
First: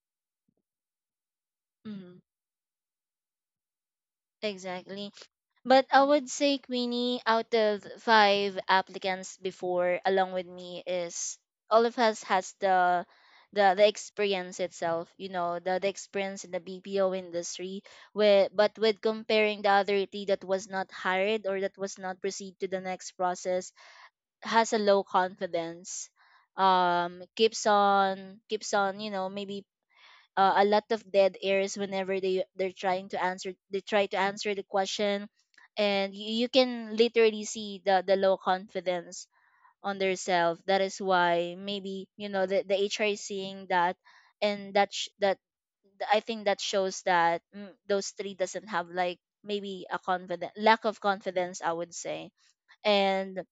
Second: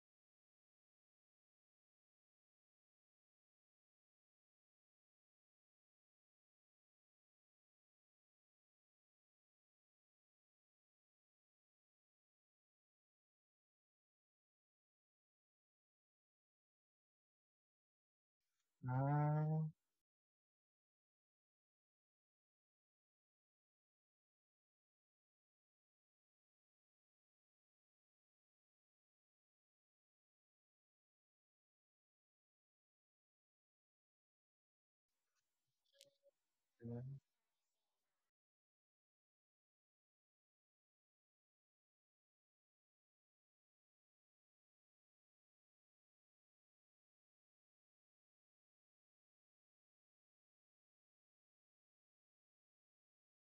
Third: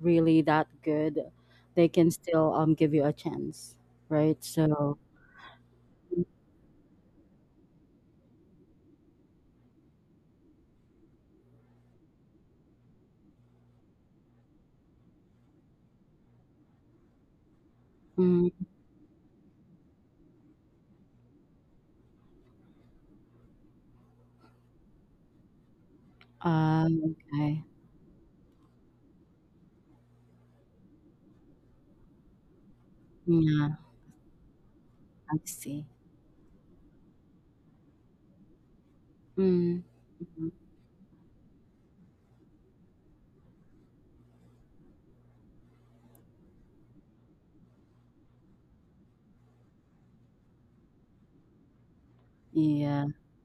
[SPEAKER 1] really that good, they can
[SPEAKER 2] Hmm.
[SPEAKER 1] still um give you a chance, right? So,
[SPEAKER 2] Exactly. But I would say, Queenie, out of five applicants before, along with me, is all of us has the the the experience itself. You know, the the experience in the B P O industry. With,
[SPEAKER 1] mm,
[SPEAKER 2] but with comparing
[SPEAKER 3] Ah.
[SPEAKER 2] the other three that was not hired or that was not proceed to the next process, has a low confidence.
[SPEAKER 1] um,
[SPEAKER 2] Um,
[SPEAKER 1] okay,
[SPEAKER 2] keeps on keeps on. You know, maybe uh, a lot of dead airs whenever they they're trying to answer
[SPEAKER 1] yeah.
[SPEAKER 2] they try to answer the question.
[SPEAKER 1] I see.
[SPEAKER 2] And you, you can literally see the the low confidence
[SPEAKER 1] Mm,
[SPEAKER 2] on themselves.
[SPEAKER 1] mhm.
[SPEAKER 2] That is why maybe, you know, the, the hr is seeing that. And that sh- that I think that shows that, mm, those three doesn't have like maybe a confident, lack of confidence, I would say.
[SPEAKER 1] Yeah.
[SPEAKER 2] And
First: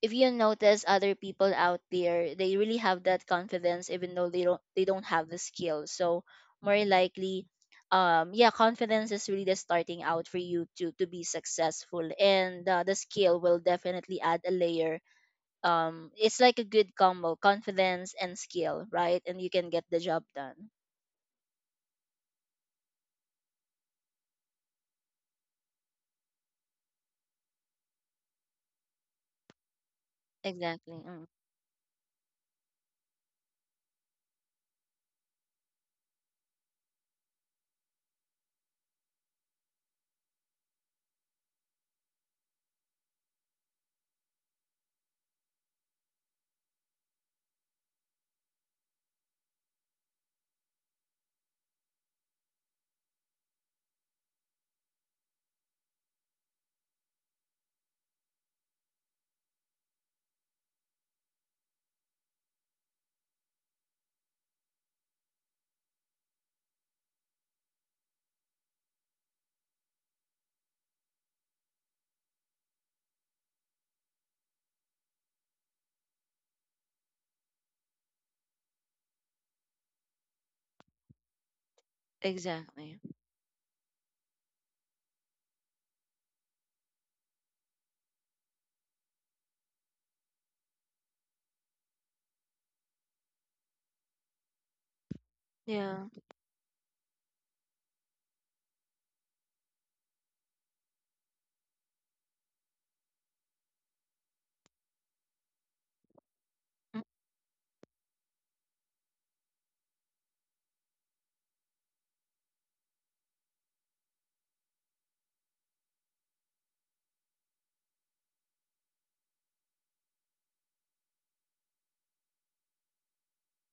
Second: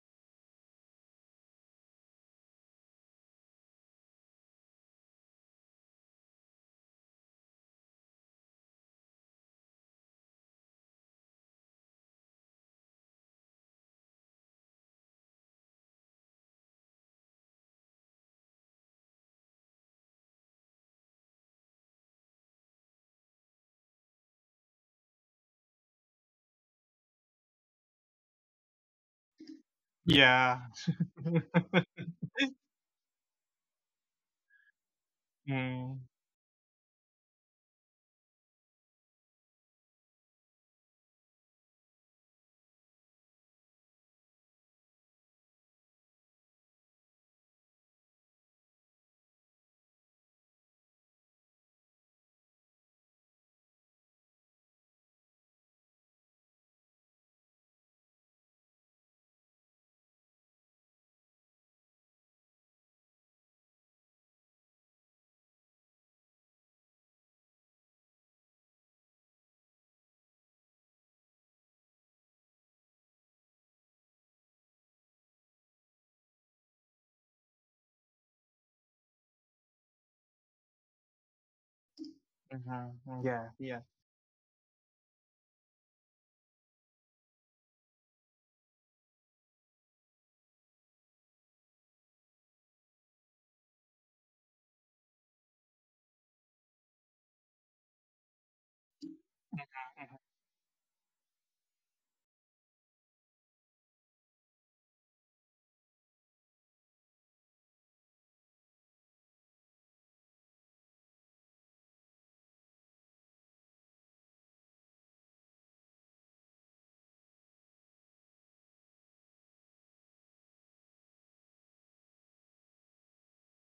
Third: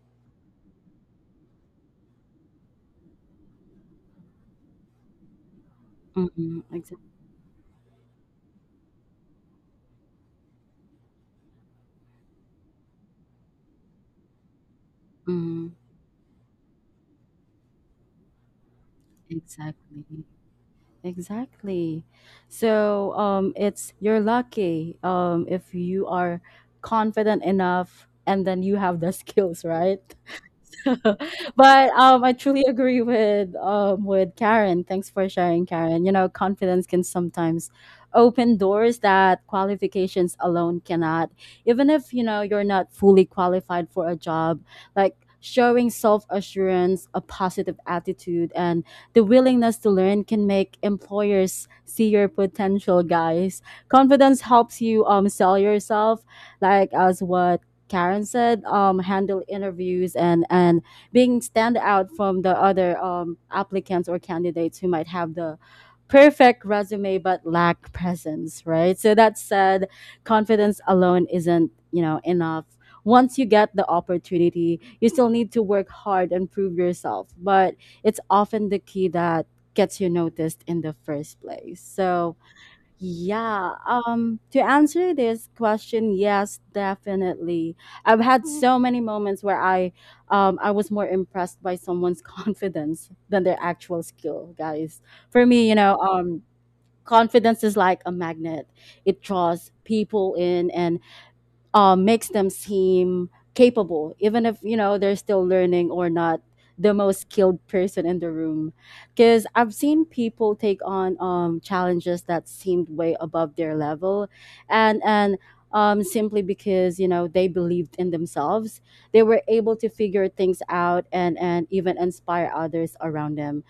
[SPEAKER 2] if you notice other people out there, they really have that confidence even though they don't they don't have the skill. So
[SPEAKER 1] Mhm.
[SPEAKER 2] more
[SPEAKER 1] Exac,
[SPEAKER 2] likely, um, yeah, confidence is really the starting out for you to to be successful, and uh, the skill will definitely add a layer.
[SPEAKER 1] mhm.
[SPEAKER 2] Um, it's like a good combo: confidence and skill, right? And you can get the
[SPEAKER 1] Exactly.
[SPEAKER 2] job done.
[SPEAKER 1] Exactly. So, um, it's you're lucky, um, if you are confident enough and then you have the skills, right?
[SPEAKER 3] Yeah.
[SPEAKER 2] Exactly. Mm.
[SPEAKER 1] But um, I truly agree with um, with Karen. Thanks for sharing,
[SPEAKER 3] Mm-hmm.
[SPEAKER 1] Karen. You know, confidence can sometimes open doors that qualifications alone cannot. Even if you know you're not fully qualified for a job, like showing self assurance, a positive attitude, and the willingness to learn can make employers see your potential. Guys, confidence helps you um sell yourself, like as what Karen said, um, handle interviews and and being stand out from the other um, applicants or candidates who might have the perfect resume but lack presence, right? So that said, confidence alone isn't you know enough. Once you get the opportunity, you still need to work hard and prove yourself. But it's often the key that gets you noticed in the first place. So
[SPEAKER 2] Exactly.
[SPEAKER 3] Yeah.
[SPEAKER 1] yeah,
[SPEAKER 3] Yeah.
[SPEAKER 1] um, to answer this question, yes, definitely. I've had so many moments where I, um, I was more impressed by someone's confidence than their actual skill, guys. For me, you
[SPEAKER 2] Yeah.
[SPEAKER 1] know, um, confidence is like a magnet. It draws people in and uh, makes them seem capable, even if you know they're still learning or not the most skilled person in the room. Because I've seen people take on um, challenges that seemed way above their level, and and um, simply because you know they believed in themselves, they were able to figure things out and and even inspire others around them.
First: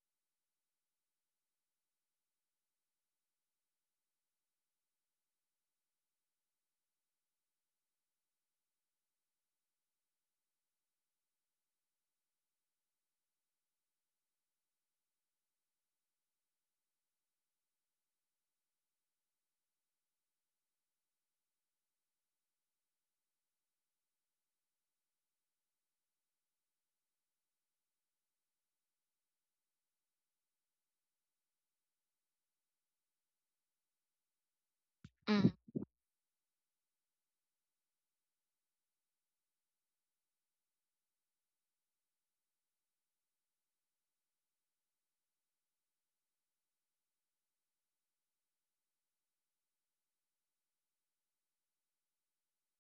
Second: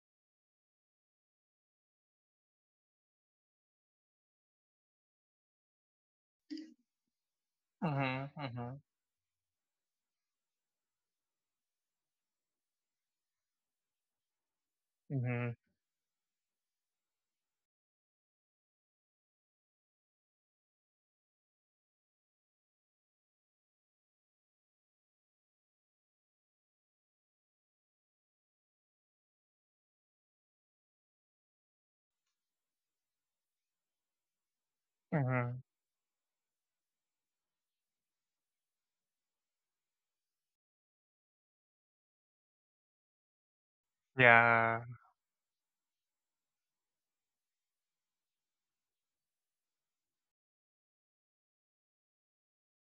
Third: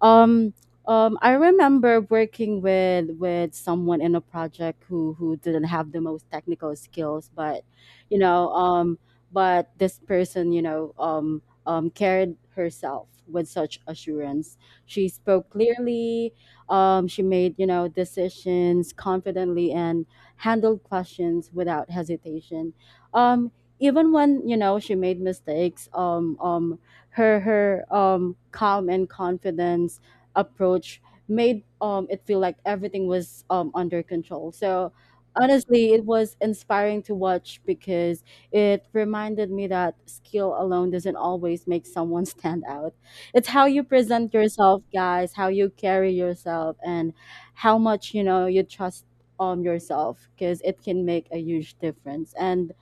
[SPEAKER 1] Um, um, I remember working with with someone in a project who who didn't have the most technical skills, but you know,
[SPEAKER 3] Mm-hmm.
[SPEAKER 1] um, but this person, you know, um, um, carried herself with such assurance. She spoke
[SPEAKER 3] Mhm,
[SPEAKER 1] clearly. Um, she made you know decisions confidently and handled questions without hesitation. Um, even when you know she made mistakes, um, um, her her um, calm and confidence approach made um, it feel like everything was um, under control. So
[SPEAKER 2] Mm.
[SPEAKER 3] mhm.
[SPEAKER 1] honestly, it was inspiring to watch because it reminded me that skill alone doesn't always make someone stand out. It's how you present yourself,
[SPEAKER 3] Yeah.
[SPEAKER 1] guys, how you carry yourself, and how much you know you trust um yourself because it can make a huge difference. And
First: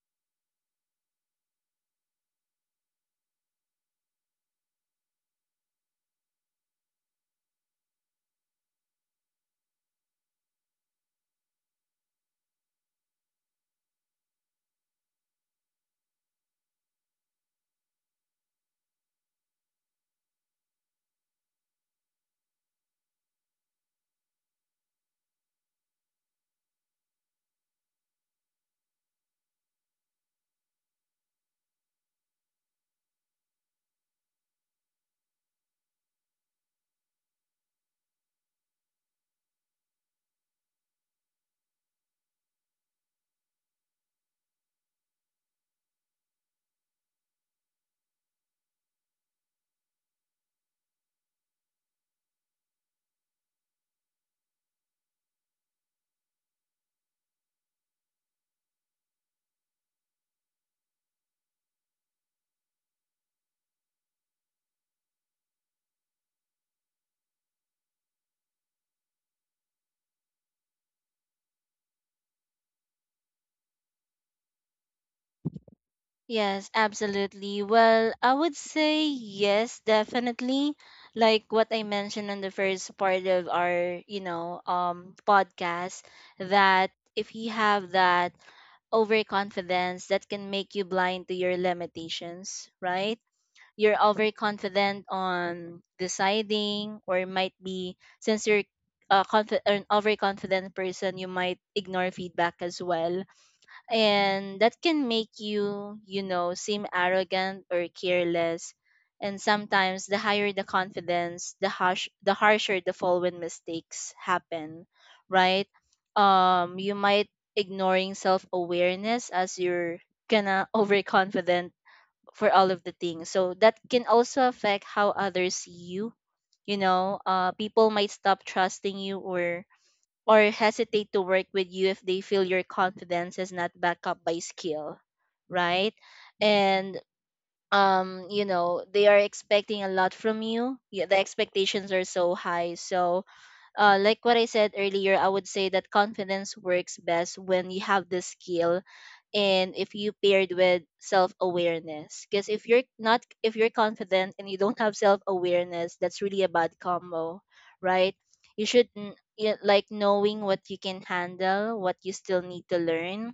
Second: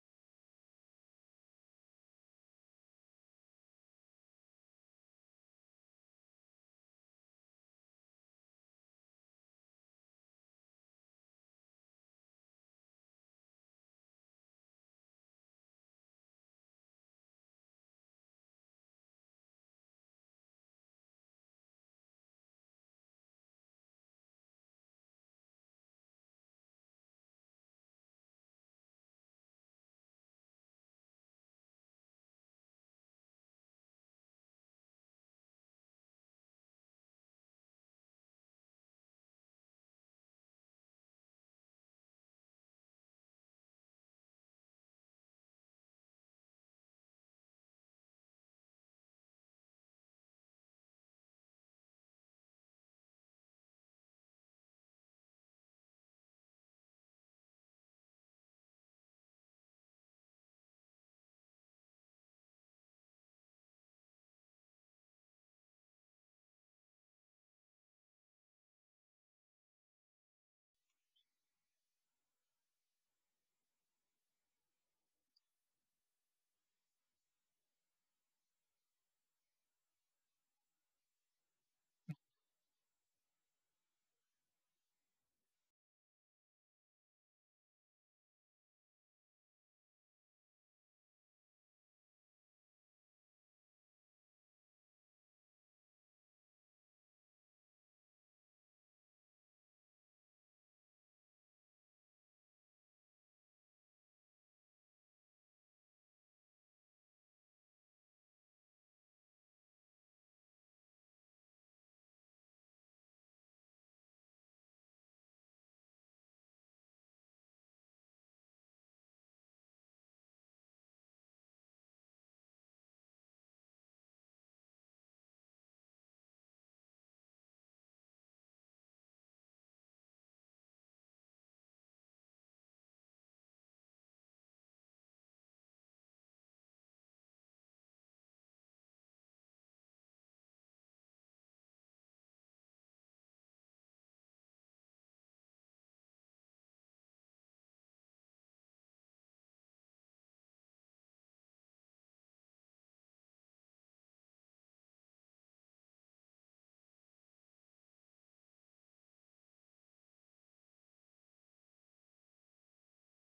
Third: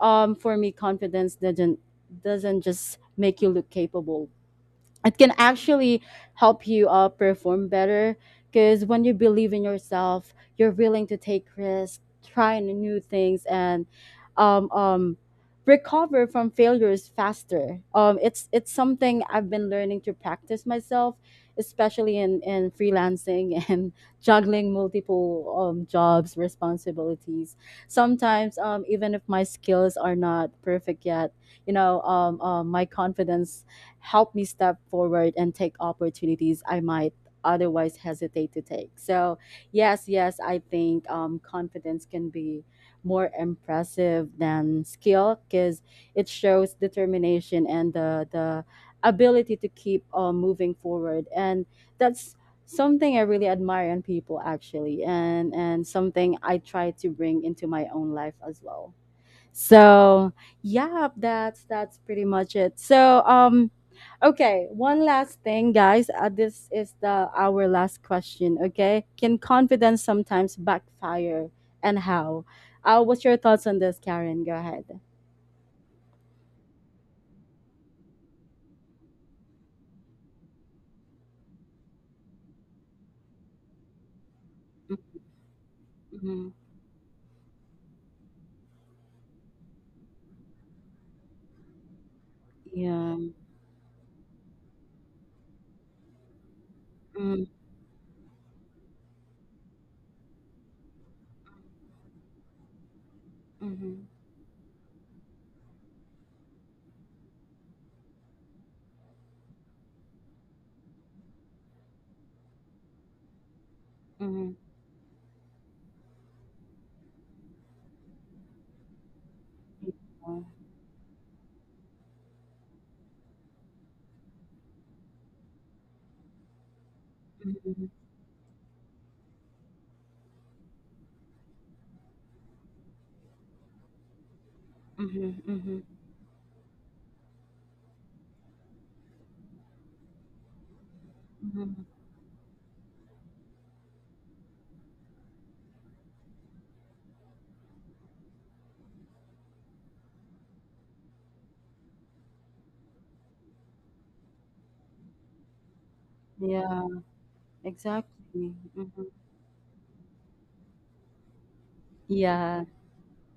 [SPEAKER 1] um, for me, confidence doesn't doesn't just make you look capable, it can actually help you uh, perform better because when you believe in yourself you're willing to take risks, try new things, and um, um, recover from failures faster. Um, it's it's something I've been learning to practice myself, especially in, in freelancing and juggling multiple um, jobs responsibilities. Sometimes um, even if my skills are not perfect yet, you know um, um, my confidence help me step forward and take opportunities I might otherwise hesitate to take. So, yes, yes, I think um, confidence can be more impressive than skill because it shows determination and the, the ability to keep uh, moving forward. And that's something I really admire in people, actually, and, and something I try to bring into my own life as well. So, yeah, that's that's pretty much it. So, um, okay, one last thing, guys. Uh, this is the our last question. Okay, can confidence sometimes backfire, and how? Uh, what's your thoughts on this, Karen? Go ahead.
[SPEAKER 2] Yes, absolutely. Well, I would say yes, definitely. Like what I mentioned on the first part of our, you know, um podcast,
[SPEAKER 1] Mm-hmm.
[SPEAKER 2] that if you have that overconfidence, that can make you blind to your limitations,
[SPEAKER 1] Yeah.
[SPEAKER 2] right? You're overconfident on deciding, or
[SPEAKER 1] Mm-hmm.
[SPEAKER 2] might be, since you're a confi- an overconfident person, you might ignore feedback as well,
[SPEAKER 1] Mm-hmm.
[SPEAKER 2] and that can make you, you know, seem arrogant or careless. And sometimes the higher the confidence, the harsh the harsher the fall when mistakes
[SPEAKER 1] Yeah.
[SPEAKER 2] happen, right? um you might ignoring self-awareness as you're gonna overconfident for all of the things, so that can also affect how others see you. You know, uh
[SPEAKER 1] Mm-hmm.
[SPEAKER 2] people might stop trusting you, or or hesitate to work with you, if they feel your confidence is not backed up by skill,
[SPEAKER 1] Mm-hmm.
[SPEAKER 2] right? And um, you know, they are expecting a lot from you. Yeah, the
[SPEAKER 1] Mm-hmm.
[SPEAKER 2] expectations are so high. So uh, like what I said earlier, I would say that confidence works best when you have the skill and if you paired with self-awareness. Because if you're not, if you're confident and you don't have self-awareness, that's really a bad
[SPEAKER 1] Yeah.
[SPEAKER 2] combo, right?
[SPEAKER 1] Exactly.
[SPEAKER 2] You should
[SPEAKER 1] Mm-hmm.
[SPEAKER 2] n- y- like, knowing what you can handle, what you still
[SPEAKER 1] Yeah.
[SPEAKER 2] need to learn,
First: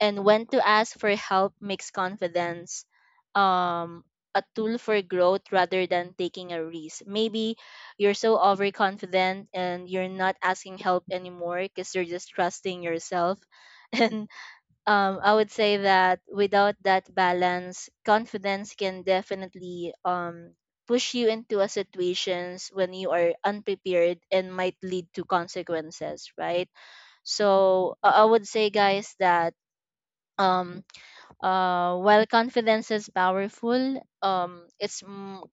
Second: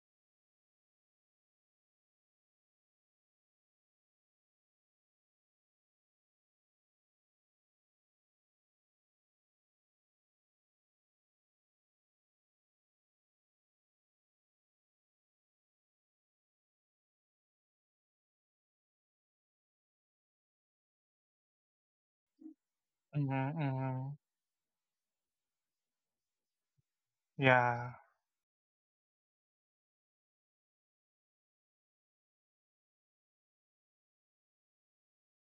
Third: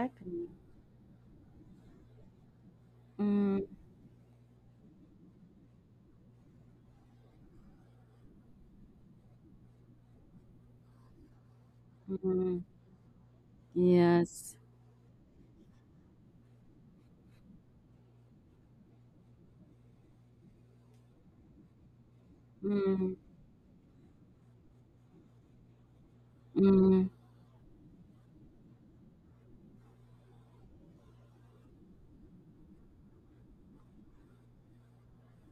[SPEAKER 2] and when to ask for help, makes confidence
[SPEAKER 1] Mm-hmm.
[SPEAKER 2] um a tool for growth rather than taking a risk. Maybe you're so overconfident and you're not asking help anymore because you're just trusting yourself. And
[SPEAKER 1] Yes.
[SPEAKER 2] um, I would say that without that balance, confidence can definitely um, push you into a situations when you
[SPEAKER 1] Mm-hmm.
[SPEAKER 3] Mhm,
[SPEAKER 2] are
[SPEAKER 3] mhm.
[SPEAKER 2] unprepared and might lead to consequences, right?
[SPEAKER 3] Yeah.
[SPEAKER 2] So I I would say, guys, that um, uh, while confidence is powerful, um, it's m-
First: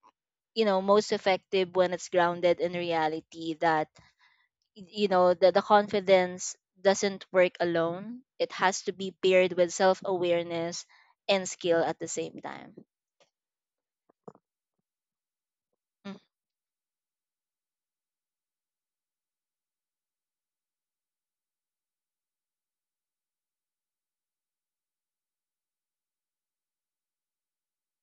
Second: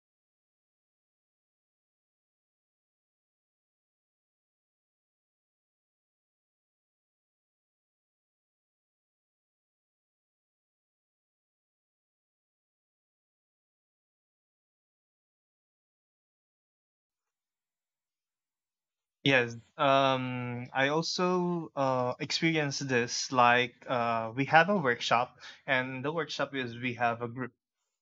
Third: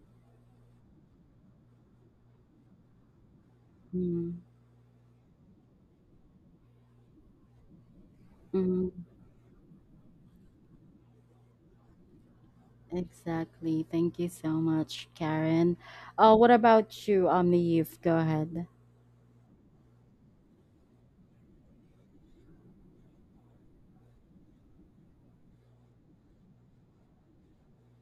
[SPEAKER 2] you know, most effective when it's grounded in reality. That
[SPEAKER 1] Mm-hmm.
[SPEAKER 2] y- you know, the the confidence doesn't work alone. It has to be paired with self awareness and skill at the same time.
[SPEAKER 1] Exactly. Thank you so much, Karen.
[SPEAKER 2] Mm.
[SPEAKER 1] Uh, what about you, Omnieve? Go ahead.
[SPEAKER 3] Yes. Um, I also uh experienced this, like uh we have a workshop, and the workshop is we have a group.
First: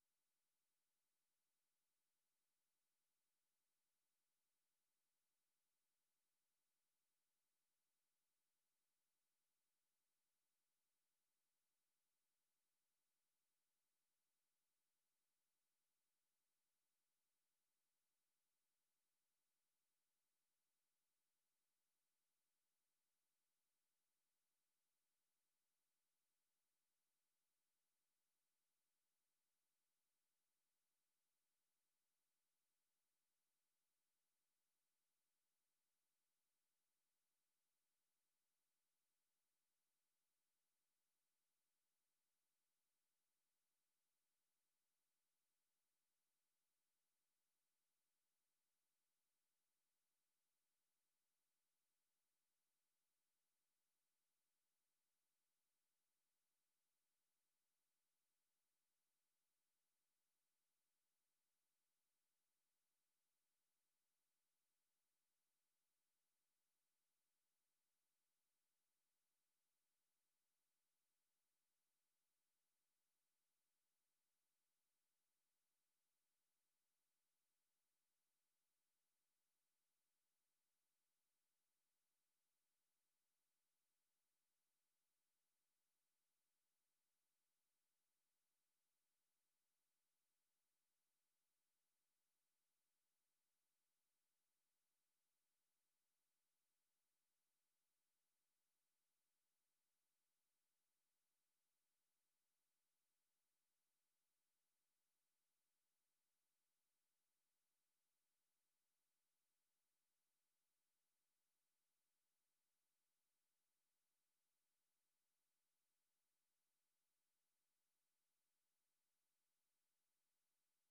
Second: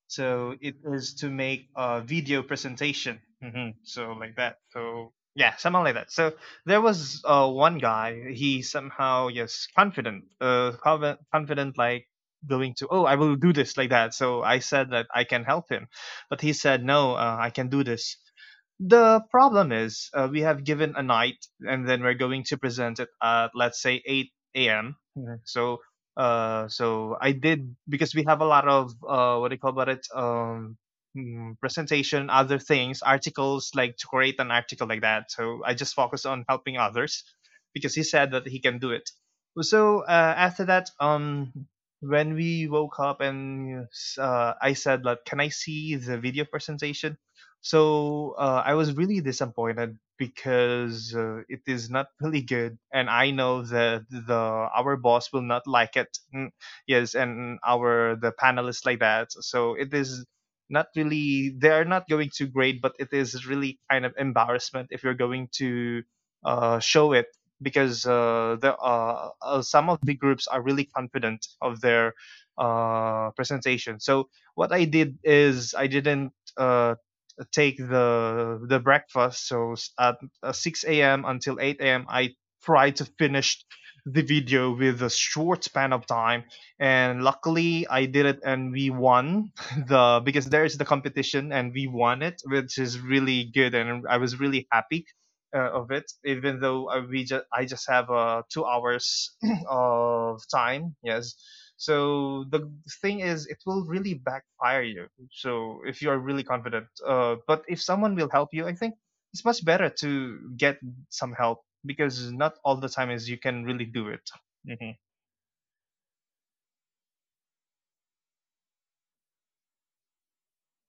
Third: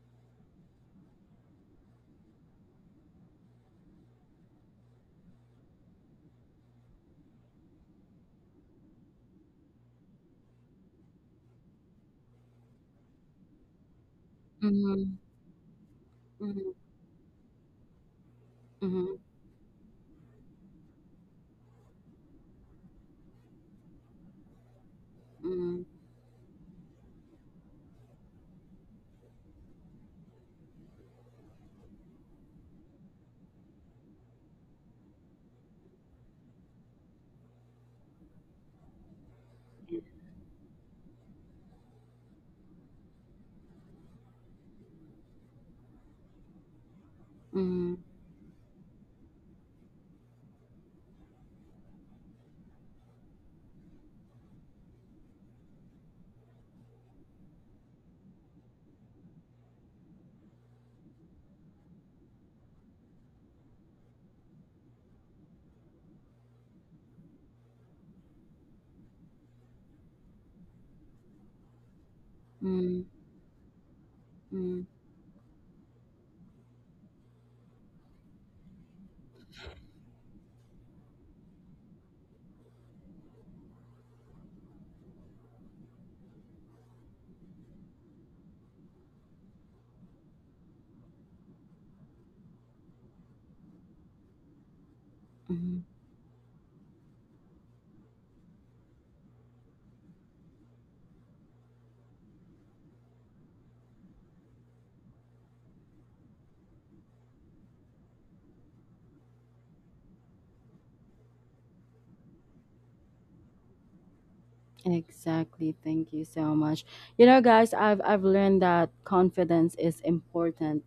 [SPEAKER 3] So it is to make a video presentation. Hmm. So like that. So yeah, somehow like that. So there was uh, one guy. He somehow, yes, confident, uh, confi- confident, like going to, oh, I will do this, like that. So I said that
[SPEAKER 1] Mm-hmm.
[SPEAKER 3] I can help him, but he said
[SPEAKER 1] Mm-hmm.
[SPEAKER 3] no, uh, I can do this. The problem is uh, we have given a night, and then we're going to present it at, let's say, eight a m. Mhm. So
[SPEAKER 1] Mm-hmm.
[SPEAKER 3] uh, so I did, because we have a lot of uh, what do you call about it? Um, mm, presentation, other things, articles, like to create an article, like that. So I just focus on helping others because he said that he can do it. So uh, after that, um, when we woke up and uh, I said, like, can I see the video presentation?
[SPEAKER 1] Mm-hmm.
[SPEAKER 3] So uh, I was really disappointed because uh, it is not really good, and I know that the our boss will not like it. Mm, Yes, and our the panelists, like that. So it is not really, they are not going to grade, but it is really kind of embarrassment if you're going to uh, show it, because uh, there are, uh, some of the groups are really confident of their
[SPEAKER 1] Mm-hmm.
[SPEAKER 3] uh, presentation. So what I did is I didn't uh, take the the breakfast. So at uh, six a m until eight a m. I try to finish the video with a short span of time, and luckily I did it, and we won the, because there is the competition, and we won it, which is really good, and I was really happy. Uh,
[SPEAKER 1] Mm-hmm.
[SPEAKER 3] of it, even though I, we just I just have uh, two hours of time, yes. So the thing is it will really backfire you. So if you are really confident, uh, but if someone will help you, I think it's much better to get some help, because not all the time is you can really do it. Hmm.
[SPEAKER 1] Exactly. Thank you so much. You know, guys, I've I've learned that confidence is important,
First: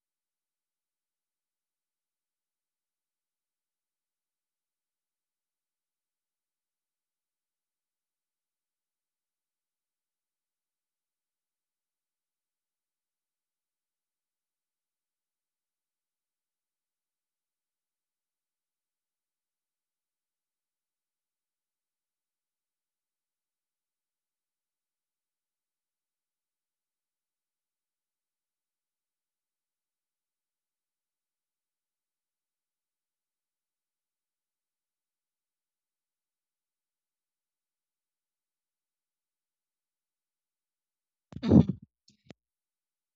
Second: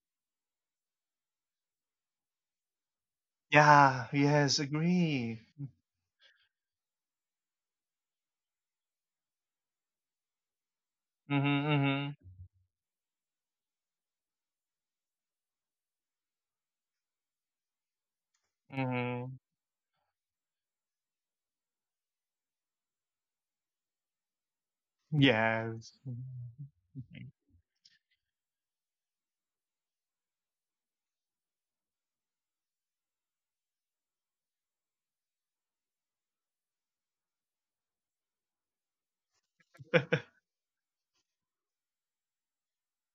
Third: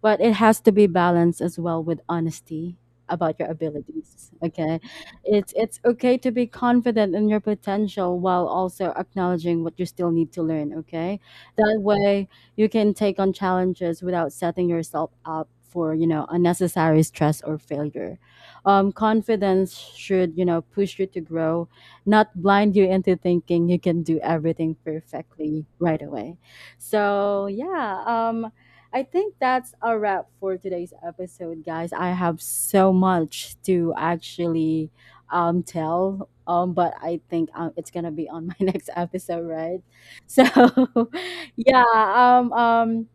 [SPEAKER 1] but it has to be balanced as well with honesty about your
[SPEAKER 3] Yeah.
[SPEAKER 1] abilities.
[SPEAKER 3] Yes,
[SPEAKER 1] Okay.
[SPEAKER 3] agree.
[SPEAKER 1] It's it's okay to be confident in your potential while also acknowledging what you still need to learn, okay?
[SPEAKER 3] Mm-hmm,
[SPEAKER 1] That
[SPEAKER 3] mm-hmm,
[SPEAKER 1] way you can take on challenges without setting yourself up for, you know, unnecessary stress or failure. Um,
[SPEAKER 3] mm-hmm.
[SPEAKER 1] confidence should, you know, push you to grow, not blind you into thinking you can do everything perfectly
[SPEAKER 3] Yes.
[SPEAKER 1] right away. So, yeah, um, I think that's a wrap for today's episode, guys. I have so much to actually um, tell, um, but I think um, it's going to be on my next episode, right? So,
[SPEAKER 2] Mhm.
[SPEAKER 1] yeah, um, um,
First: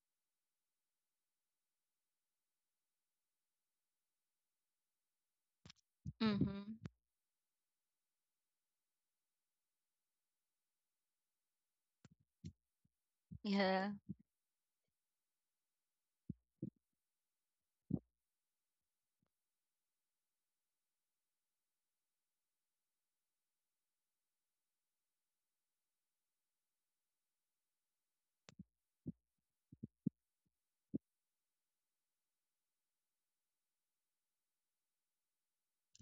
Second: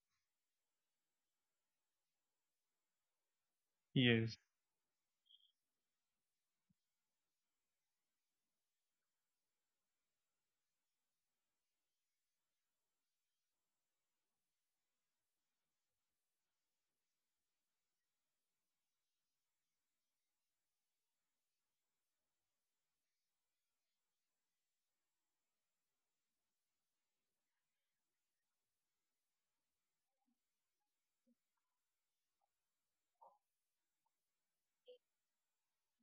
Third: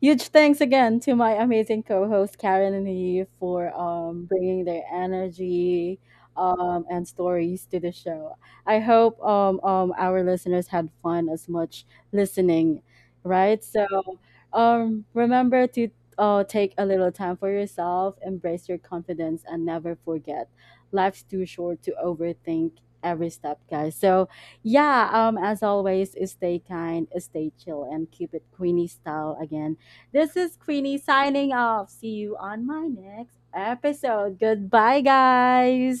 [SPEAKER 1] huge thanks again to my amazing co-host Karen and Eve for um,
[SPEAKER 3] Yes.
[SPEAKER 1] bringing their energy
[SPEAKER 2] Mhm.
[SPEAKER 1] um, and stories to the show. I hope um, um, our listeners had fun as much listening, right? So
[SPEAKER 2] Yeah.
[SPEAKER 1] um, remember to uh, take a little time for yourself, embrace your confidence, and never forget life's too short to overthink every step, guys. So yeah, um, as always, stay kind, stay chill, and keep it Queenie style again. This is Queenie signing off. See you on my next episode. Goodbye, guys.